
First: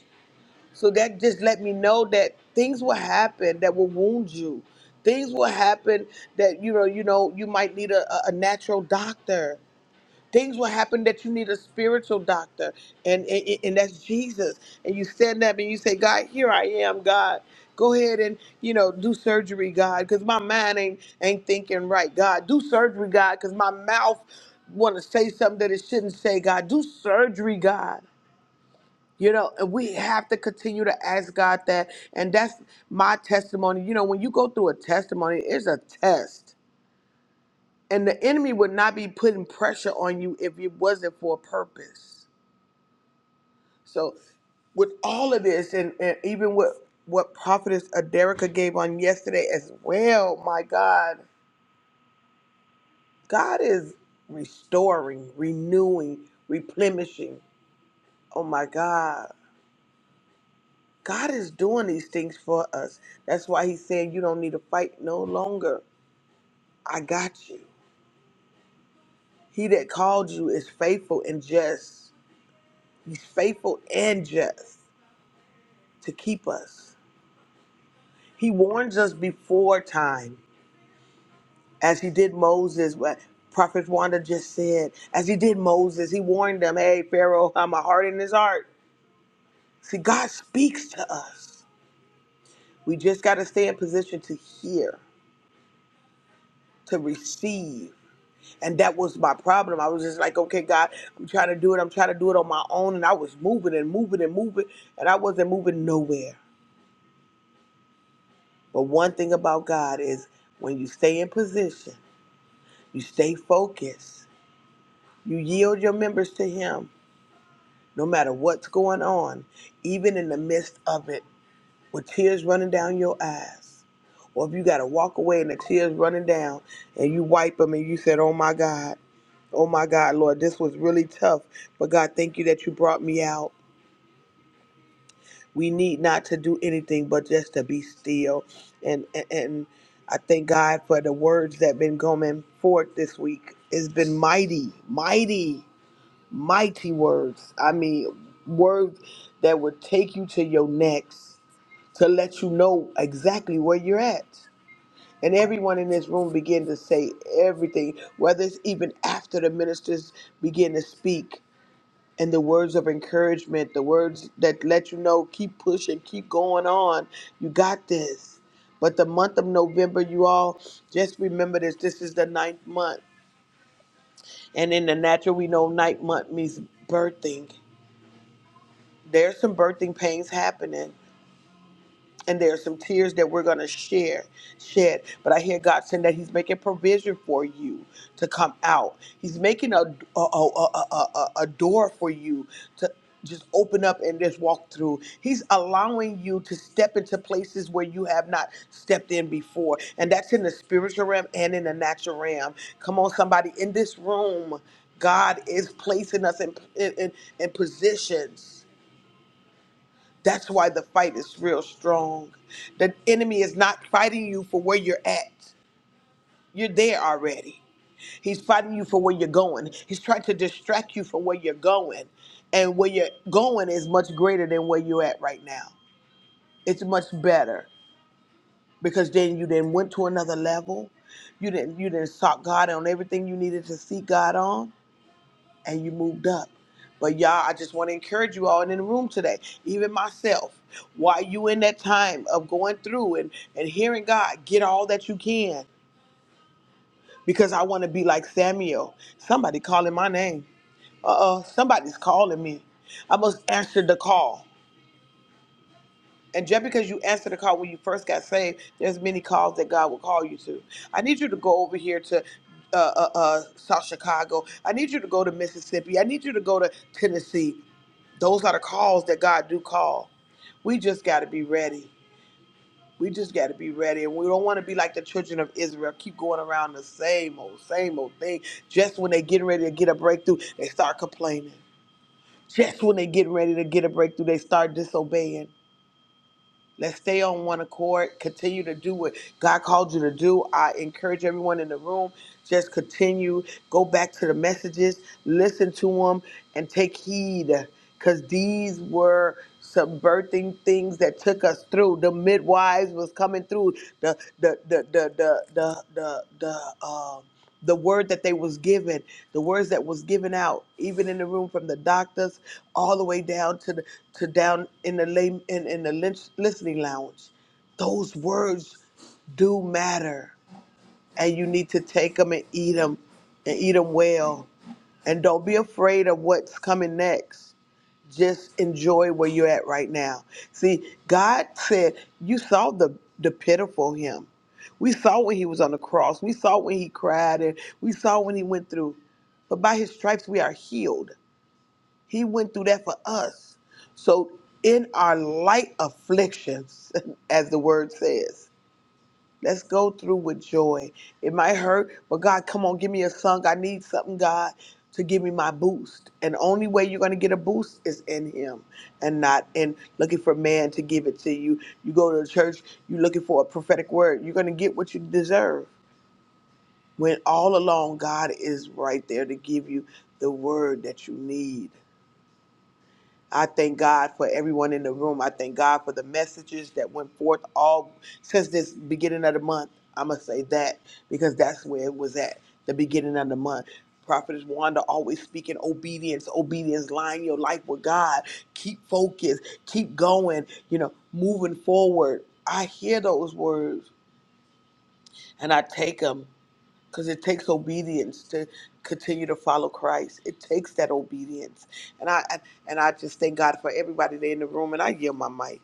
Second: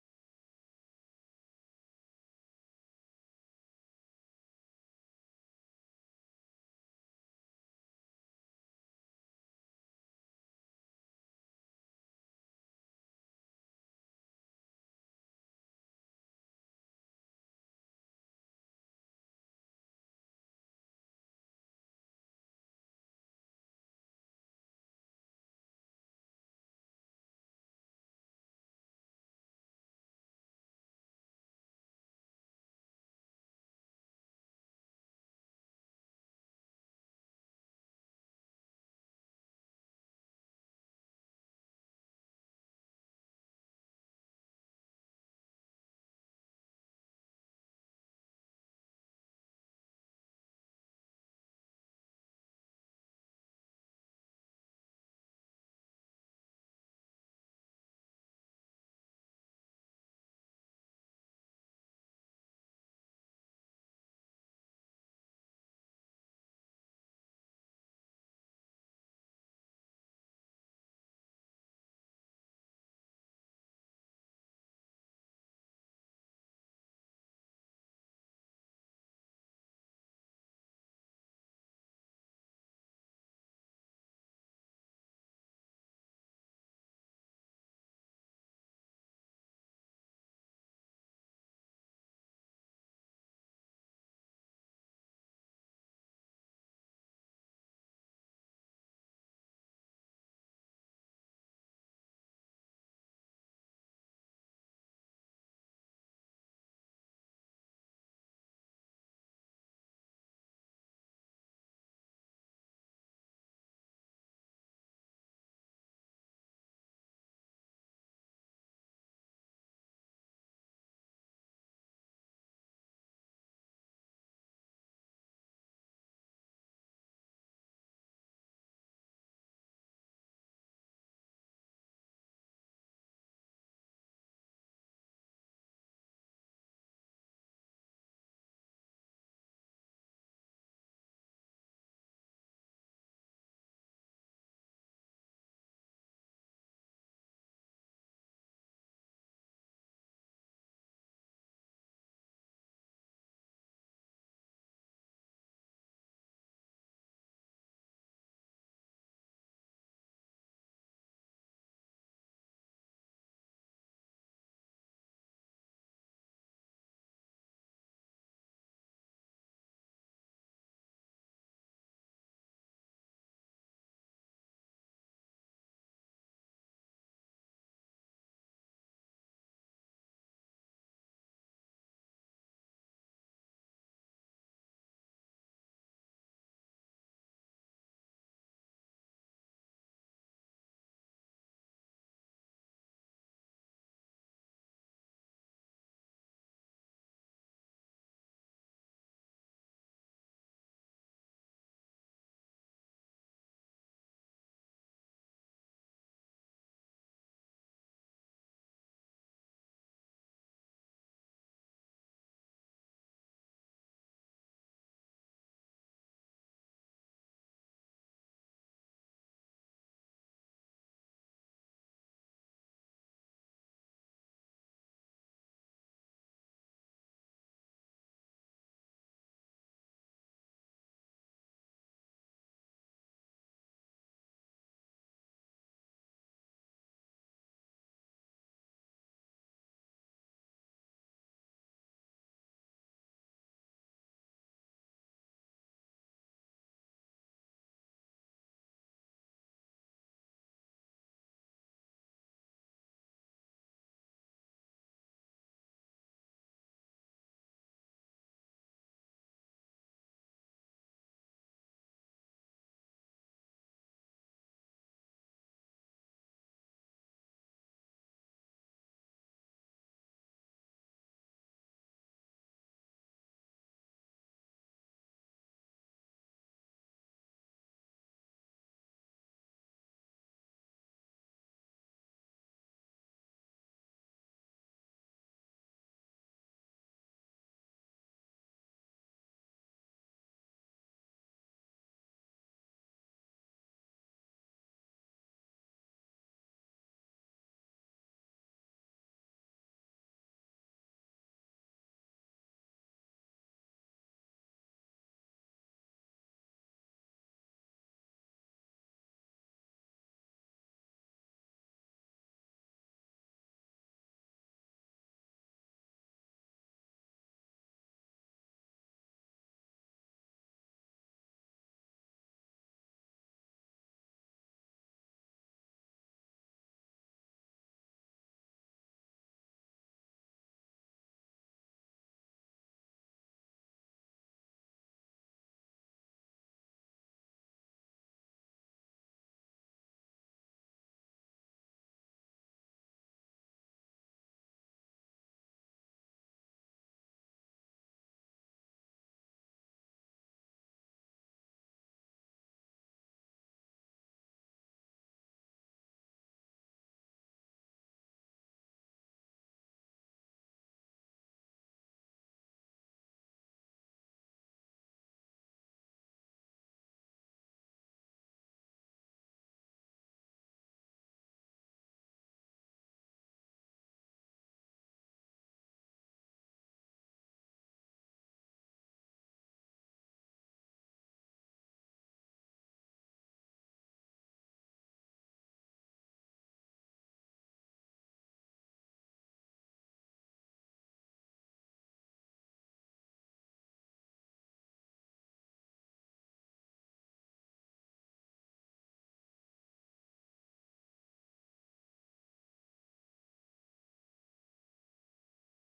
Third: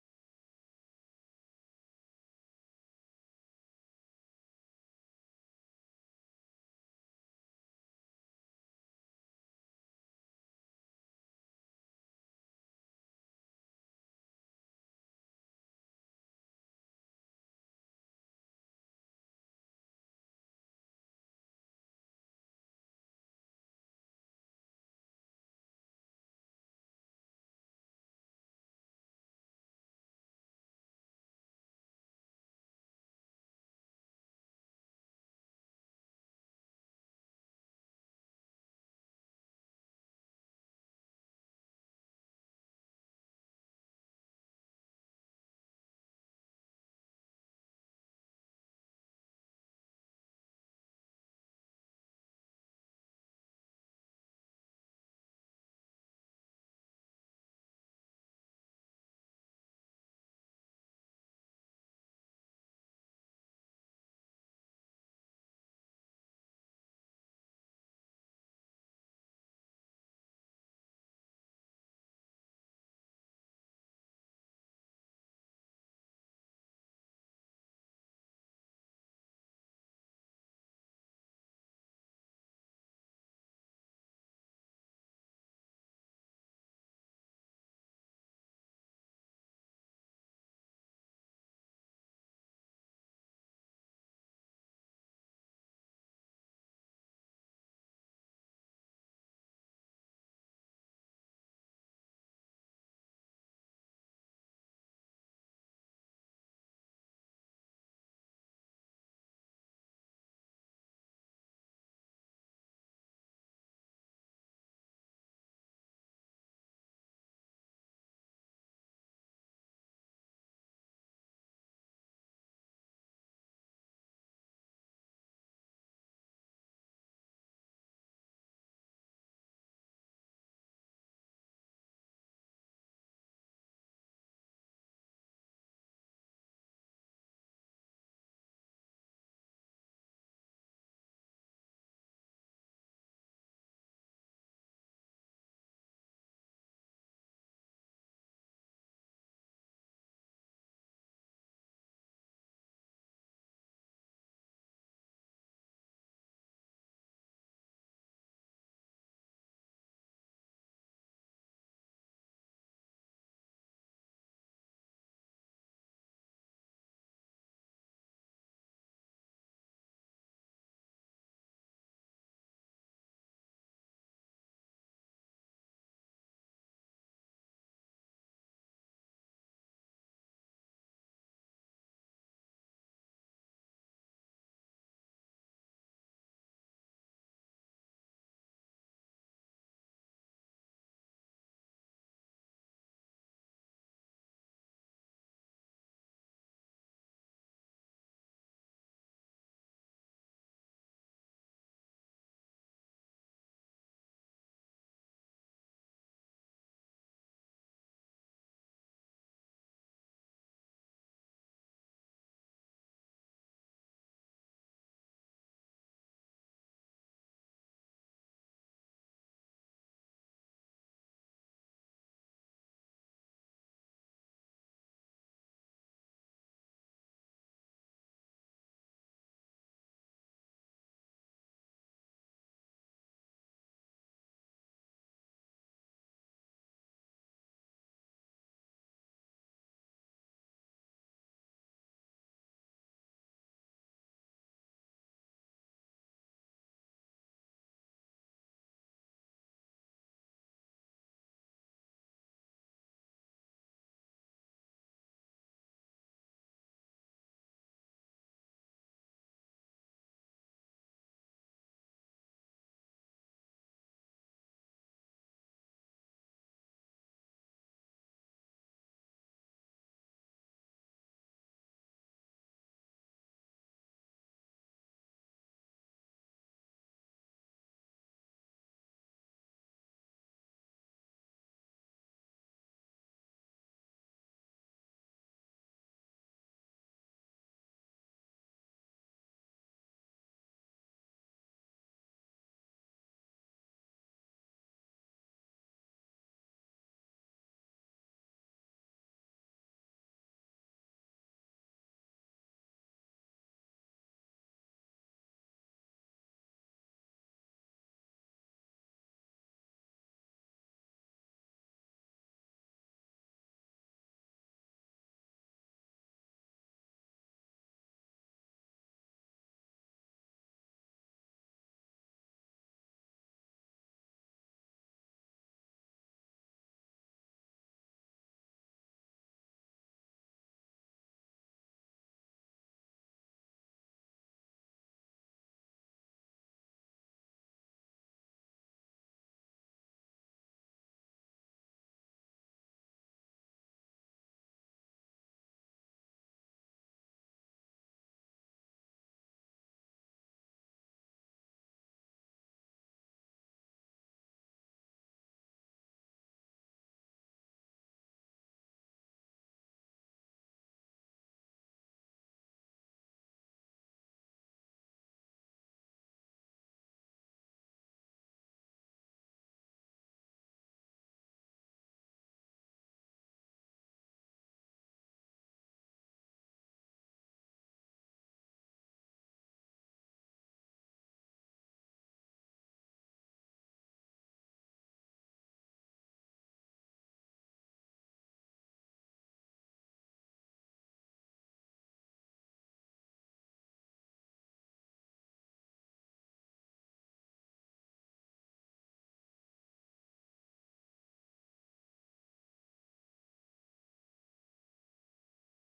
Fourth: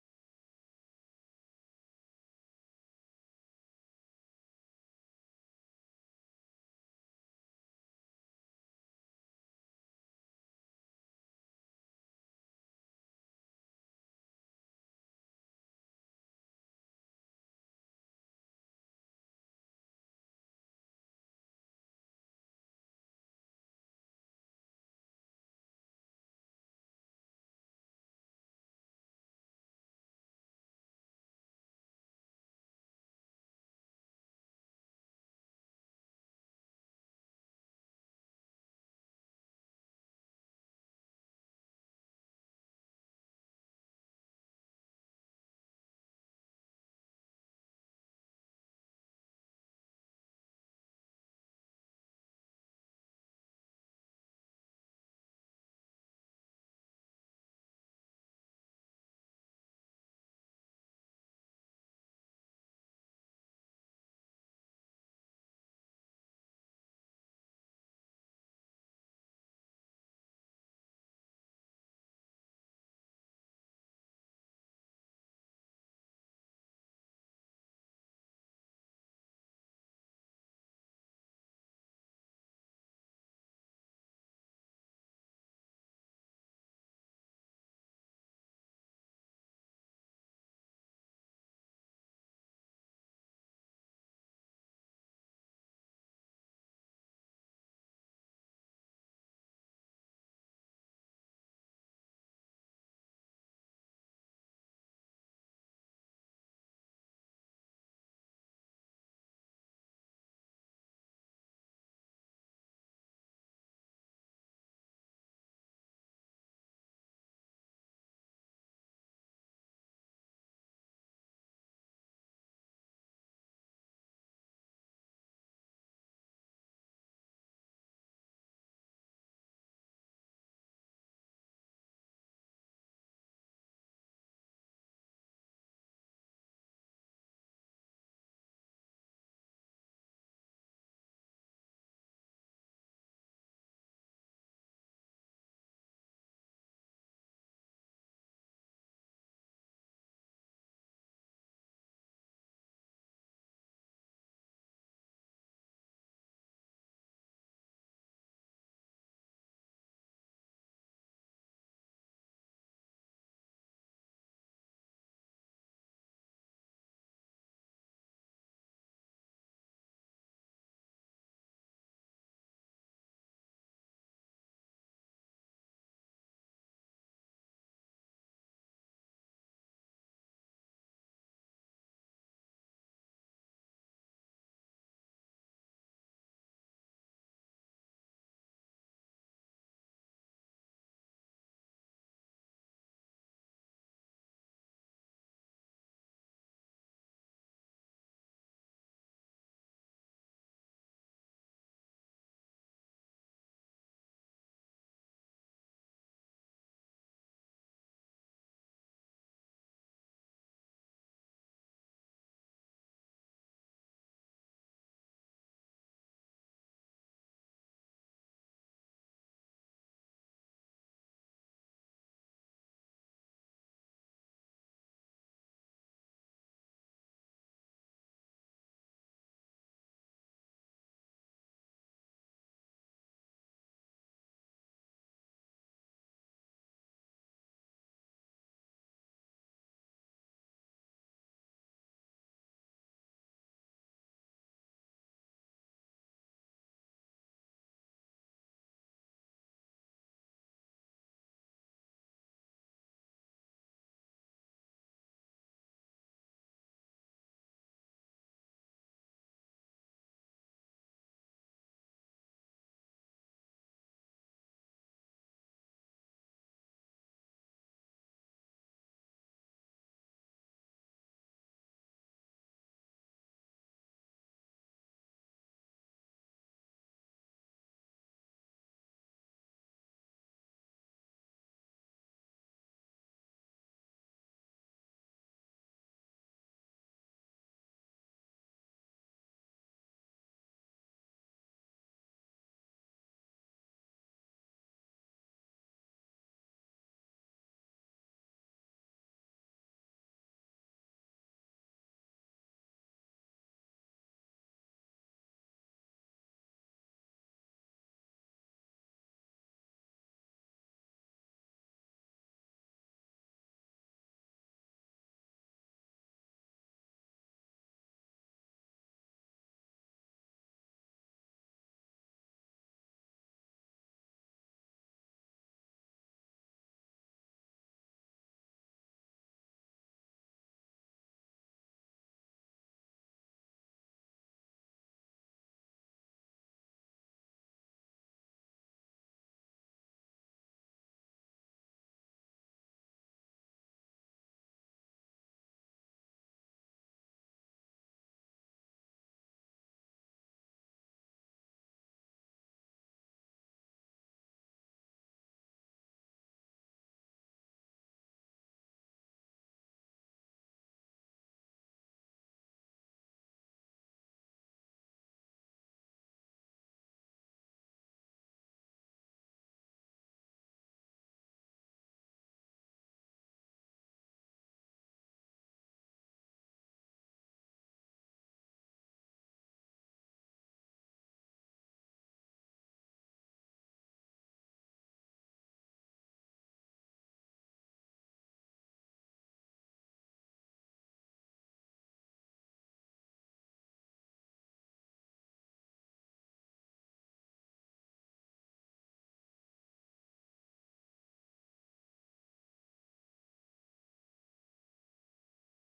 S2: So that just let me know that things will happen that will wound you. Things will happen that you know, you know, you might need a, a a natural doctor. Things will happen that you need a spiritual doctor, and, and and that's Jesus. And you stand up and you say, God, here I am, God. Go ahead and you know do surgery, God, because my mind ain't ain't thinking right, God. Do surgery, God, because my mouth want to say something that it shouldn't say, God. Do surgery, God. You know, and we have to continue to ask God that. And that's my testimony. You know, when you go through a testimony, it's a test. And the enemy would not be putting pressure on you if it wasn't for a purpose. So, with all of this, and, and even with what Prophetess Aderica gave on yesterday as well, my God, God is restoring, renewing, replenishing. Oh, my God. God is doing these things for us. That's why he said, You don't need to fight no longer. I got you. He that called you is faithful and just. He's faithful and just to keep us. He warns us before time, as he did Moses. What Prophet Wanda just said, as he did Moses, he warned them, Hey, Pharaoh, I'm a heart in his heart. See, God speaks to us. We just got to stay in position to hear, to receive And that was my problem. I was just like, okay, God, I'm trying to do it. I'm trying to do it on my own. And I was moving and moving and moving, and I wasn't moving nowhere. But one thing about God is when you stay in position, you stay focused, you yield your members to Him, no matter what's going on, even in the midst of it, with tears running down your eyes. Or if you got to walk away and the tears running down, and you wipe them and you said, oh my God. Oh my God, Lord, this was really tough. But God, thank you that you brought me out. We need not to do anything but just to be still. And and, and I thank God for the words that been coming forth this week. It's been mighty, mighty, mighty words. I mean, words that would take you to your next, to let you know exactly where you're at. And everyone in this room began to say everything, whether it's even after the ministers begin to speak and the words of encouragement, the words that let you know keep pushing, keep going on. You got this. But the month of November, you all just remember this. This is the ninth month. And in the natural, we know ninth month means birthing. There's some birthing pains happening and there are some tears that we're going to share shed but i hear god saying that he's making provision for you to come out he's making a a, a, a, a, a a door for you to just open up and just walk through. He's allowing you to step into places where you have not stepped in before. And that's in the spiritual realm and in the natural realm. Come on, somebody in this room, God is placing us in, in, in in positions that's why the fight is real strong. The enemy is not fighting you for where you're at. You're there already. He's fighting you for where you're going. He's trying to distract you from where you're going. And where you're going is much greater than where you're at right now. It's much better because then you then went to another level. You didn't you didn't sought God on everything you needed to seek God on and you moved up. But y'all, I just want to encourage you all in the room today, even myself. While you in that time of going through and, and hearing God, get all that you can. Because I want to be like Samuel. Somebody calling my name. Uh-uh. Somebody's calling me. I must answer the call. And just because you answered the call when you first got saved, there's many calls that God will call you to. I need you to go over here to uh, uh, uh, South Chicago. I need you to go to Mississippi. I need you to go to Tennessee. Those are the calls that God do call. We just got to be ready. We just got to be ready. And we don't want to be like the children of Israel, keep going around the same old, same old thing. Just when they getting ready to get a breakthrough, they start complaining. Just when they getting ready to get a breakthrough, they start disobeying. Let's stay on one accord. Continue to do what God called you to do. I encourage everyone in the room, just continue. Go back to the messages, listen to them, and take heed. Because these were subverting things that took us through. The midwives was coming through. The the the the the the the, the, um the word that they was given, the words that was given out, even in the room from the doctors all the way down to the to down in the lay, in, in the lynch, listening lounge. Those words do matter, and you need to take them and eat them, and eat them well, and don't be afraid of what's coming next. Just enjoy where you're at right now. See, God said, You saw the, the pitiful him. We saw when he was on the cross. We saw when he cried and we saw when he went through. But by his stripes we are healed. He went through that for us. So in our light afflictions, as the word says. Let's go through with joy. It might hurt, but God, come on, give me a song. I need something, God, to give me my boost. And the only way you're going to get a boost is in Him and not in looking for man to give it to you. You go to the church, you're looking for a prophetic word. You're going to get what you deserve. When all along, God is right there to give you the word that you need. I thank God for everyone in the room. I thank God for the messages that went forth all since this beginning of the month. I'm going to say that because that's where it was at, the beginning of the month. Prophetess Wanda always speaking obedience, obedience, line your life with God. Keep focused, keep going, you know, moving forward. I hear those words and I take them because it takes obedience to continue to follow Christ. It takes that obedience, and I I- and I just thank God for everybody there in the room. And I yield my mic.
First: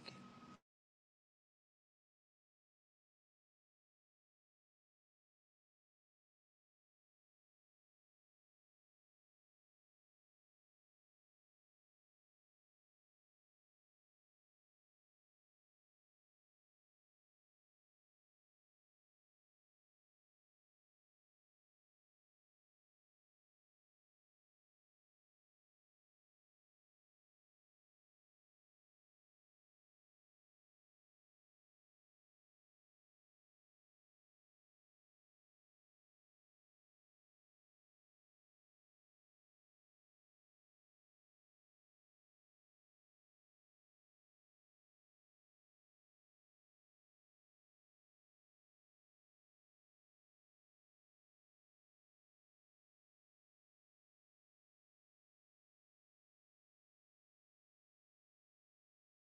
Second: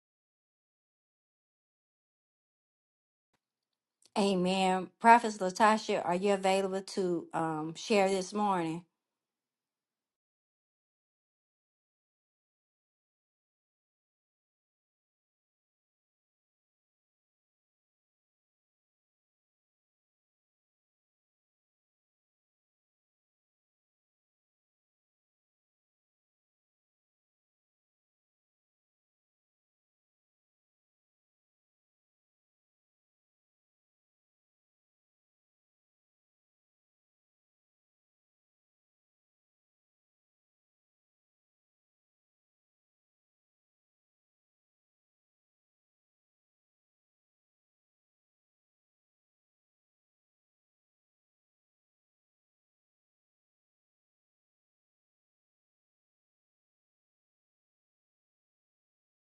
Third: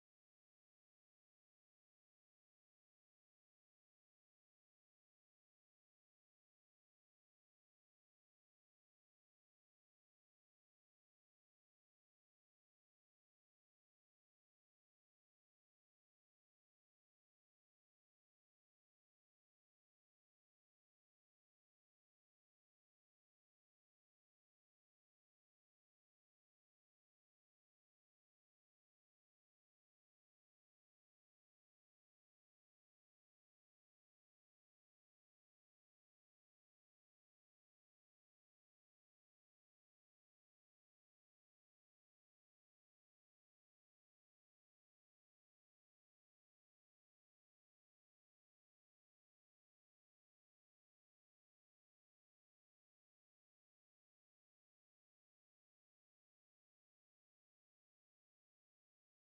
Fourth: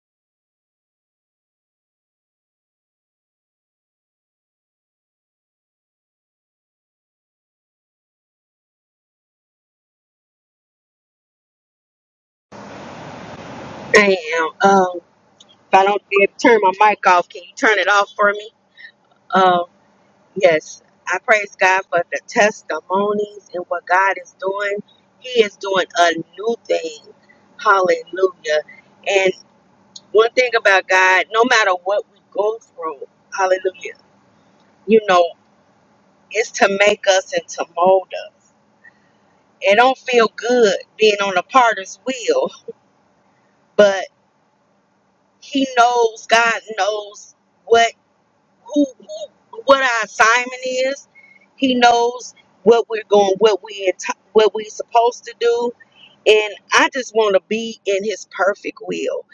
S1: Amen. Prophetess Latasha, are you available to um, share this morning?
S3: I am. Um, if I don't be able to turn my mic off, can you turn it off for me? Um, yes. I praise God for the testimonies and what God is doing. He is doing a new thing. Hallelujah. And one thing about God, no matter what we go through, hallelujah, you know, it's to make us and to mold us. It don't feel good being on a partner's wheel, but he knows, God knows what who, who what our assignment is. He knows what we're going, what we enti- what we supposed to do. And I just want to be in His perfect will.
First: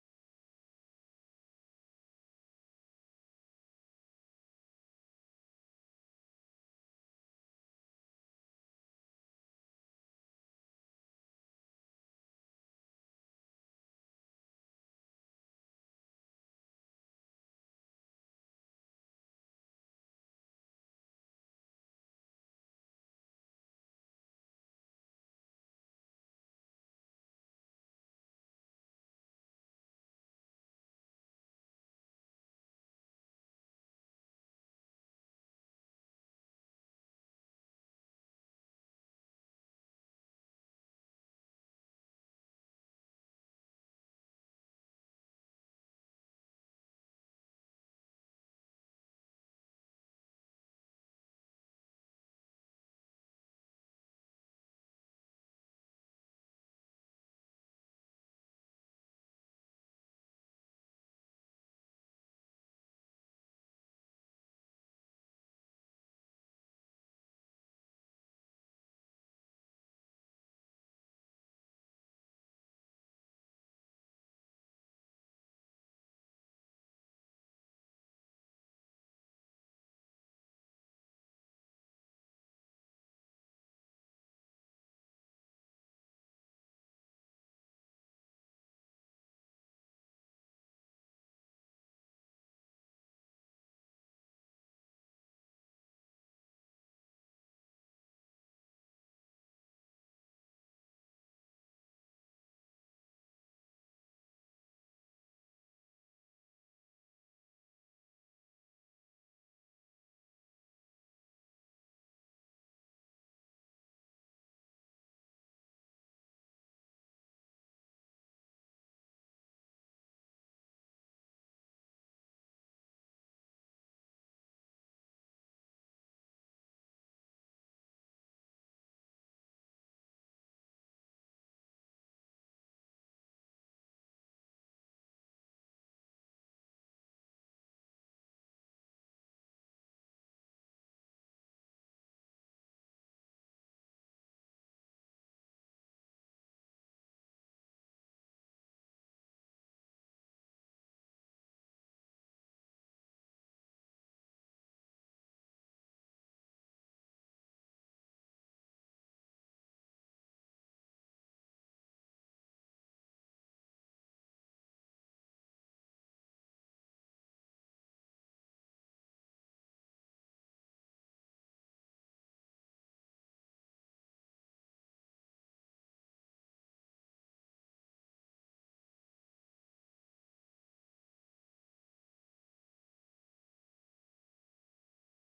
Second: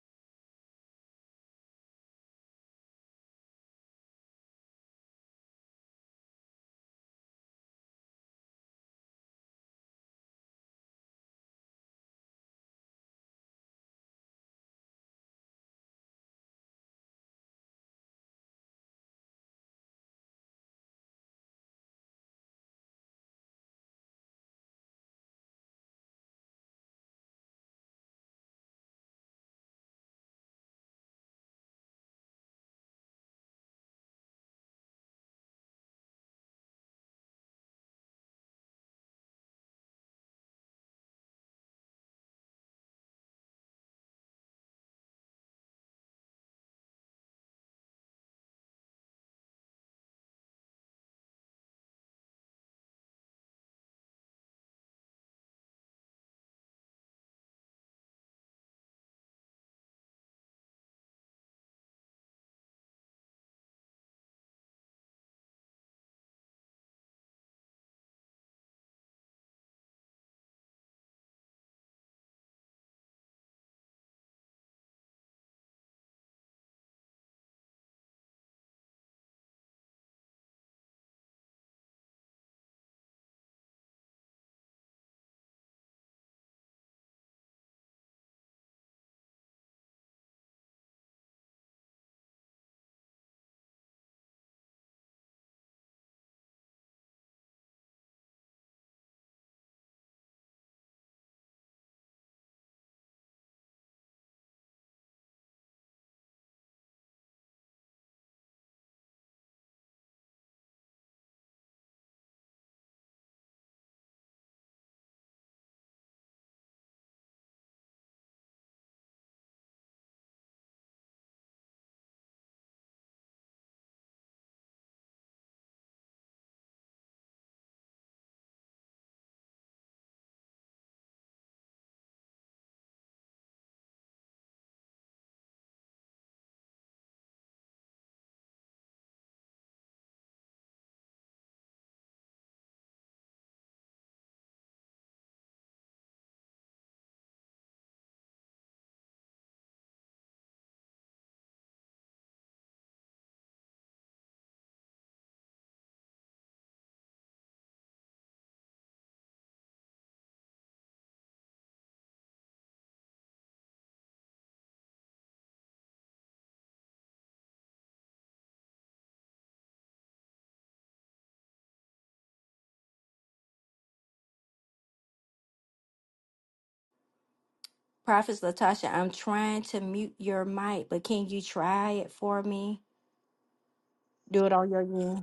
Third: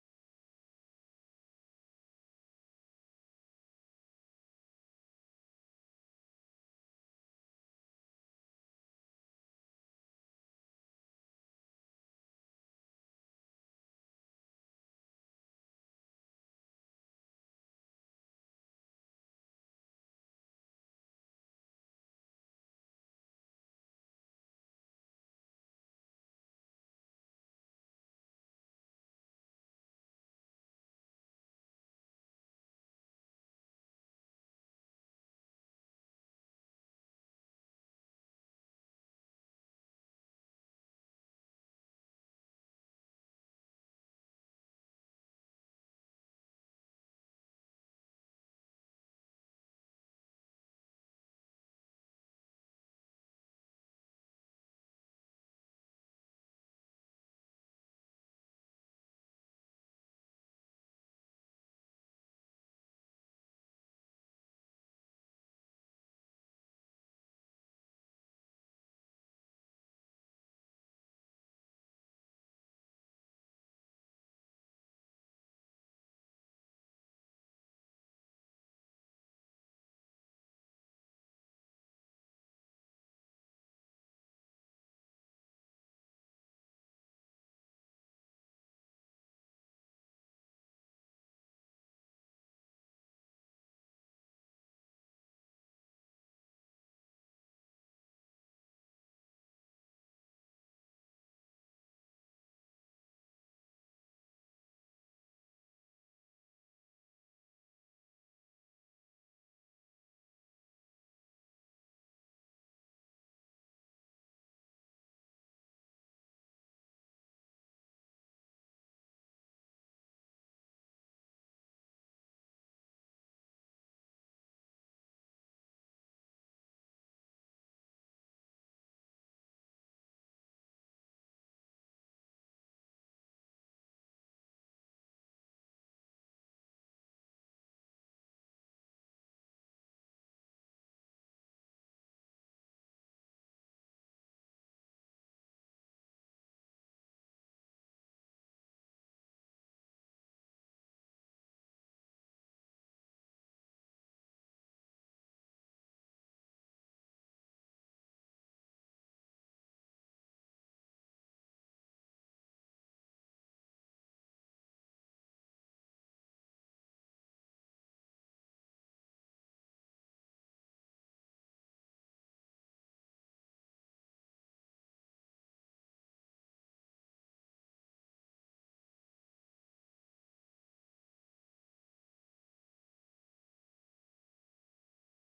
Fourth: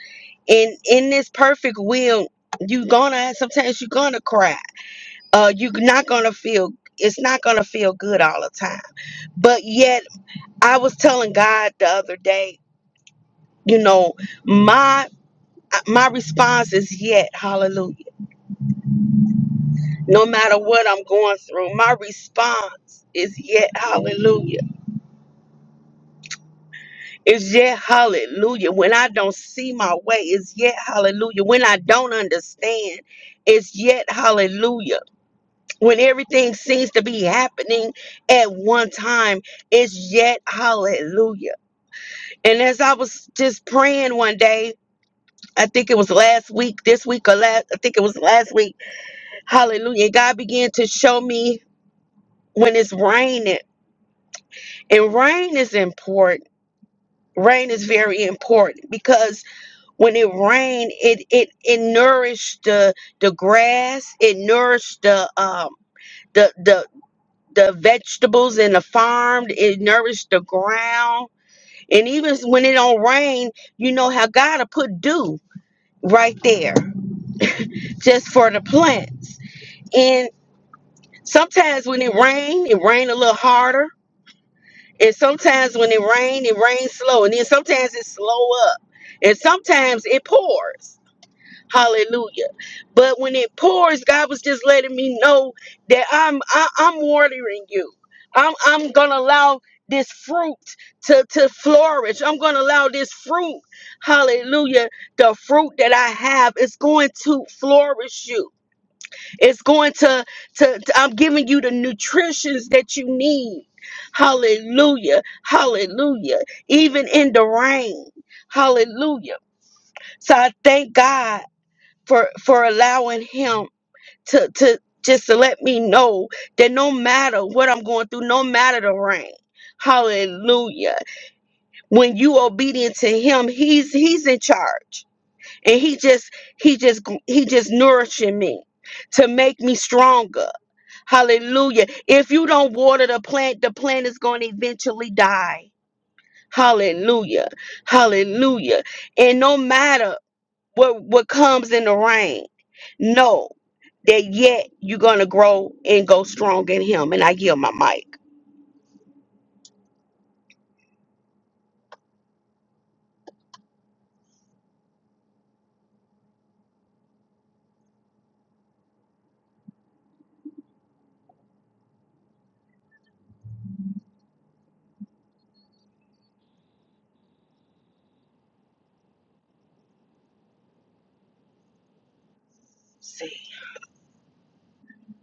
S3: And in this perfect will, you're gonna sometimes you're gonna cry. Uh, you're not gonna feel. It's not gonna feel good all the time. But yet, I was telling God the other day, you know, my my response is yet. Hallelujah No matter what I'm going through, my response is yet hallelujah. It's yet hallelujah. When I don't see my way, it's yet hallelujah. When I don't understand, it's yet hallelujah. When everything seems to be happening at one time, it's yet hallelujah. And as I was just praying one day, I think it was last week, this week or last, I think it was last week, hallelujah. God began to show me when it's raining. And rain is important. Rain is very important because when it rained, it it it nourished the the grass, it nourished the um the the the vegetables in the farm, it nourished the ground. And even when it don't rain, you know how God'll put dew right there just for the plants. And sometimes when it rain, it rain a little harder And sometimes when it rains, it rains slow. And then sometimes it slow up. And sometimes it pours. Hallelujah. But when it pours, God was just letting me know that I'm I, I'm watering you. I'm I'm gonna allow this fruit to, to flourish. I'm gonna allow this fruit, hallelujah, the fruit that I have is going to flourish you. It's going to, to, to- I'm giving you the nutritions that you need. Hallelujah. Hallelujah. Even in the rain. Hallelujah. So I thank God for for allowing him to to just to let me know that no matter what I'm going through, no matter the rain. Hallelujah. When you obedient to him, he's he's in charge. And he just he just he just nourishing me to make me stronger Hallelujah. If you don't water the plant, the plant is going to eventually die. Hallelujah. Hallelujah. And no matter what, what comes in the rain, know that yet you're going to grow and go strong in Him. And I yield my mic.
S1: Prophet Latasha, I'm trying to mute your mic, but can you try it for me? Do it on your end.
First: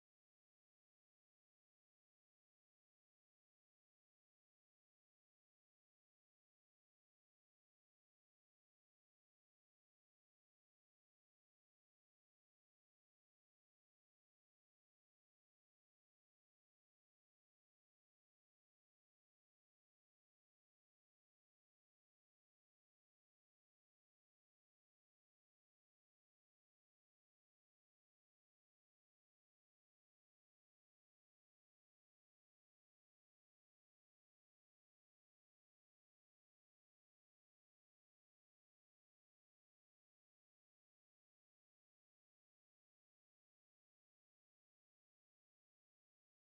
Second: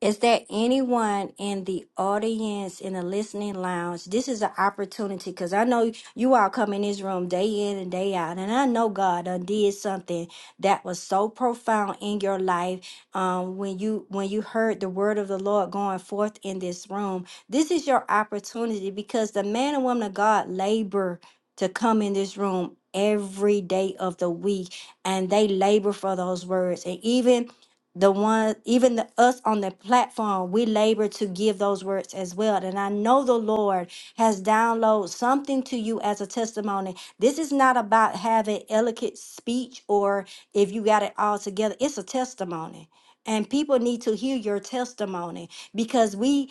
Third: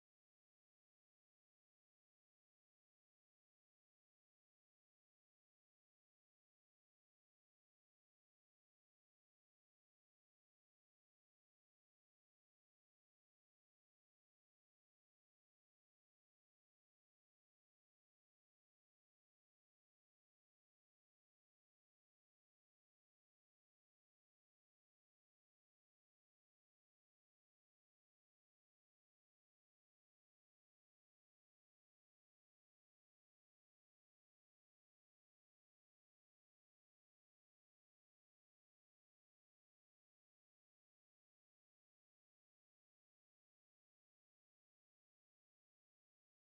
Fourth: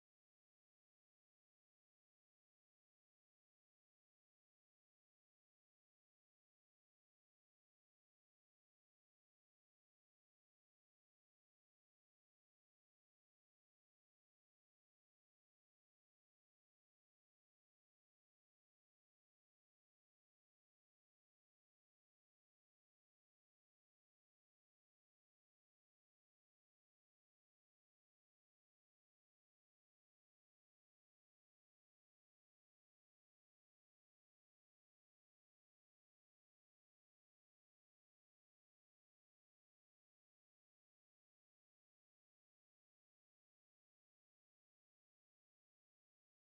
S1: Is there anyone in the audience in the listening lounge? This is an opportunity because I know you all come in this room day in and day out, and I know God done did something that was so profound in your life um, when you when you heard the word of the Lord going forth in this room. This is your opportunity because the man and woman of God labor to come in this room every day of the week and they labor for those words and even the one even the us on the platform we labor to give those words as well and i know the lord has downloaded something to you as a testimony this is not about having eloquent speech or if you got it all together it's a testimony and people need to hear your testimony because we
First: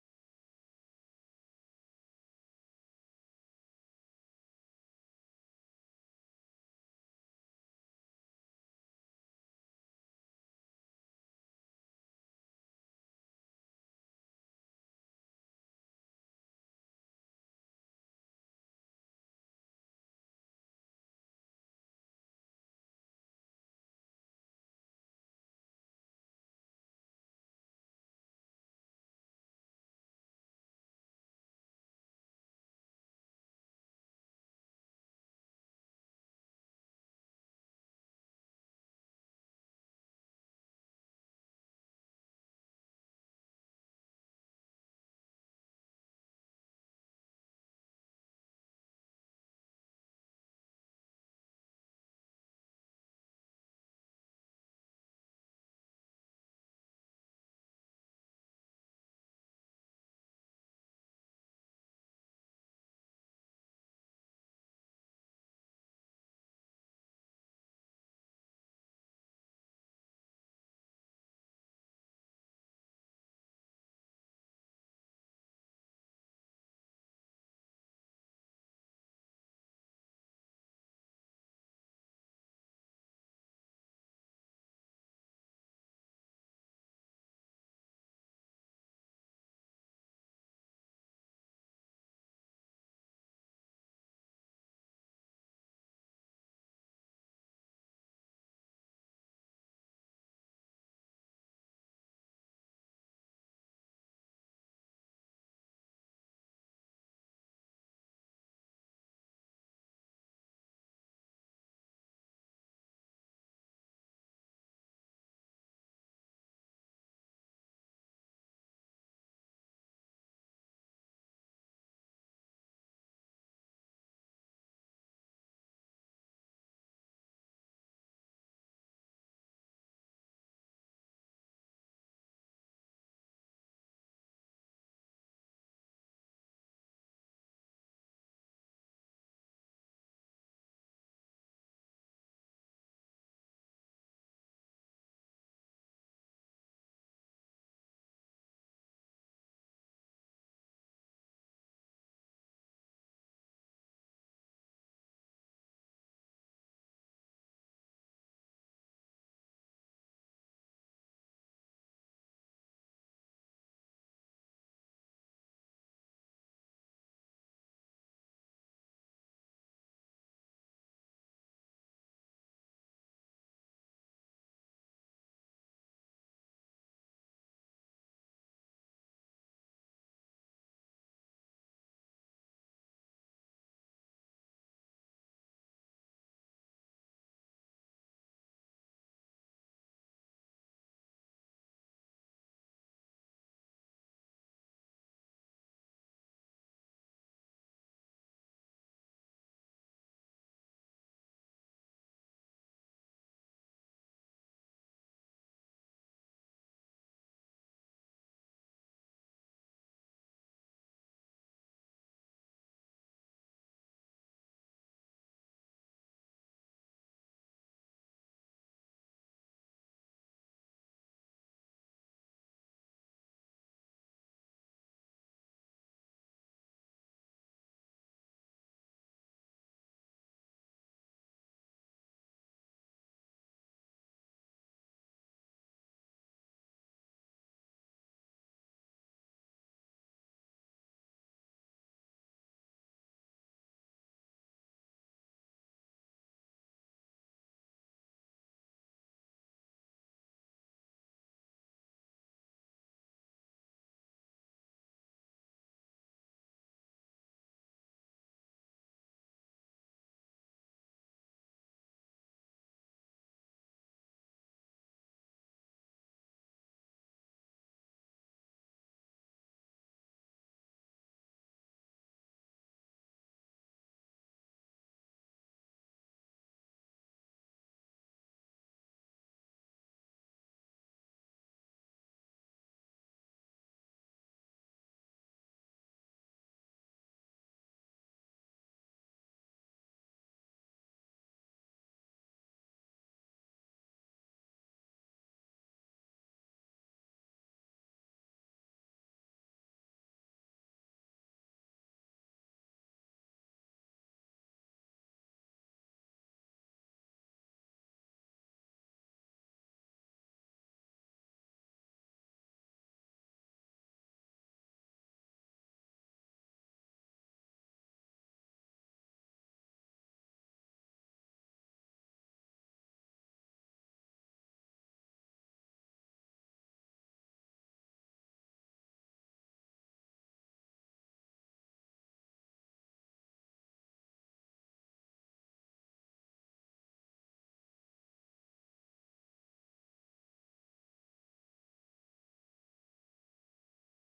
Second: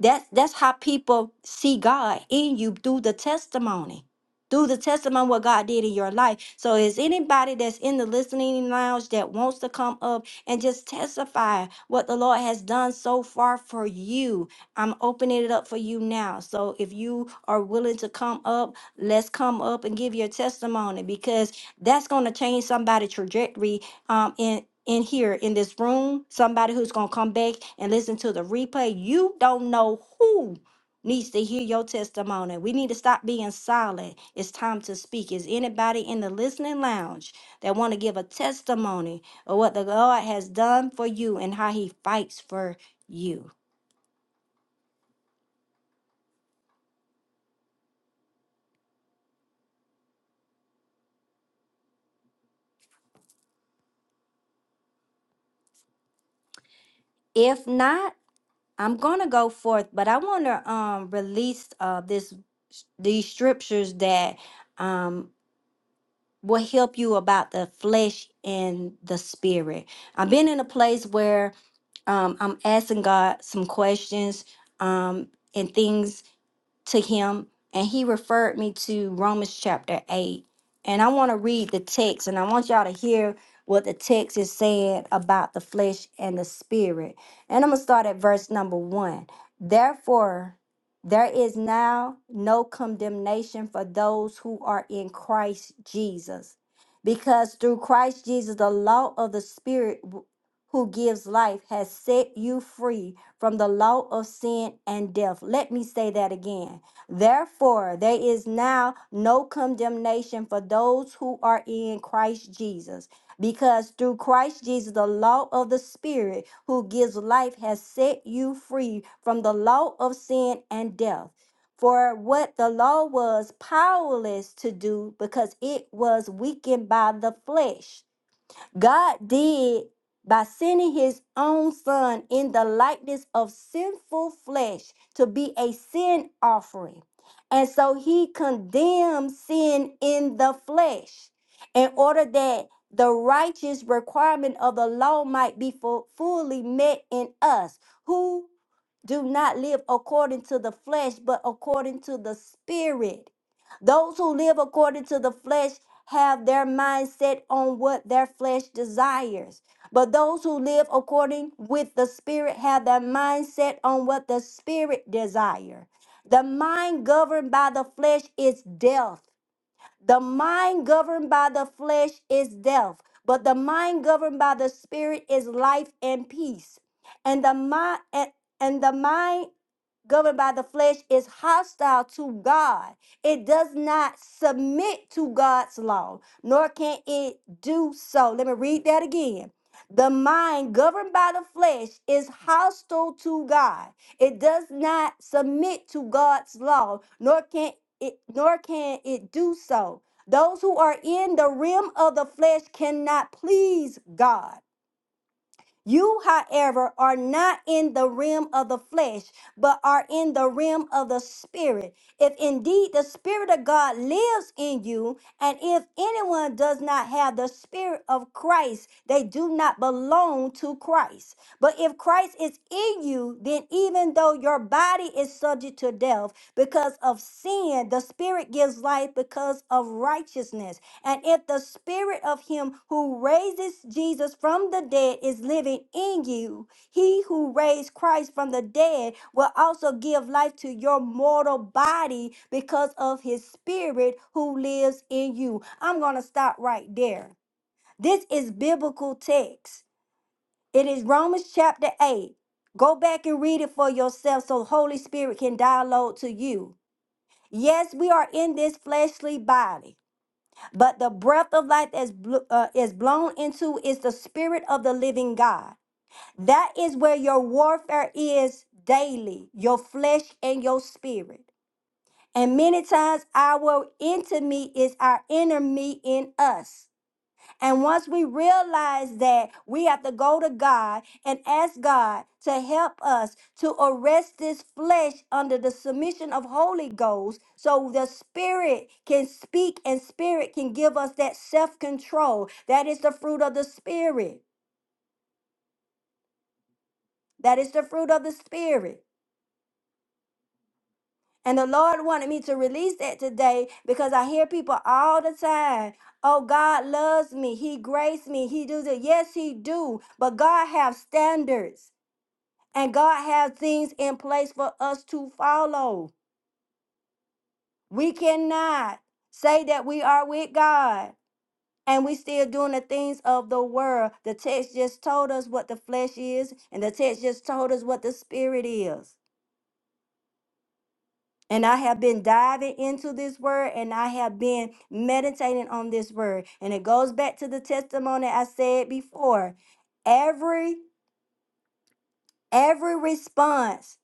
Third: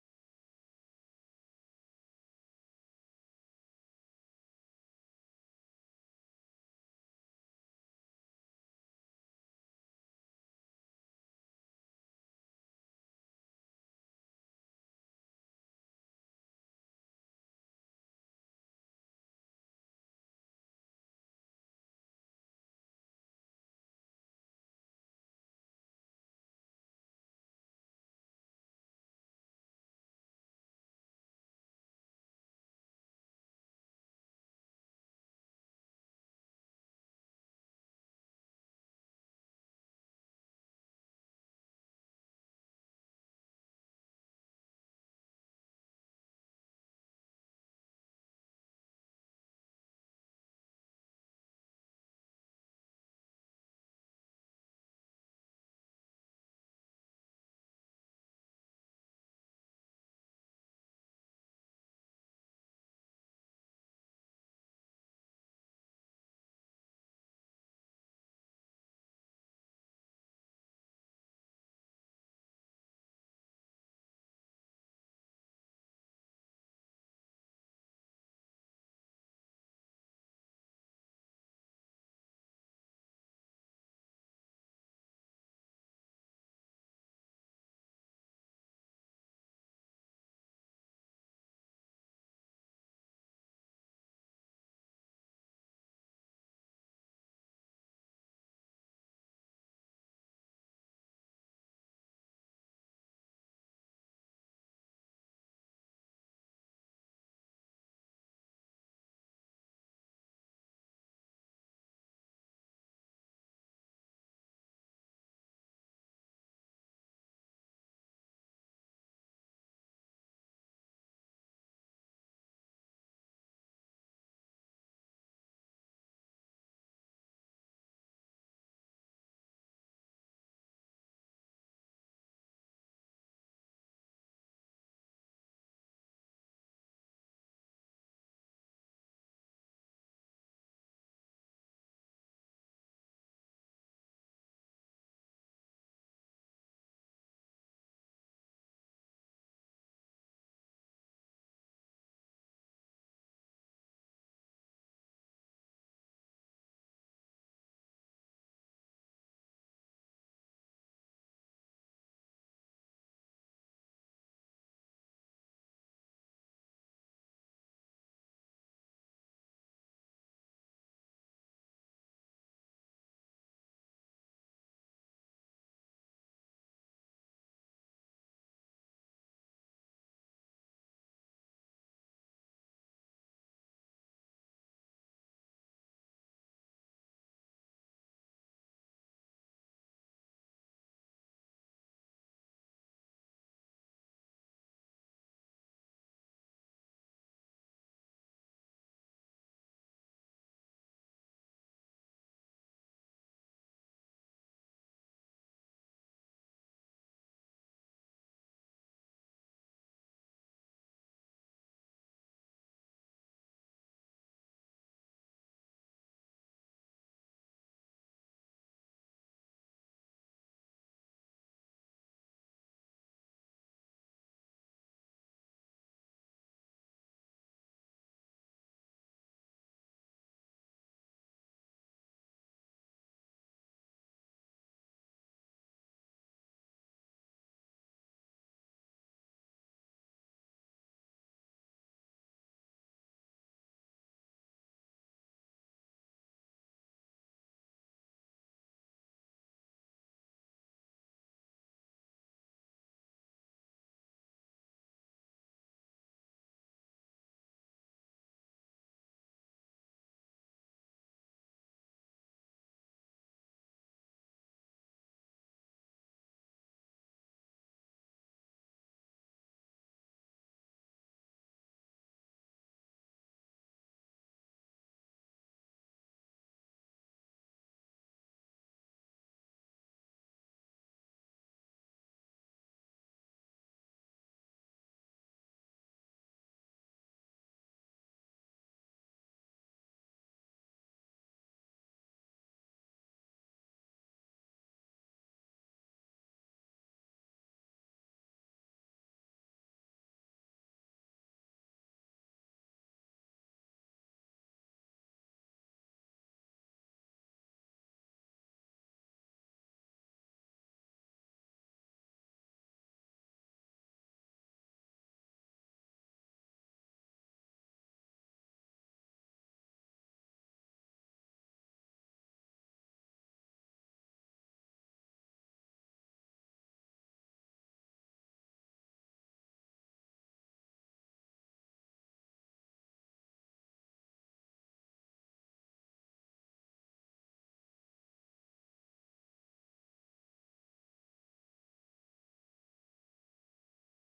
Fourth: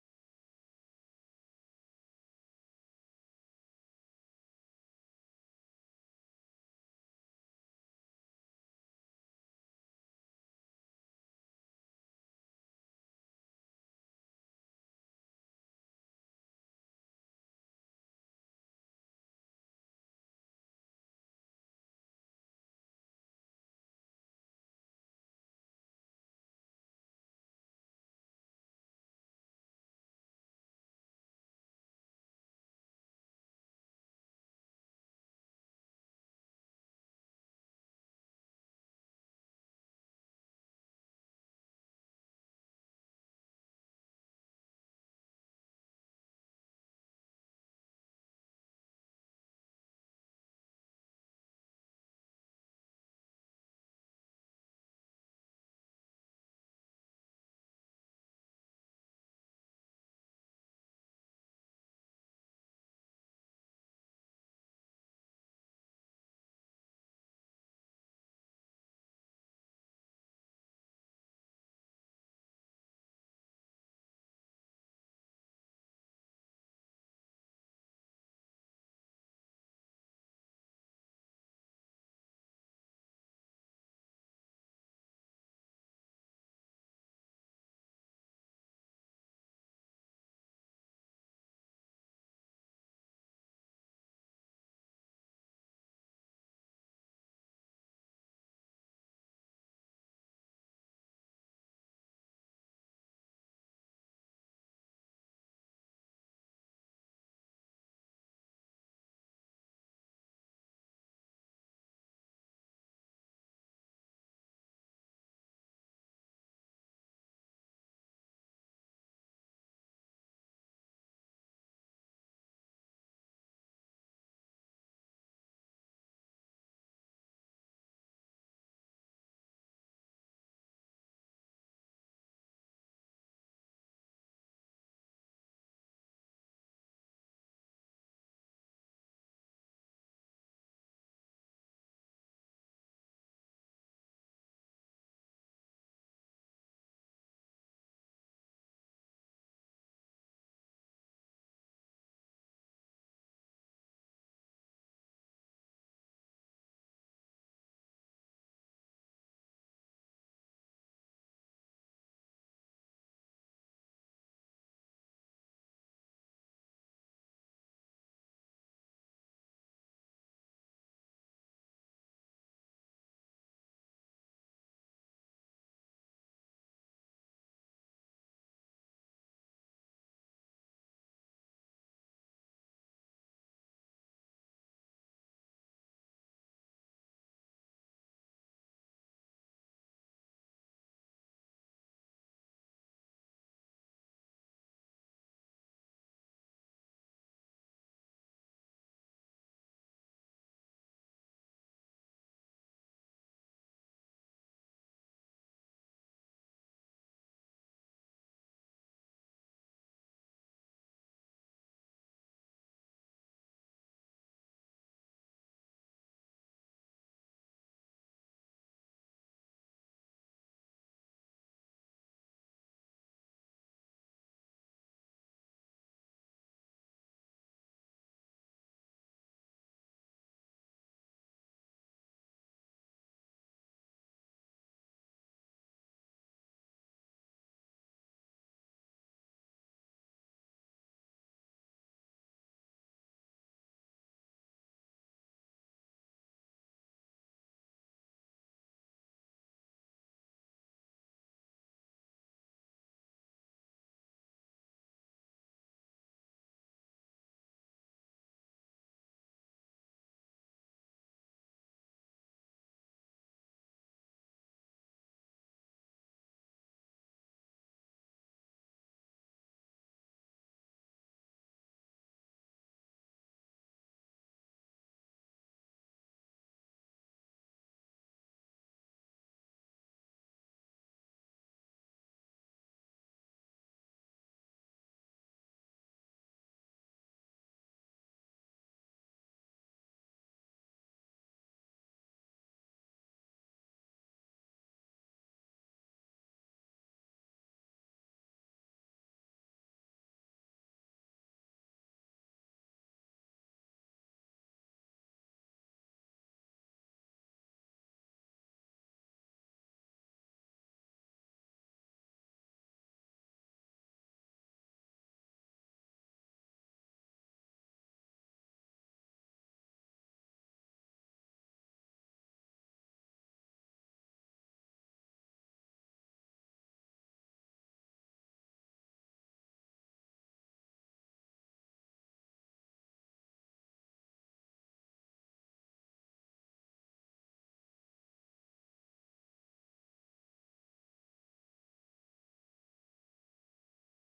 S1: that's that's how people see god in you through the testimony through the testimony what God did in your life. So is anybody that's in the listening lounge that wants to come up and just testify what the Lord has done so far for you. I'm opening it up for you now. So if you are willing to come up, let's come up and give your testimony because that's going to change somebody's trajectory um, in in here in this room. Somebody who's going to come back and listen to the replay. You don't know who needs to hear your testimony. We need to stop being silent. It's time to speak. Is anybody in the listening lounge that want to give a testimony or what the Lord has done for you and how he fights for you. If not, I'm going to go forth, but I want to um release uh this these scriptures that um will help you about the flesh and the spirit. I've been in a place where um I'm asking God some questions um and things to him and he referred me to Romans chapter 8. And I want to read the text and I want y'all to hear what the text is saying about the flesh and the spirit. And I'm going to start at verse number 1. Therefore, there is now no condemnation for those who are in Christ Jesus. Because through Christ Jesus, the law of the Spirit who gives life has set you free from the law of sin and death. Let me say that again. Therefore, there is now no condemnation for those who are in Christ Jesus. Because through Christ Jesus, the law of the Spirit who gives life has set you free from the law of sin and death. For what the law was powerless to do because it was weakened by the flesh God did by sending his own son in the likeness of sinful flesh to be a sin offering. And so he condemned sin in the flesh in order that the righteous requirement of the law might be fu- fully met in us who do not live according to the flesh, but according to the spirit. Those who live according to the flesh have their mindset on what their flesh desires. But those who live according with the spirit have their mindset on what the spirit desire. The mind governed by the flesh is death, the mind governed by the flesh is death, but the mind governed by the spirit is life and peace. And the mind and, and the mind governed by the flesh is hostile to God. It does not submit to God's law, nor can it do so. Let me read that again. The mind governed by the flesh is hostile to God. It does not submit to God's law, nor can it nor can it do so. Those who are in the realm of the flesh cannot please God. You, however, are not in the realm of the flesh, but are in the realm of the spirit. If indeed the spirit of God lives in you, and if anyone does not have the spirit of Christ, they do not belong to Christ. But if Christ is in you, then even though your body is subject to death because of sin, the spirit gives life because of righteousness. And if the spirit of him who raises Jesus from the dead is living in you, he who raised Christ from the dead will also give life to your mortal body because of his spirit who lives in you. I'm going to stop right there. This is biblical text. It is Romans chapter 8. Go back and read it for yourself so Holy Spirit can download to you. Yes, we are in this fleshly body. But the breath of life is bl- uh, is blown into is the spirit of the living God. That is where your warfare is daily, your flesh and your spirit. And many times our enemy is our enemy in us. And once we realize that, we have to go to God and ask God to help us to arrest this flesh under the submission of Holy Ghost so the Spirit can speak and Spirit can give us that self control. That is the fruit of the Spirit. That is the fruit of the Spirit. And the Lord wanted me to release that today because I hear people all the time Oh, God loves me. He graced me. He do the yes, he do. But God have standards. And God has things in place for us to follow. We cannot say that we are with God and we still doing the things of the world. The text just told us what the flesh is, and the text just told us what the spirit is. And I have been diving into this word and I have been meditating on this word. And it goes back to the testimony I said before. Every every response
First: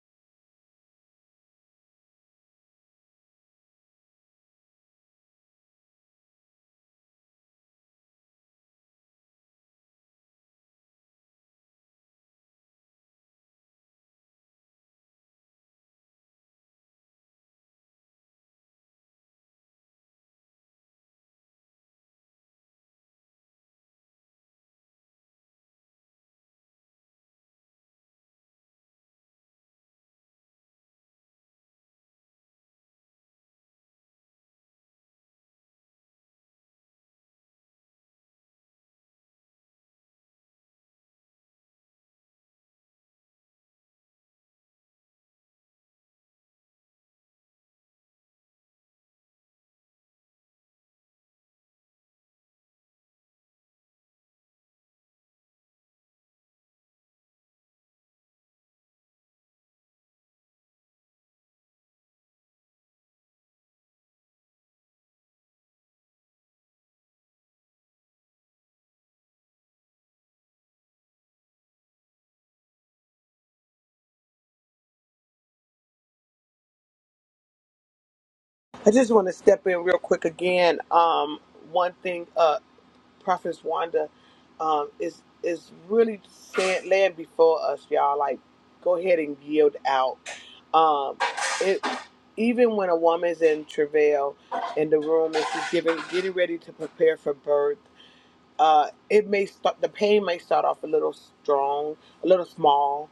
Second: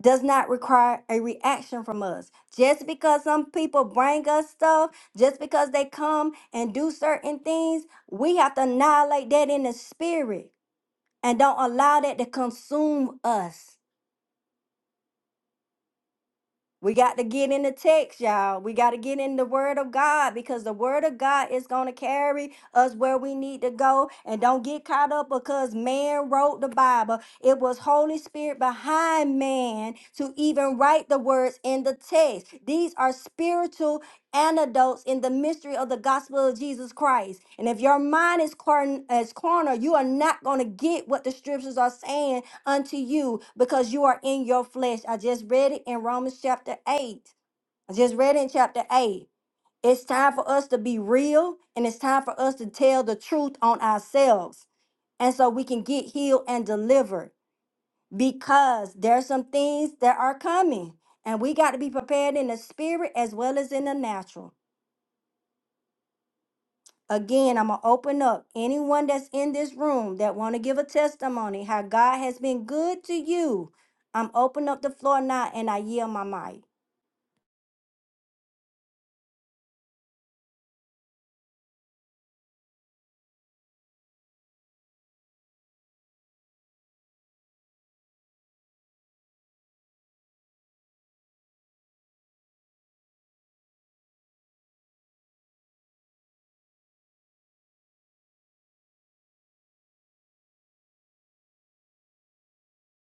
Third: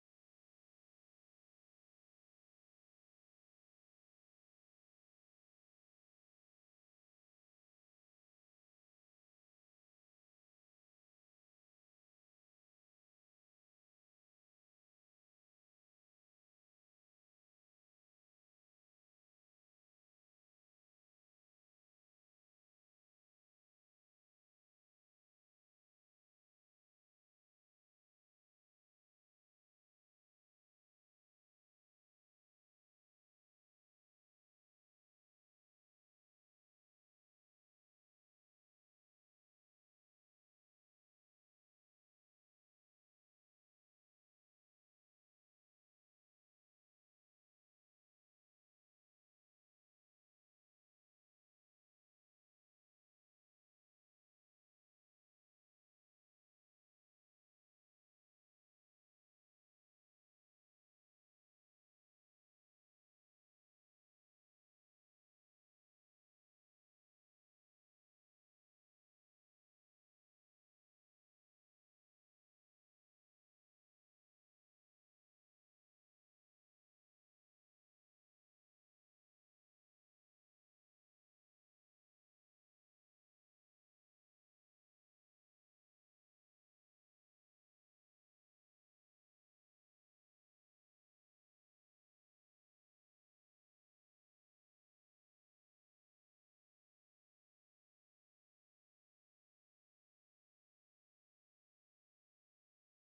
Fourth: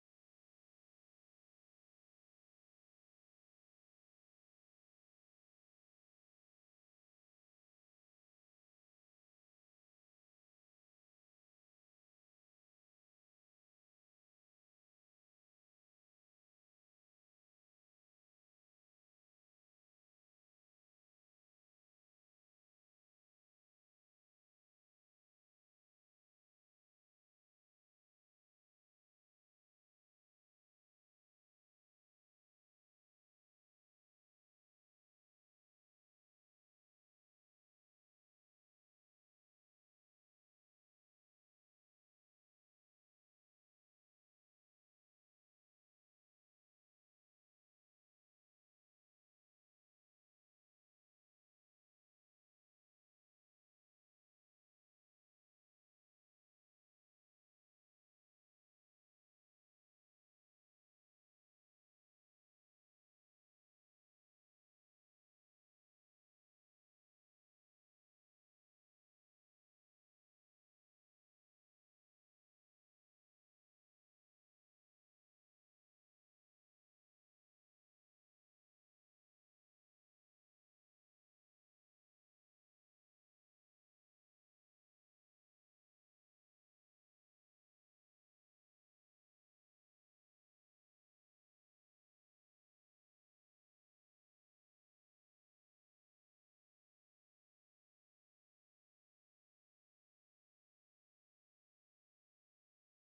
S1: does not require a reaction from us. Just because some people bring us stuff, just because they come and do certain things, we have to annihilate that in the spirit and don't allow that to consume us. We got to get in the text, y'all. We got to get in the word of God because the word of God is going to carry us where we need to go. And don't get caught up because man wrote the Bible. It was Holy Spirit behind man to even write the words in the text. These are spiritual antidotes in the mystery of the gospel of Jesus Christ. And if your mind is corn is cornered, you are not going to get what the scriptures are saying unto you because you are in your flesh. I just read it in Romans chapter 8. I just read it in chapter 8. It's time for us to be real and it's time for us to tell the truth on ourselves. And so we can get healed and delivered because there's some things that are coming and we got to be prepared in the spirit as well as in the natural. Again, I'm going to open up anyone that's in this room that want to give a testimony how God has been good to you. I'm open up the floor now and I yield my mic.
S2: I just want to step in real quick again. Um, one thing, uh, Prophet Wanda, um, is is really saying laying before us, y'all. Like, go ahead and yield out. Um, it even when a woman's in travail in the room and she's giving getting ready to prepare for birth uh, it may start the pain may start off a little strong, a little small.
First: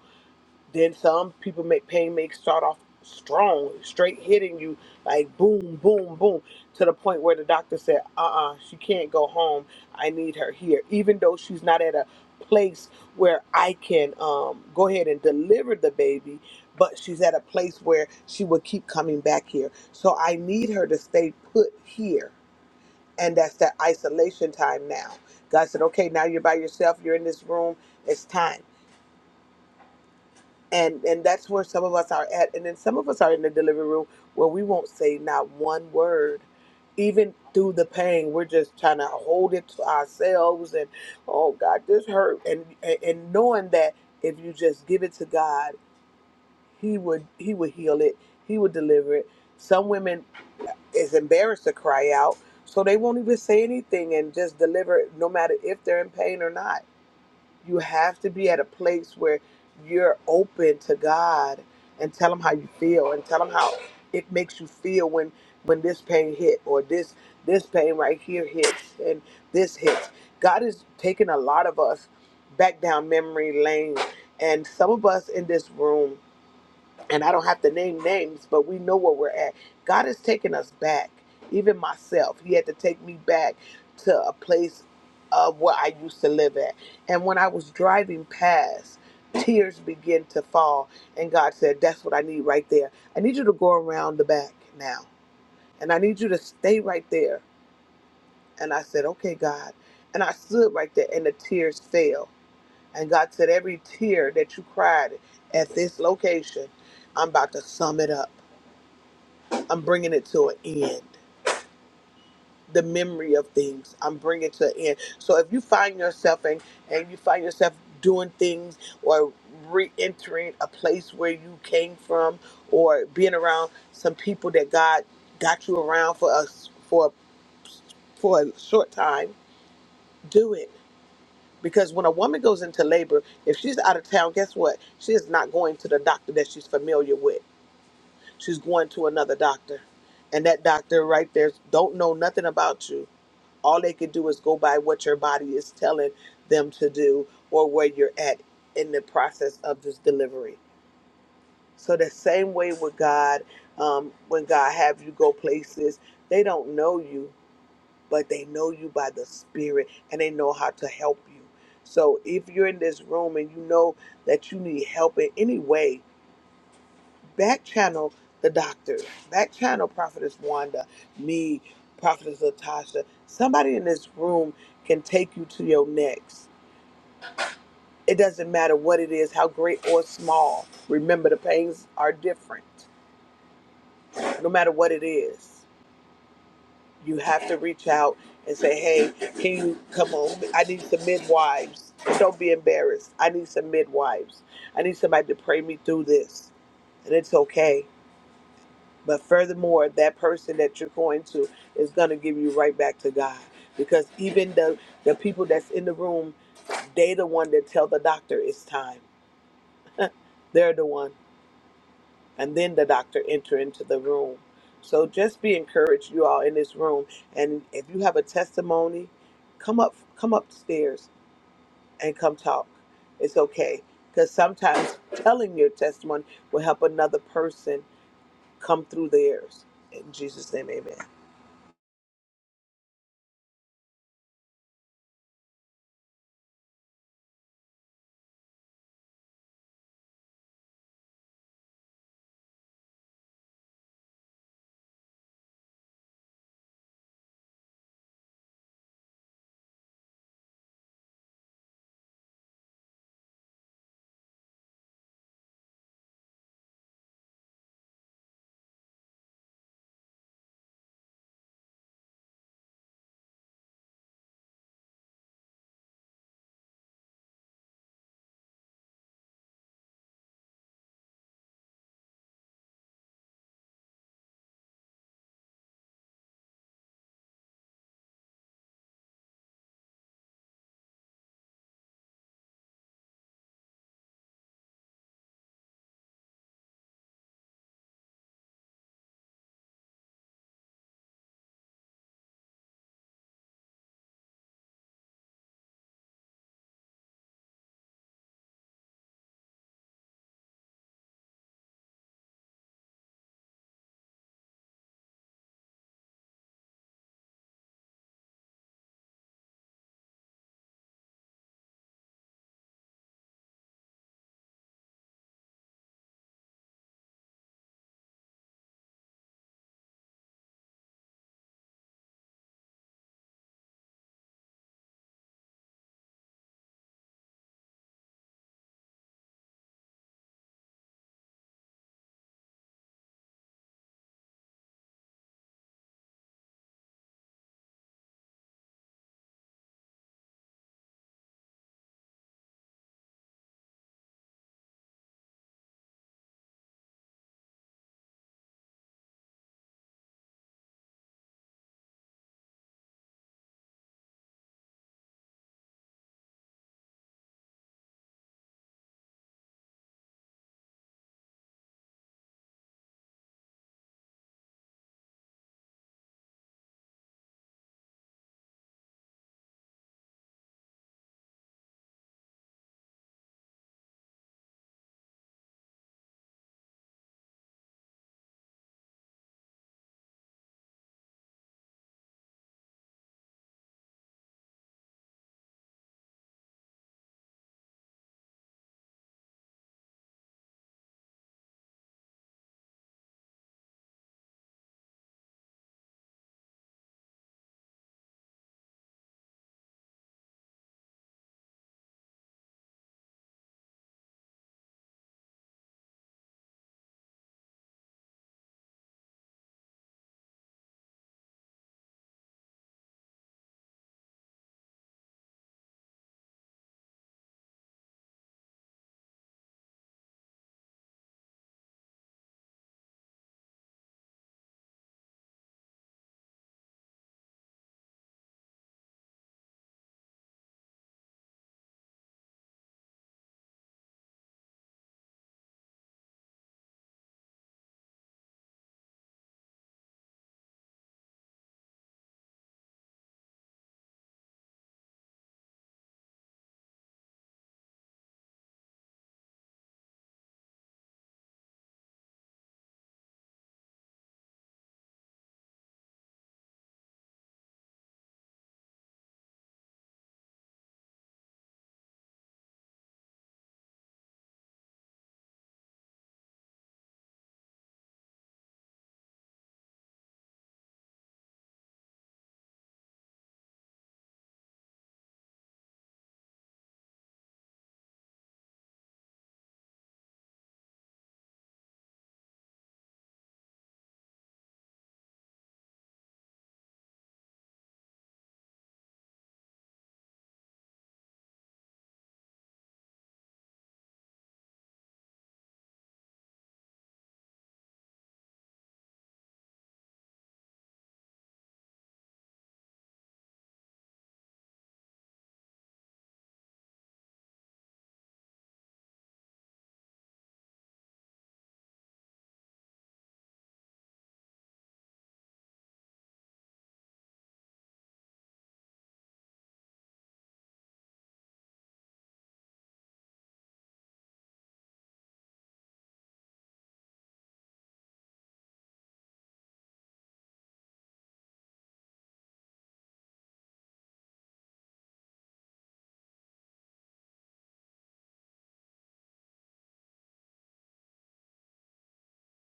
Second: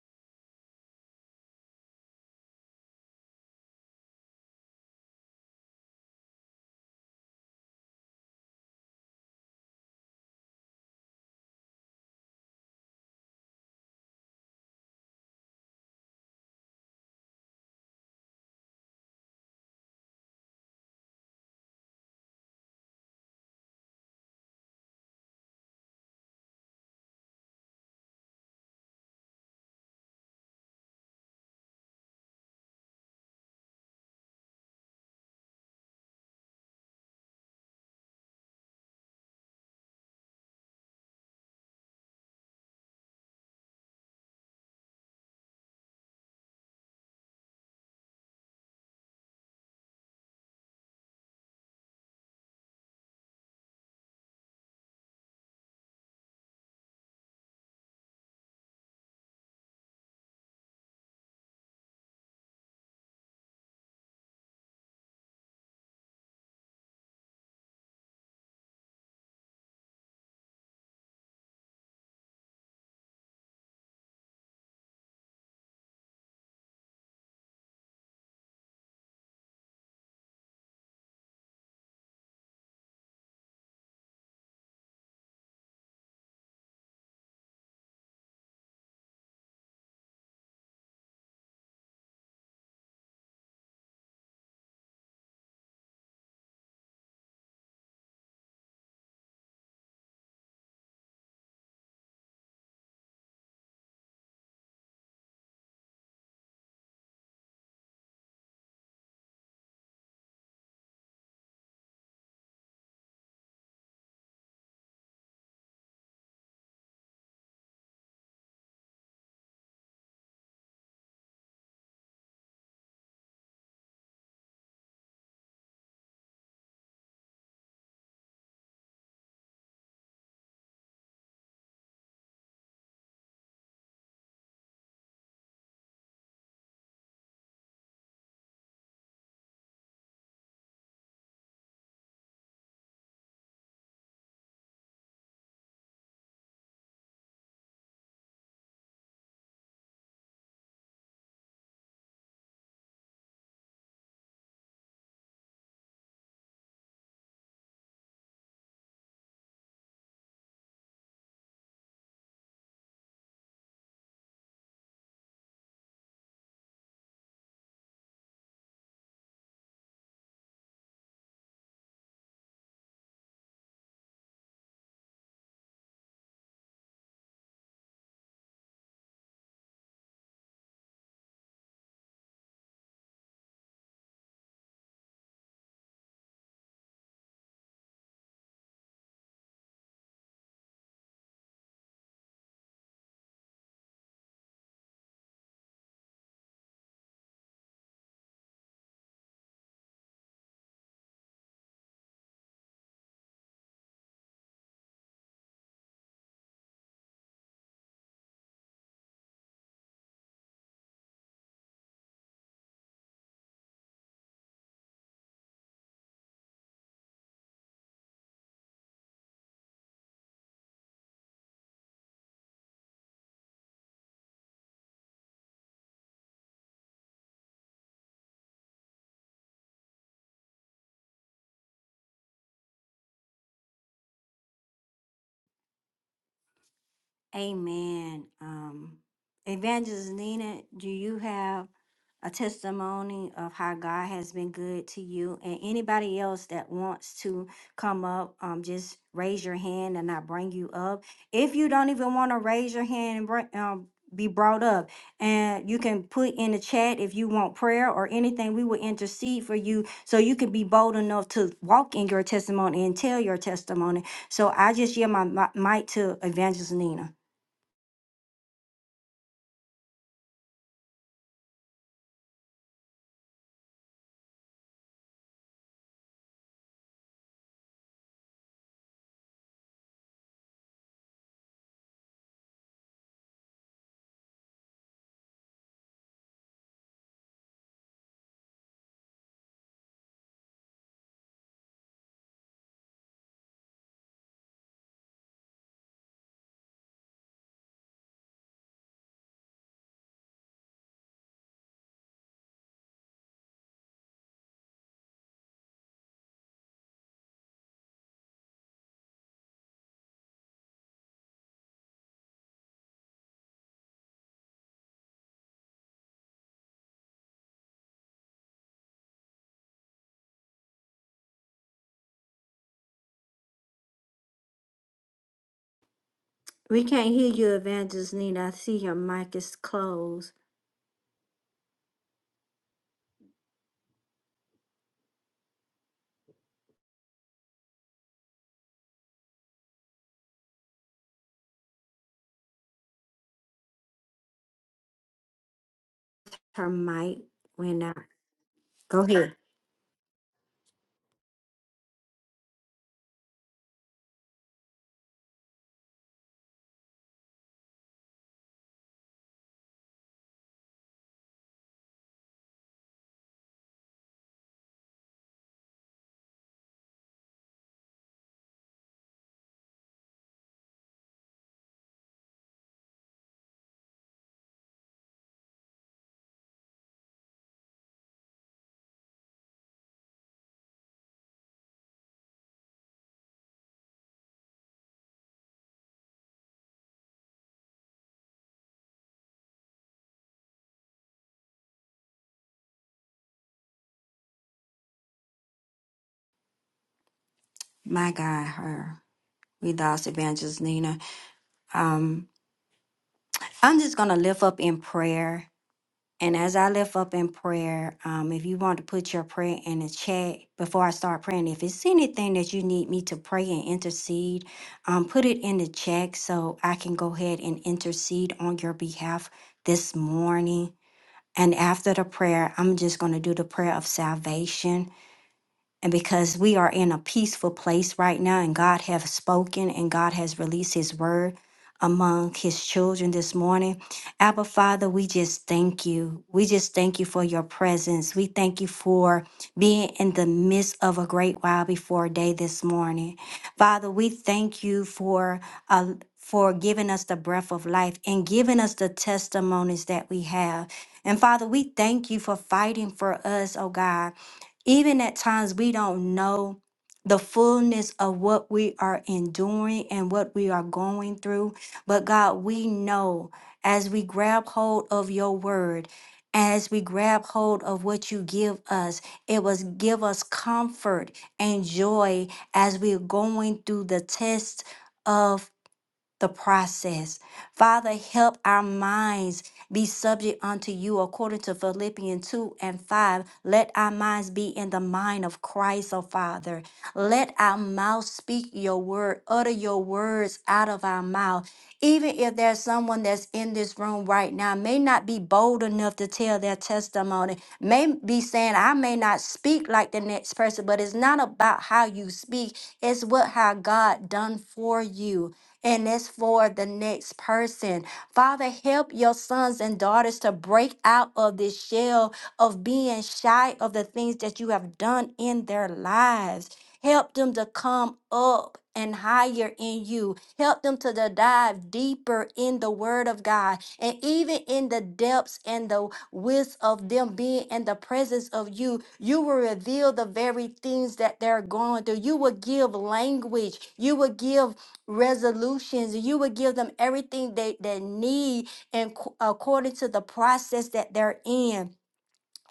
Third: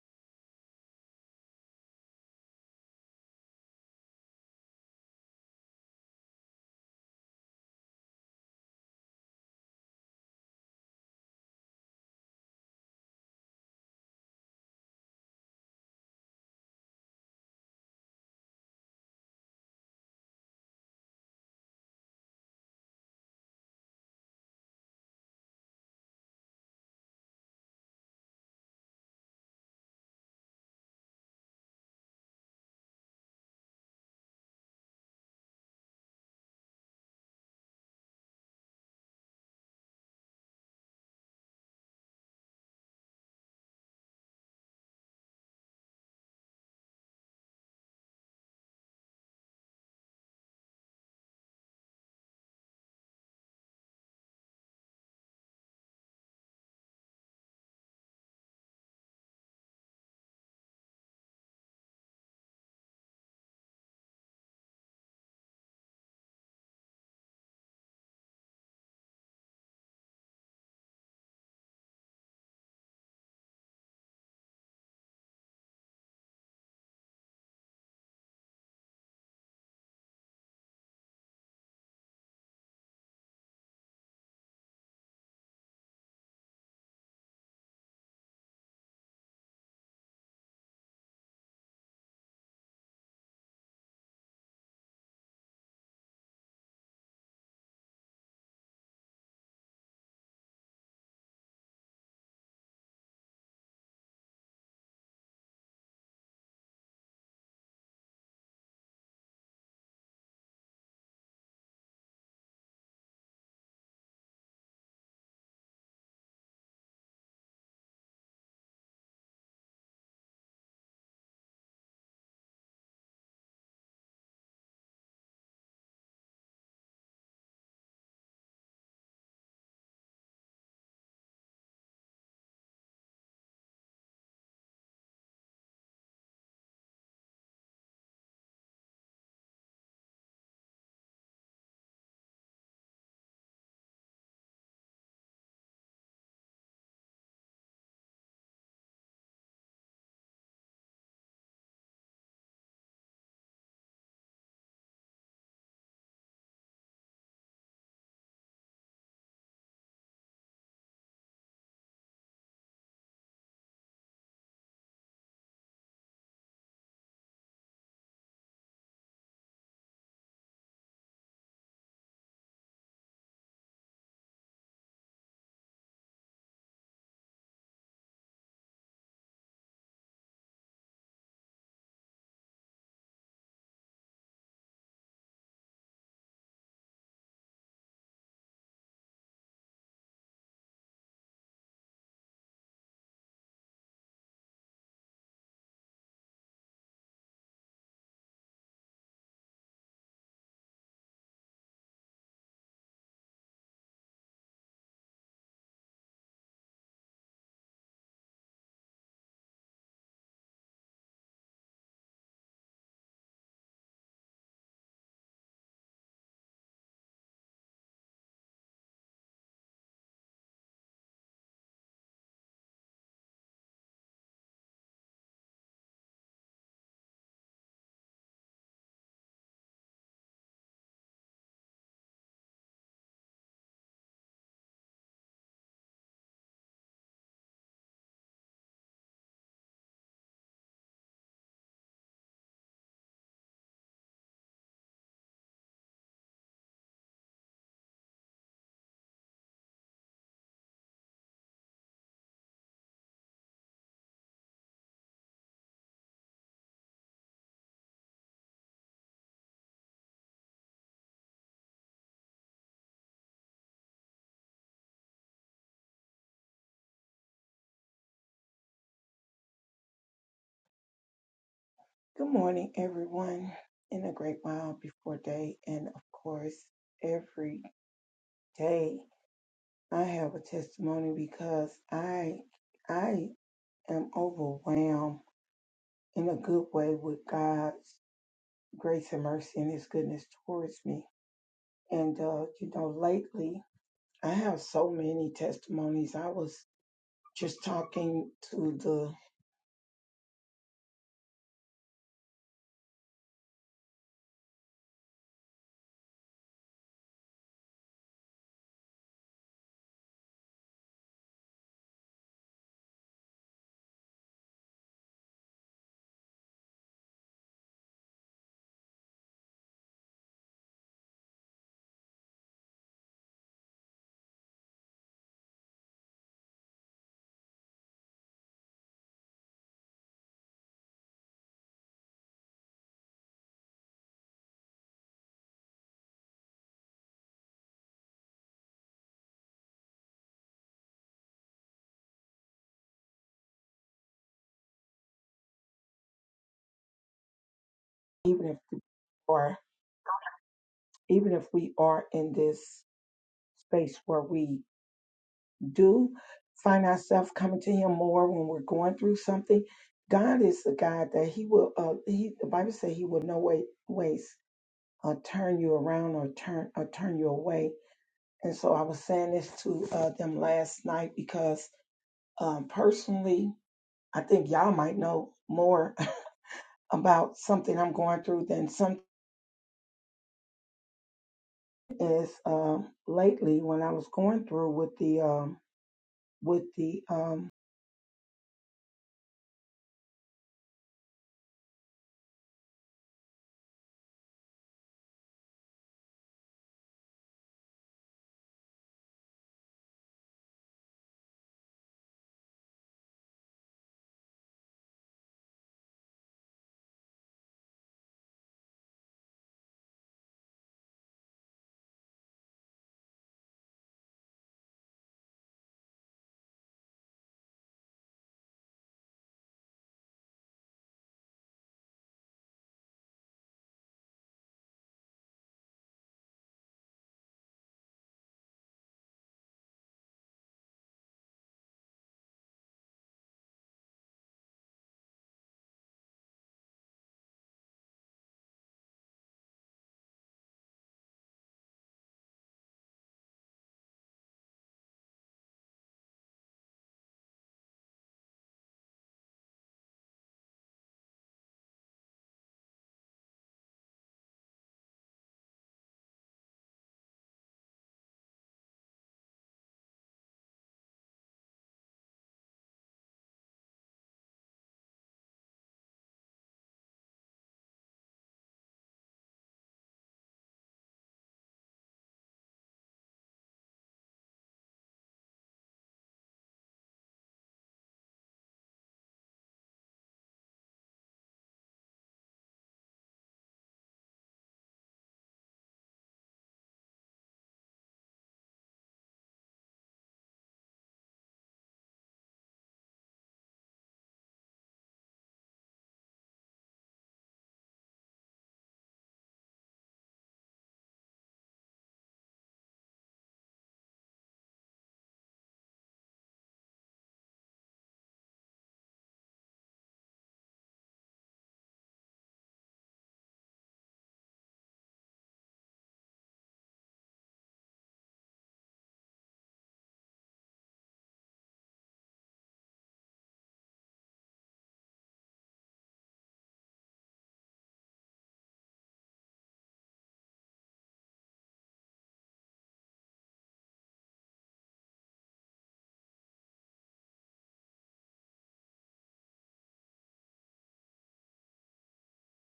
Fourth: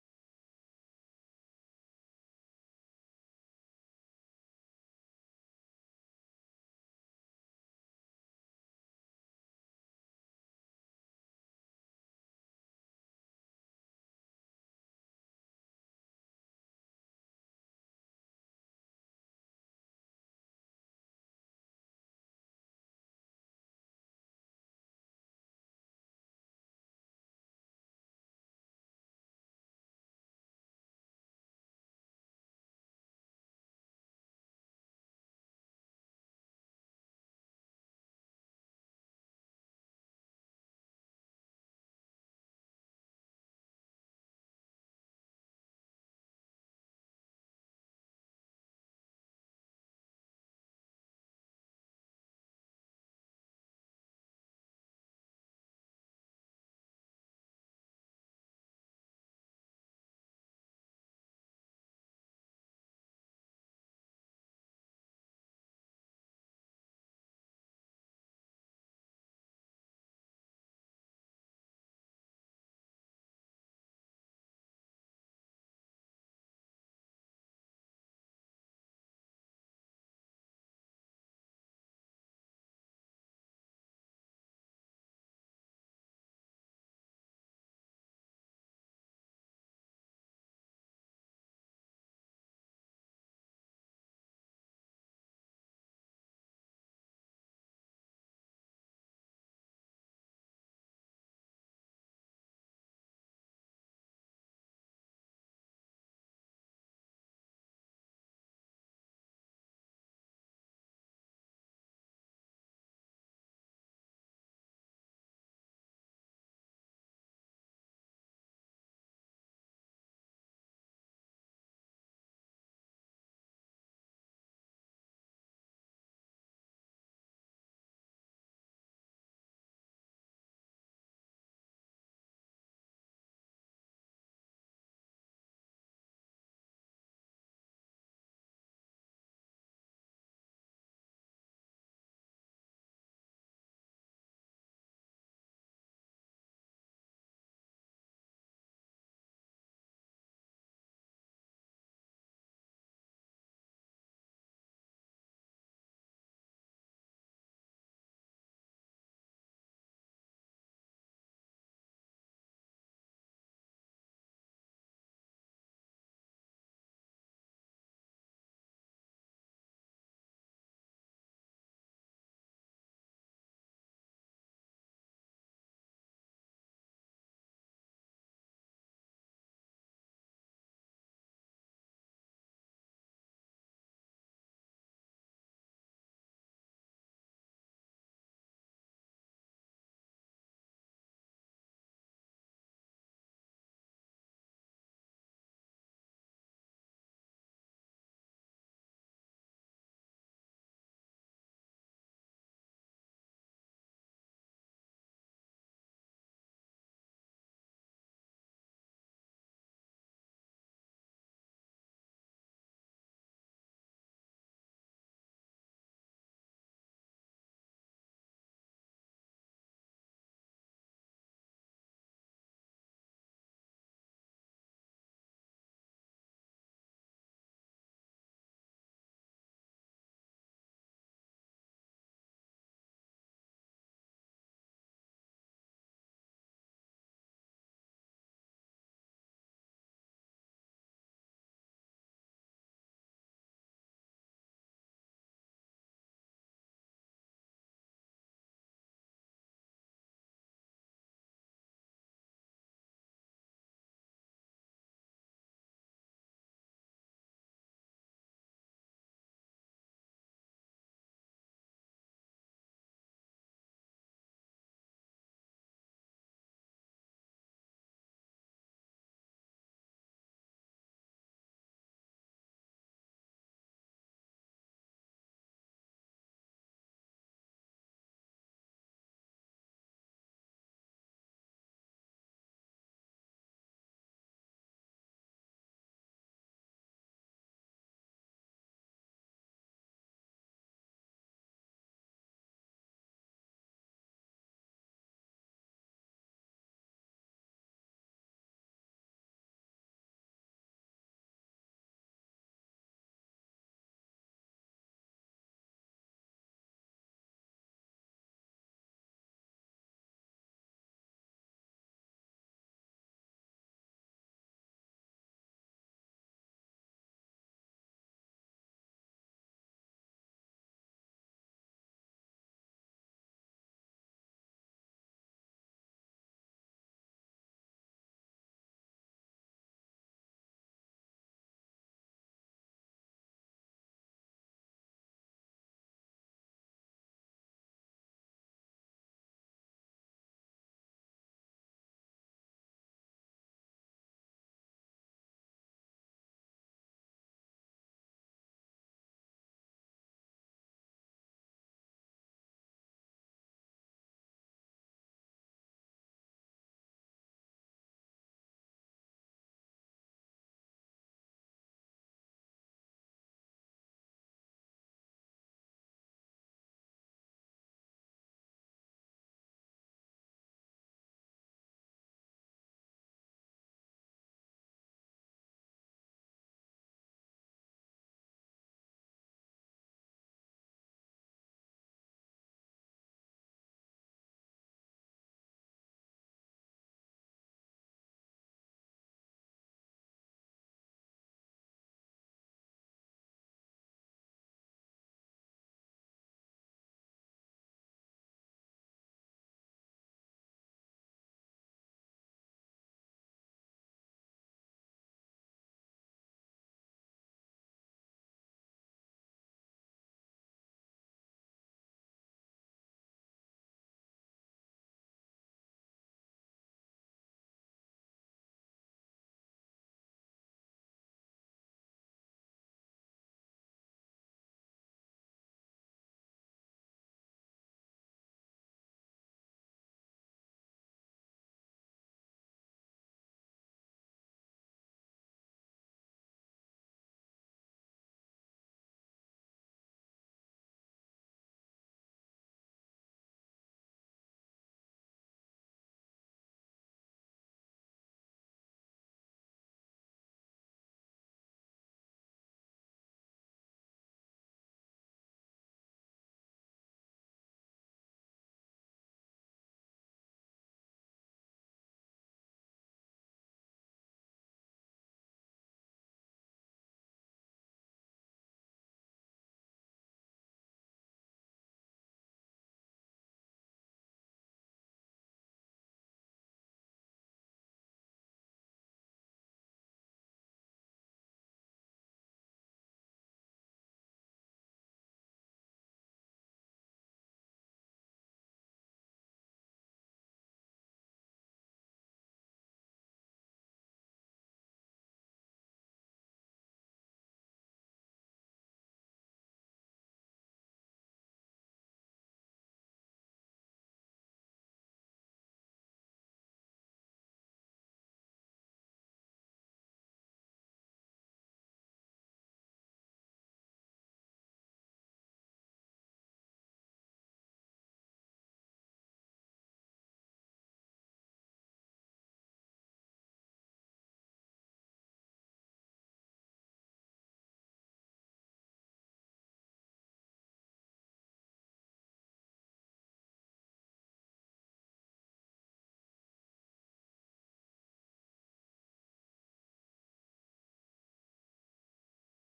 S2: Then some people make pain may start off strong, straight hitting you like boom, boom, boom, to the point where the doctor said, "Uh-uh, she can't go home. I need her here," even though she's not at a place where I can um, go ahead and deliver the baby. But she's at a place where she would keep coming back here, so I need her to stay put here and that's that isolation time now god said okay now you're by yourself you're in this room it's time and and that's where some of us are at and then some of us are in the delivery room where we won't say not one word even through the pain we're just trying to hold it to ourselves and oh god this hurt and and, and knowing that if you just give it to god he would he would heal it he would deliver it some women is embarrassed to cry out, so they won't even say anything and just deliver it, no matter if they're in pain or not. You have to be at a place where you're open to God and tell him how you feel and tell him how it makes you feel when when this pain hit or this this pain right here hits and this hits. God is taking a lot of us back down memory lane and some of us in this room and I don't have to name names, but we know where we're at. God has taken us back, even myself. He had to take me back to a place of where I used to live at. And when I was driving past, tears began to fall. And God said, That's what I need right there. I need you to go around the back now. And I need you to stay right there. And I said, Okay, God. And I stood right there, and the tears fell. And God said, Every tear that you cried at this location, I'm about to sum it up. I'm bringing it to an end. The memory of things, I'm bringing it to an end. So if you find yourself and and you find yourself doing things or re-entering a place where you came from, or being around some people that God got you around for us for for a short time, do it. Because when a woman goes into labor, if she's out of town, guess what? She is not going to the doctor that she's familiar with. She's going to another doctor, and that doctor right there don't know nothing about you All they can do is go by what your body is telling them to do or where you're at in the process of this delivery. So the same way with God, um, when God have you go places, they don't know you, but they know you by the Spirit and they know how to help you. So if you're in this room and you know that you need help in any way, back channel the doctor, back channel Prophetess Wanda, me, Prophetess Latasha. Somebody in this room can take you to your next. It doesn't matter what it is, how great or small. Remember, the pains are different. No matter what it is, you have to reach out and say, hey, can you come on? I need some midwives. Don't be embarrassed. I need some midwives. I need somebody to pray me through this. And it's okay. But furthermore, that person that you're going to is going to give you right back to God. Because even the, the people that's in the room, they the one that tell the doctor it's time. They're the one. And then the doctor enter into the room. So just be encouraged, you all in this room. And if you have a testimony, come up come upstairs and come talk. It's okay. Because sometimes telling your testimony will help another person come through theirs. In Jesus' name, amen.
S1: Amen. Um, Evangelist Nina, do you have? a testimony of how God has been good to you. And anybody else that wants to come up, um, just raise your hand and I bring you up. If you don't even want to raise your hand and bring, um, be brought up, and you can put in the chat if you want prayer or anything, we will intercede for you so you can be bold enough to walk in your testimony and tell your testimony. So I just yield my, my mic to Evangelist Nina.
S4: Good morning, everyone, in a great while before day. And of course, every day I have a testimony because I I am overwhelmed in a good way with God's grace and mercy and his goodness towards me. And uh, you know, lately I have so many testimonies. I was just talking to the
S1: We can't hear you, Evangelist Nina. I see your mic is closed. Her mic went out.
S4: even if we
S1: Go ahead.
S4: are even if we are in this space where we do find ourselves coming to him more when we're going through something god is the god that he will uh he the bible says he will no way ways uh turn you around or turn or turn you away and so i was saying this to uh them last night because um personally i think y'all might know more about something i'm going through than some is um lately when i was going through with the um with the um
S1: My God, her. We lost Evangelist Nina. Um, I'm just going to lift up in prayer. And as I lift up in prayer, um, if you want to put your prayer in the chat before I start praying, if it's anything that you need me to pray and intercede, um, put it in the chat so I can go ahead and intercede on your behalf this morning. And after the prayer, I'm just going to do the prayer of salvation. and because we are in a peaceful place right now and god has spoken and god has released his word among his children this morning abba father we just thank you we just thank you for your presence we thank you for being in the midst of a great while before day this morning father we thank you for uh, for giving us the breath of life and giving us the testimonies that we have. And Father, we thank you for fighting for us, oh God. Even at times, we don't know the fullness of what we are enduring and what we are going through. But God, we know as we grab hold of your word, as we grab hold of what you give us, it was give us comfort and joy as we're going through the test of the process. Father, help our minds be subject unto you according to Philippians 2 and 5. Let our minds be in the mind of Christ, O Father. Let our mouth speak your word, utter your words out of our mouth. Even if there's someone that's in this room right now, may not be bold enough to tell their testimony, may be saying, I may not speak like the next person, but it's not about how you speak, it's what how God done for you and it's for the next person. Father, help your sons and daughters to break out of this shell of being shy of the things that you have done in their lives. Help them to come up and higher in you. Help them to the- dive deeper in the word of God and even in the depths and the width of them being in the presence of you. You will reveal the very things that they're going through. You will give language. You will give resolutions you would give them everything they, they need and according to the process that they're in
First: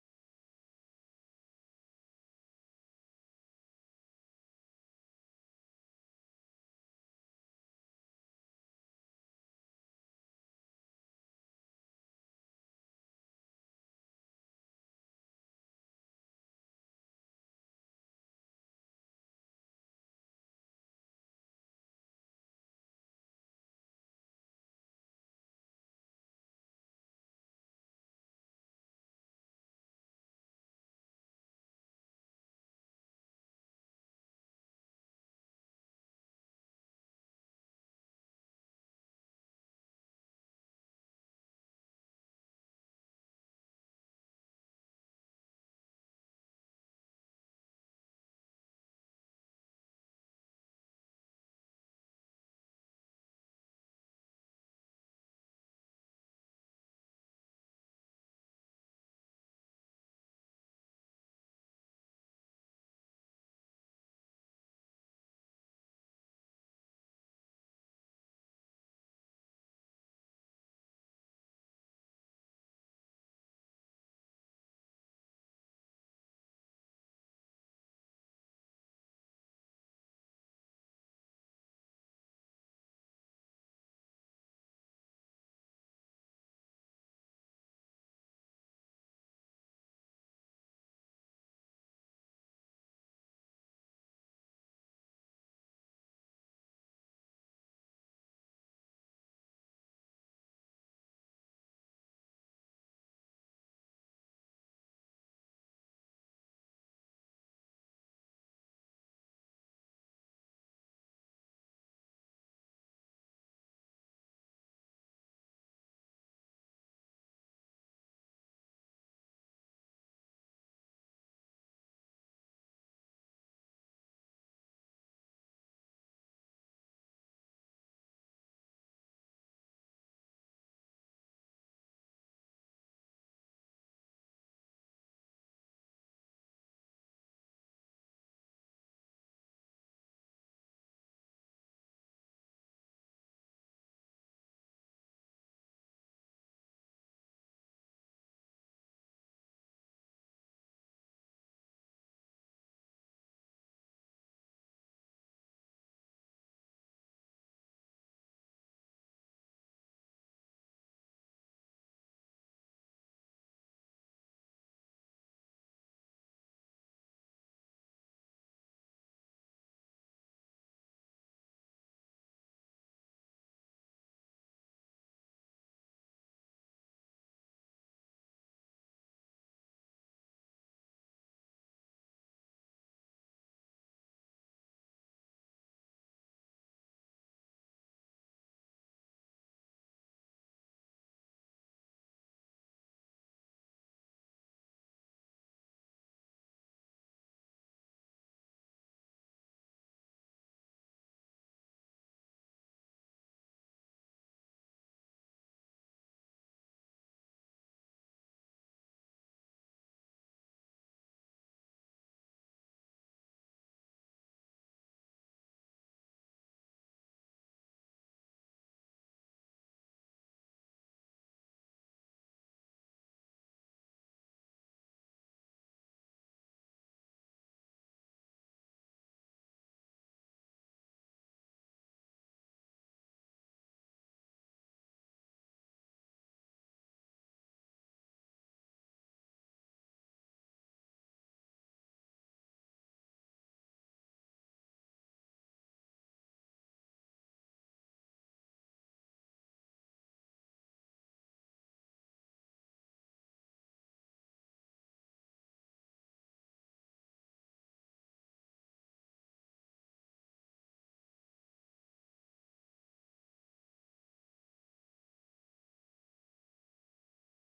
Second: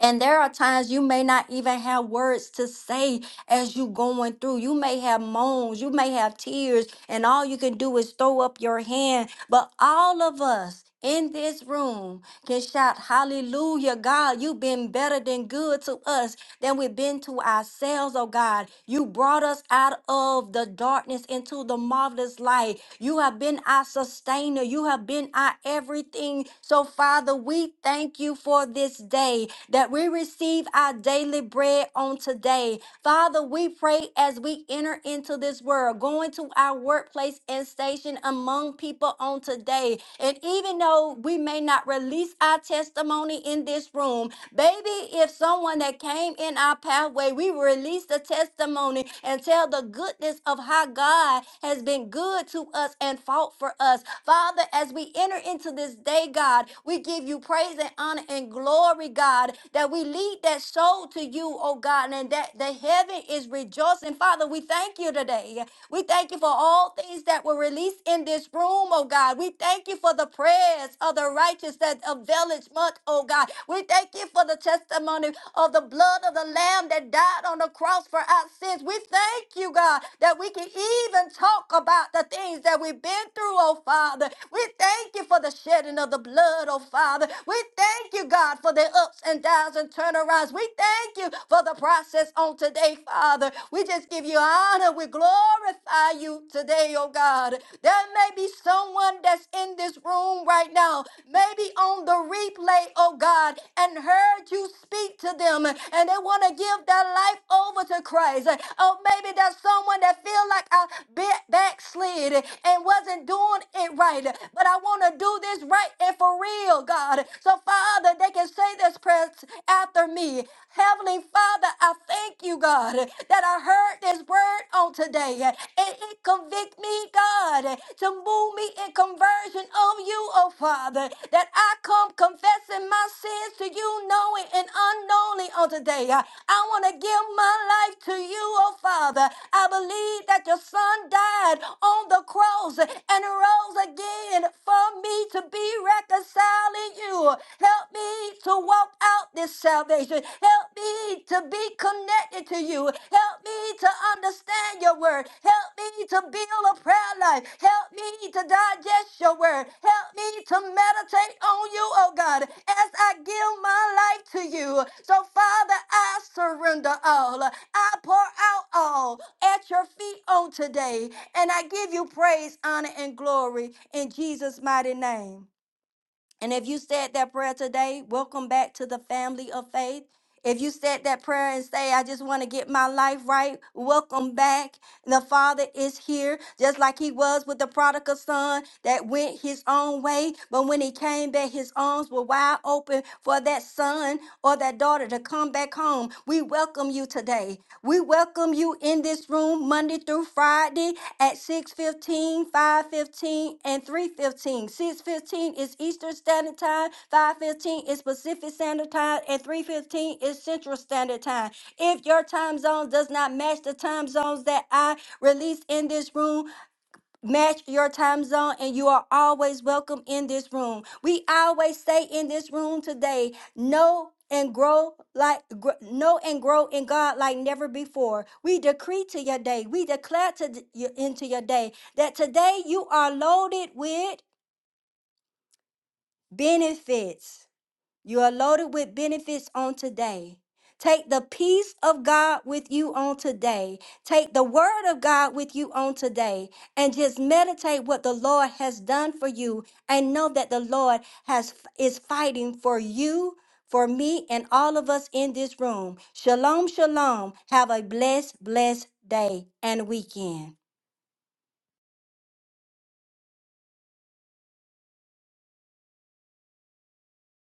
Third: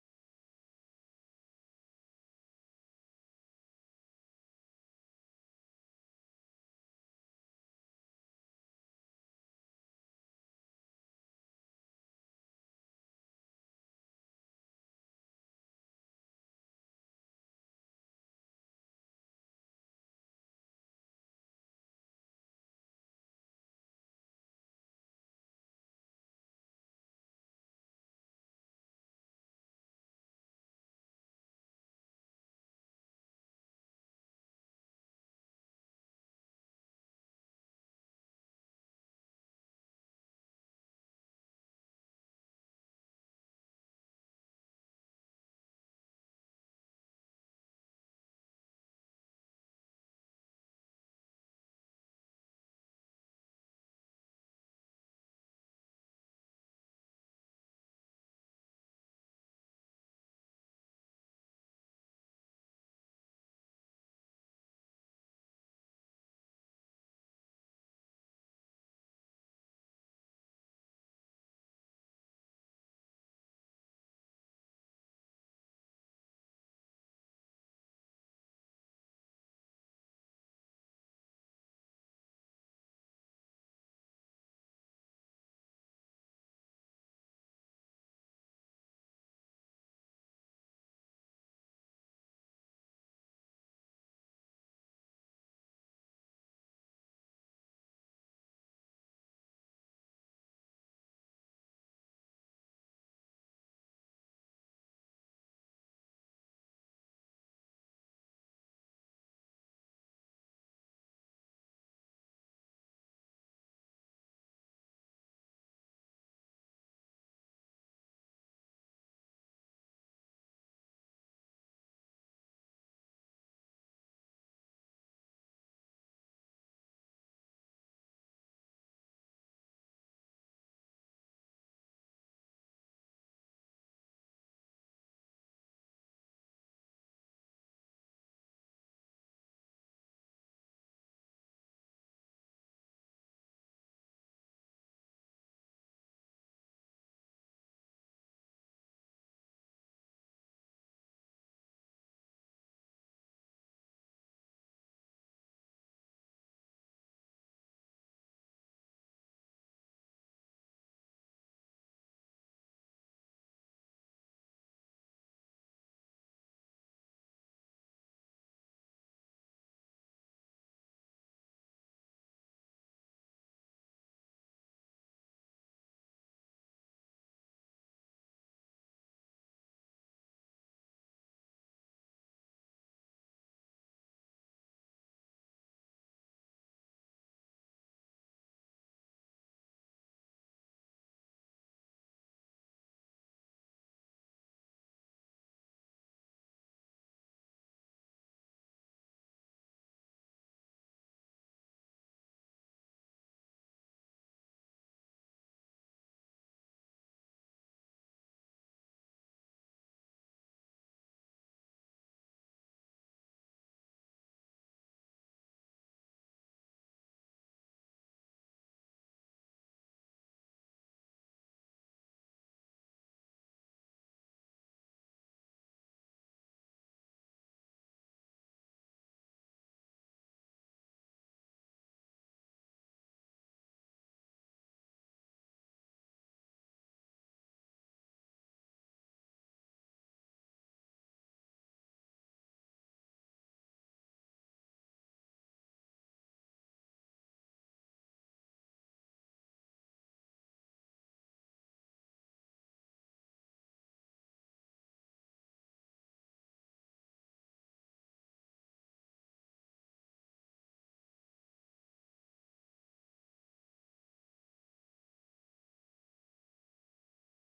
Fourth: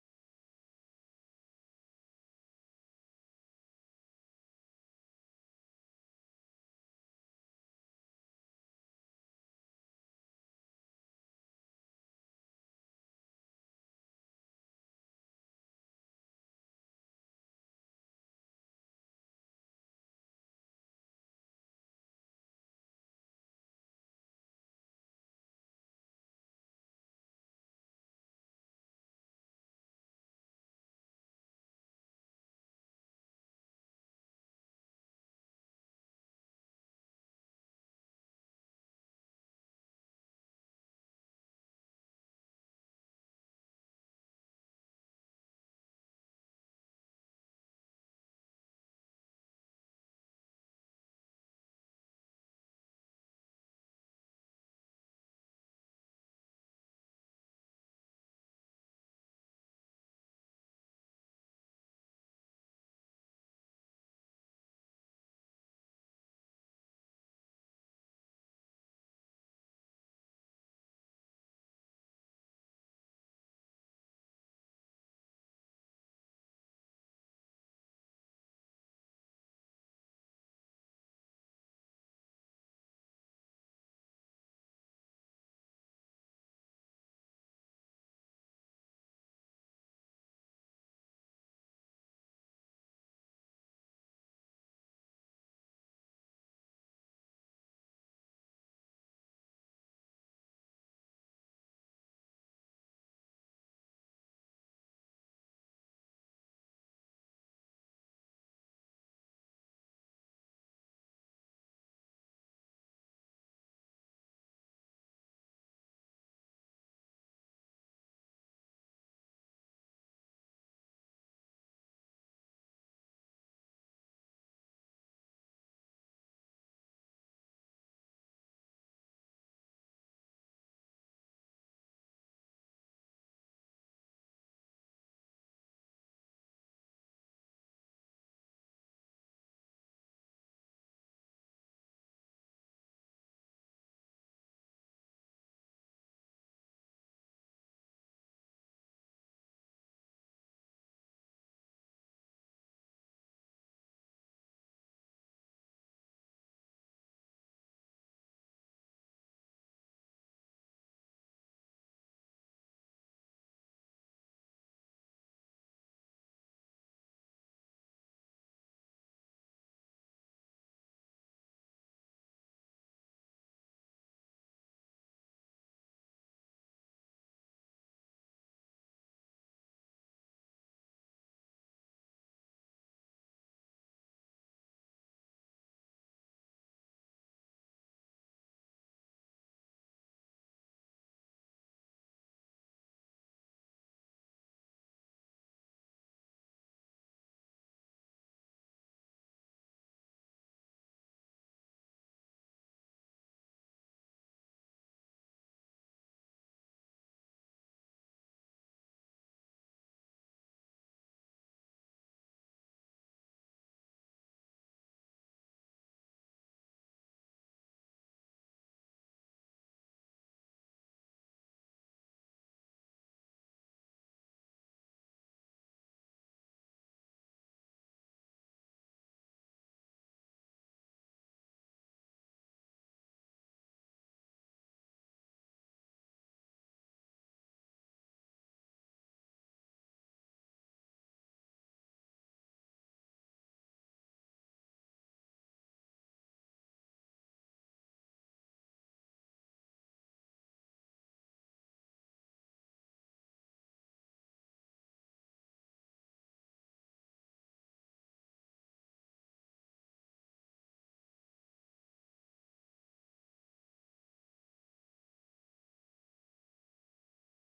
S1: and there are times you may not even have words to say as you going through you may have moans you may have tears and all you can do is throw up your hand but all of us in this room can shout hallelujah god you've been better than good to us than we've been to ourselves, oh God. You brought us out of the darkness into the marvelous light. You have been our sustainer. You have been our everything. So, Father, we thank you for this day that we receive our daily bread on today. Father, we pray as we enter into this world, going to our workplace and station among people on today. And even though we may not not release our testimony in this room. Baby, if someone that came in our pathway, we release the testimony and tell the goodness of how God has been good to us and fought for us. Father, as we enter into this day, God, we give you praise and honor and glory, God, that we lead that soul to you, oh God, and that the heaven is rejoicing. Father, we thank you today. We thank you for all all things that were released in this room, oh God. We thank you for the prayers of the righteous that availeth much, oh God. We thank you for the testimony of the blood of the Lamb that died on the cross for our sins. We thank you, God, that we can even talk about the things that we've been through, oh Father. We thank you for the shedding of the blood, oh Father. We thank you, God, for the ups and downs and turnarounds. We thank you for the process process on today, Father. We just give you honor. We glorify you today, oh God. There may be someone that's in this room right now, maybe on the replay, oh God, and heard you speak to them and they want to give their life over to Christ. Oh, maybe there's someone that feel like I bit backslid and wasn't doing it right, but I want to do this right and for real, God. God. So, Father, they can say this prayer after me. Heavenly Father, I thank you, God, that I heard this word on today. and it convict me, God, to move me in conversion of you, oh Father, that I come confessing my sins to you, knowing and unknowingly on today. I want to give my life to you, oh Father. I believe that your son died on the cross cross and rose again for me to be reconciling you. Help me to walk out this salvation. Help me to be connected to you. Help me to understand your word. Help me to build a prayer life. Help me to digest your word. Help me to meditate on you, oh God, as I give my life to you. So, Father, I surrender all. I pour out all at your feet on today. And I give you praise, honor, and glory in Jesus' mighty name. And if you said that prayer today, welcome back to the family of faith. If you said that prayer and say, I just want to get my life right, welcome back. The Father is here, just like He was with the prodigal son that went his own way. But when he came back, his arms were wide open for that son or that daughter to come back home. We welcome you today. We welcome you in this room Monday through Friday at 6:15, 5:15, and 3:15. 6:15 is Eastern Standard Time, 5:15 is Pacific Standard Time, and 3:15 is Central Standard Time. If your time zone does not match the time zones that I release in this room, match your time zone, and you are always welcome in this room. We always say in this room today, know and grow like gr- know and grow in God like never before. We decree to your day, we declare to d- your- into your day that today you are loaded with benefits. You are loaded with benefits on today. Take the peace of God with you on today. Take the word of God with you on today and just meditate what the Lord has done for you and know that the Lord has is fighting for you, for me and all of us in this room. Shalom, shalom. Have a blessed blessed day and weekend.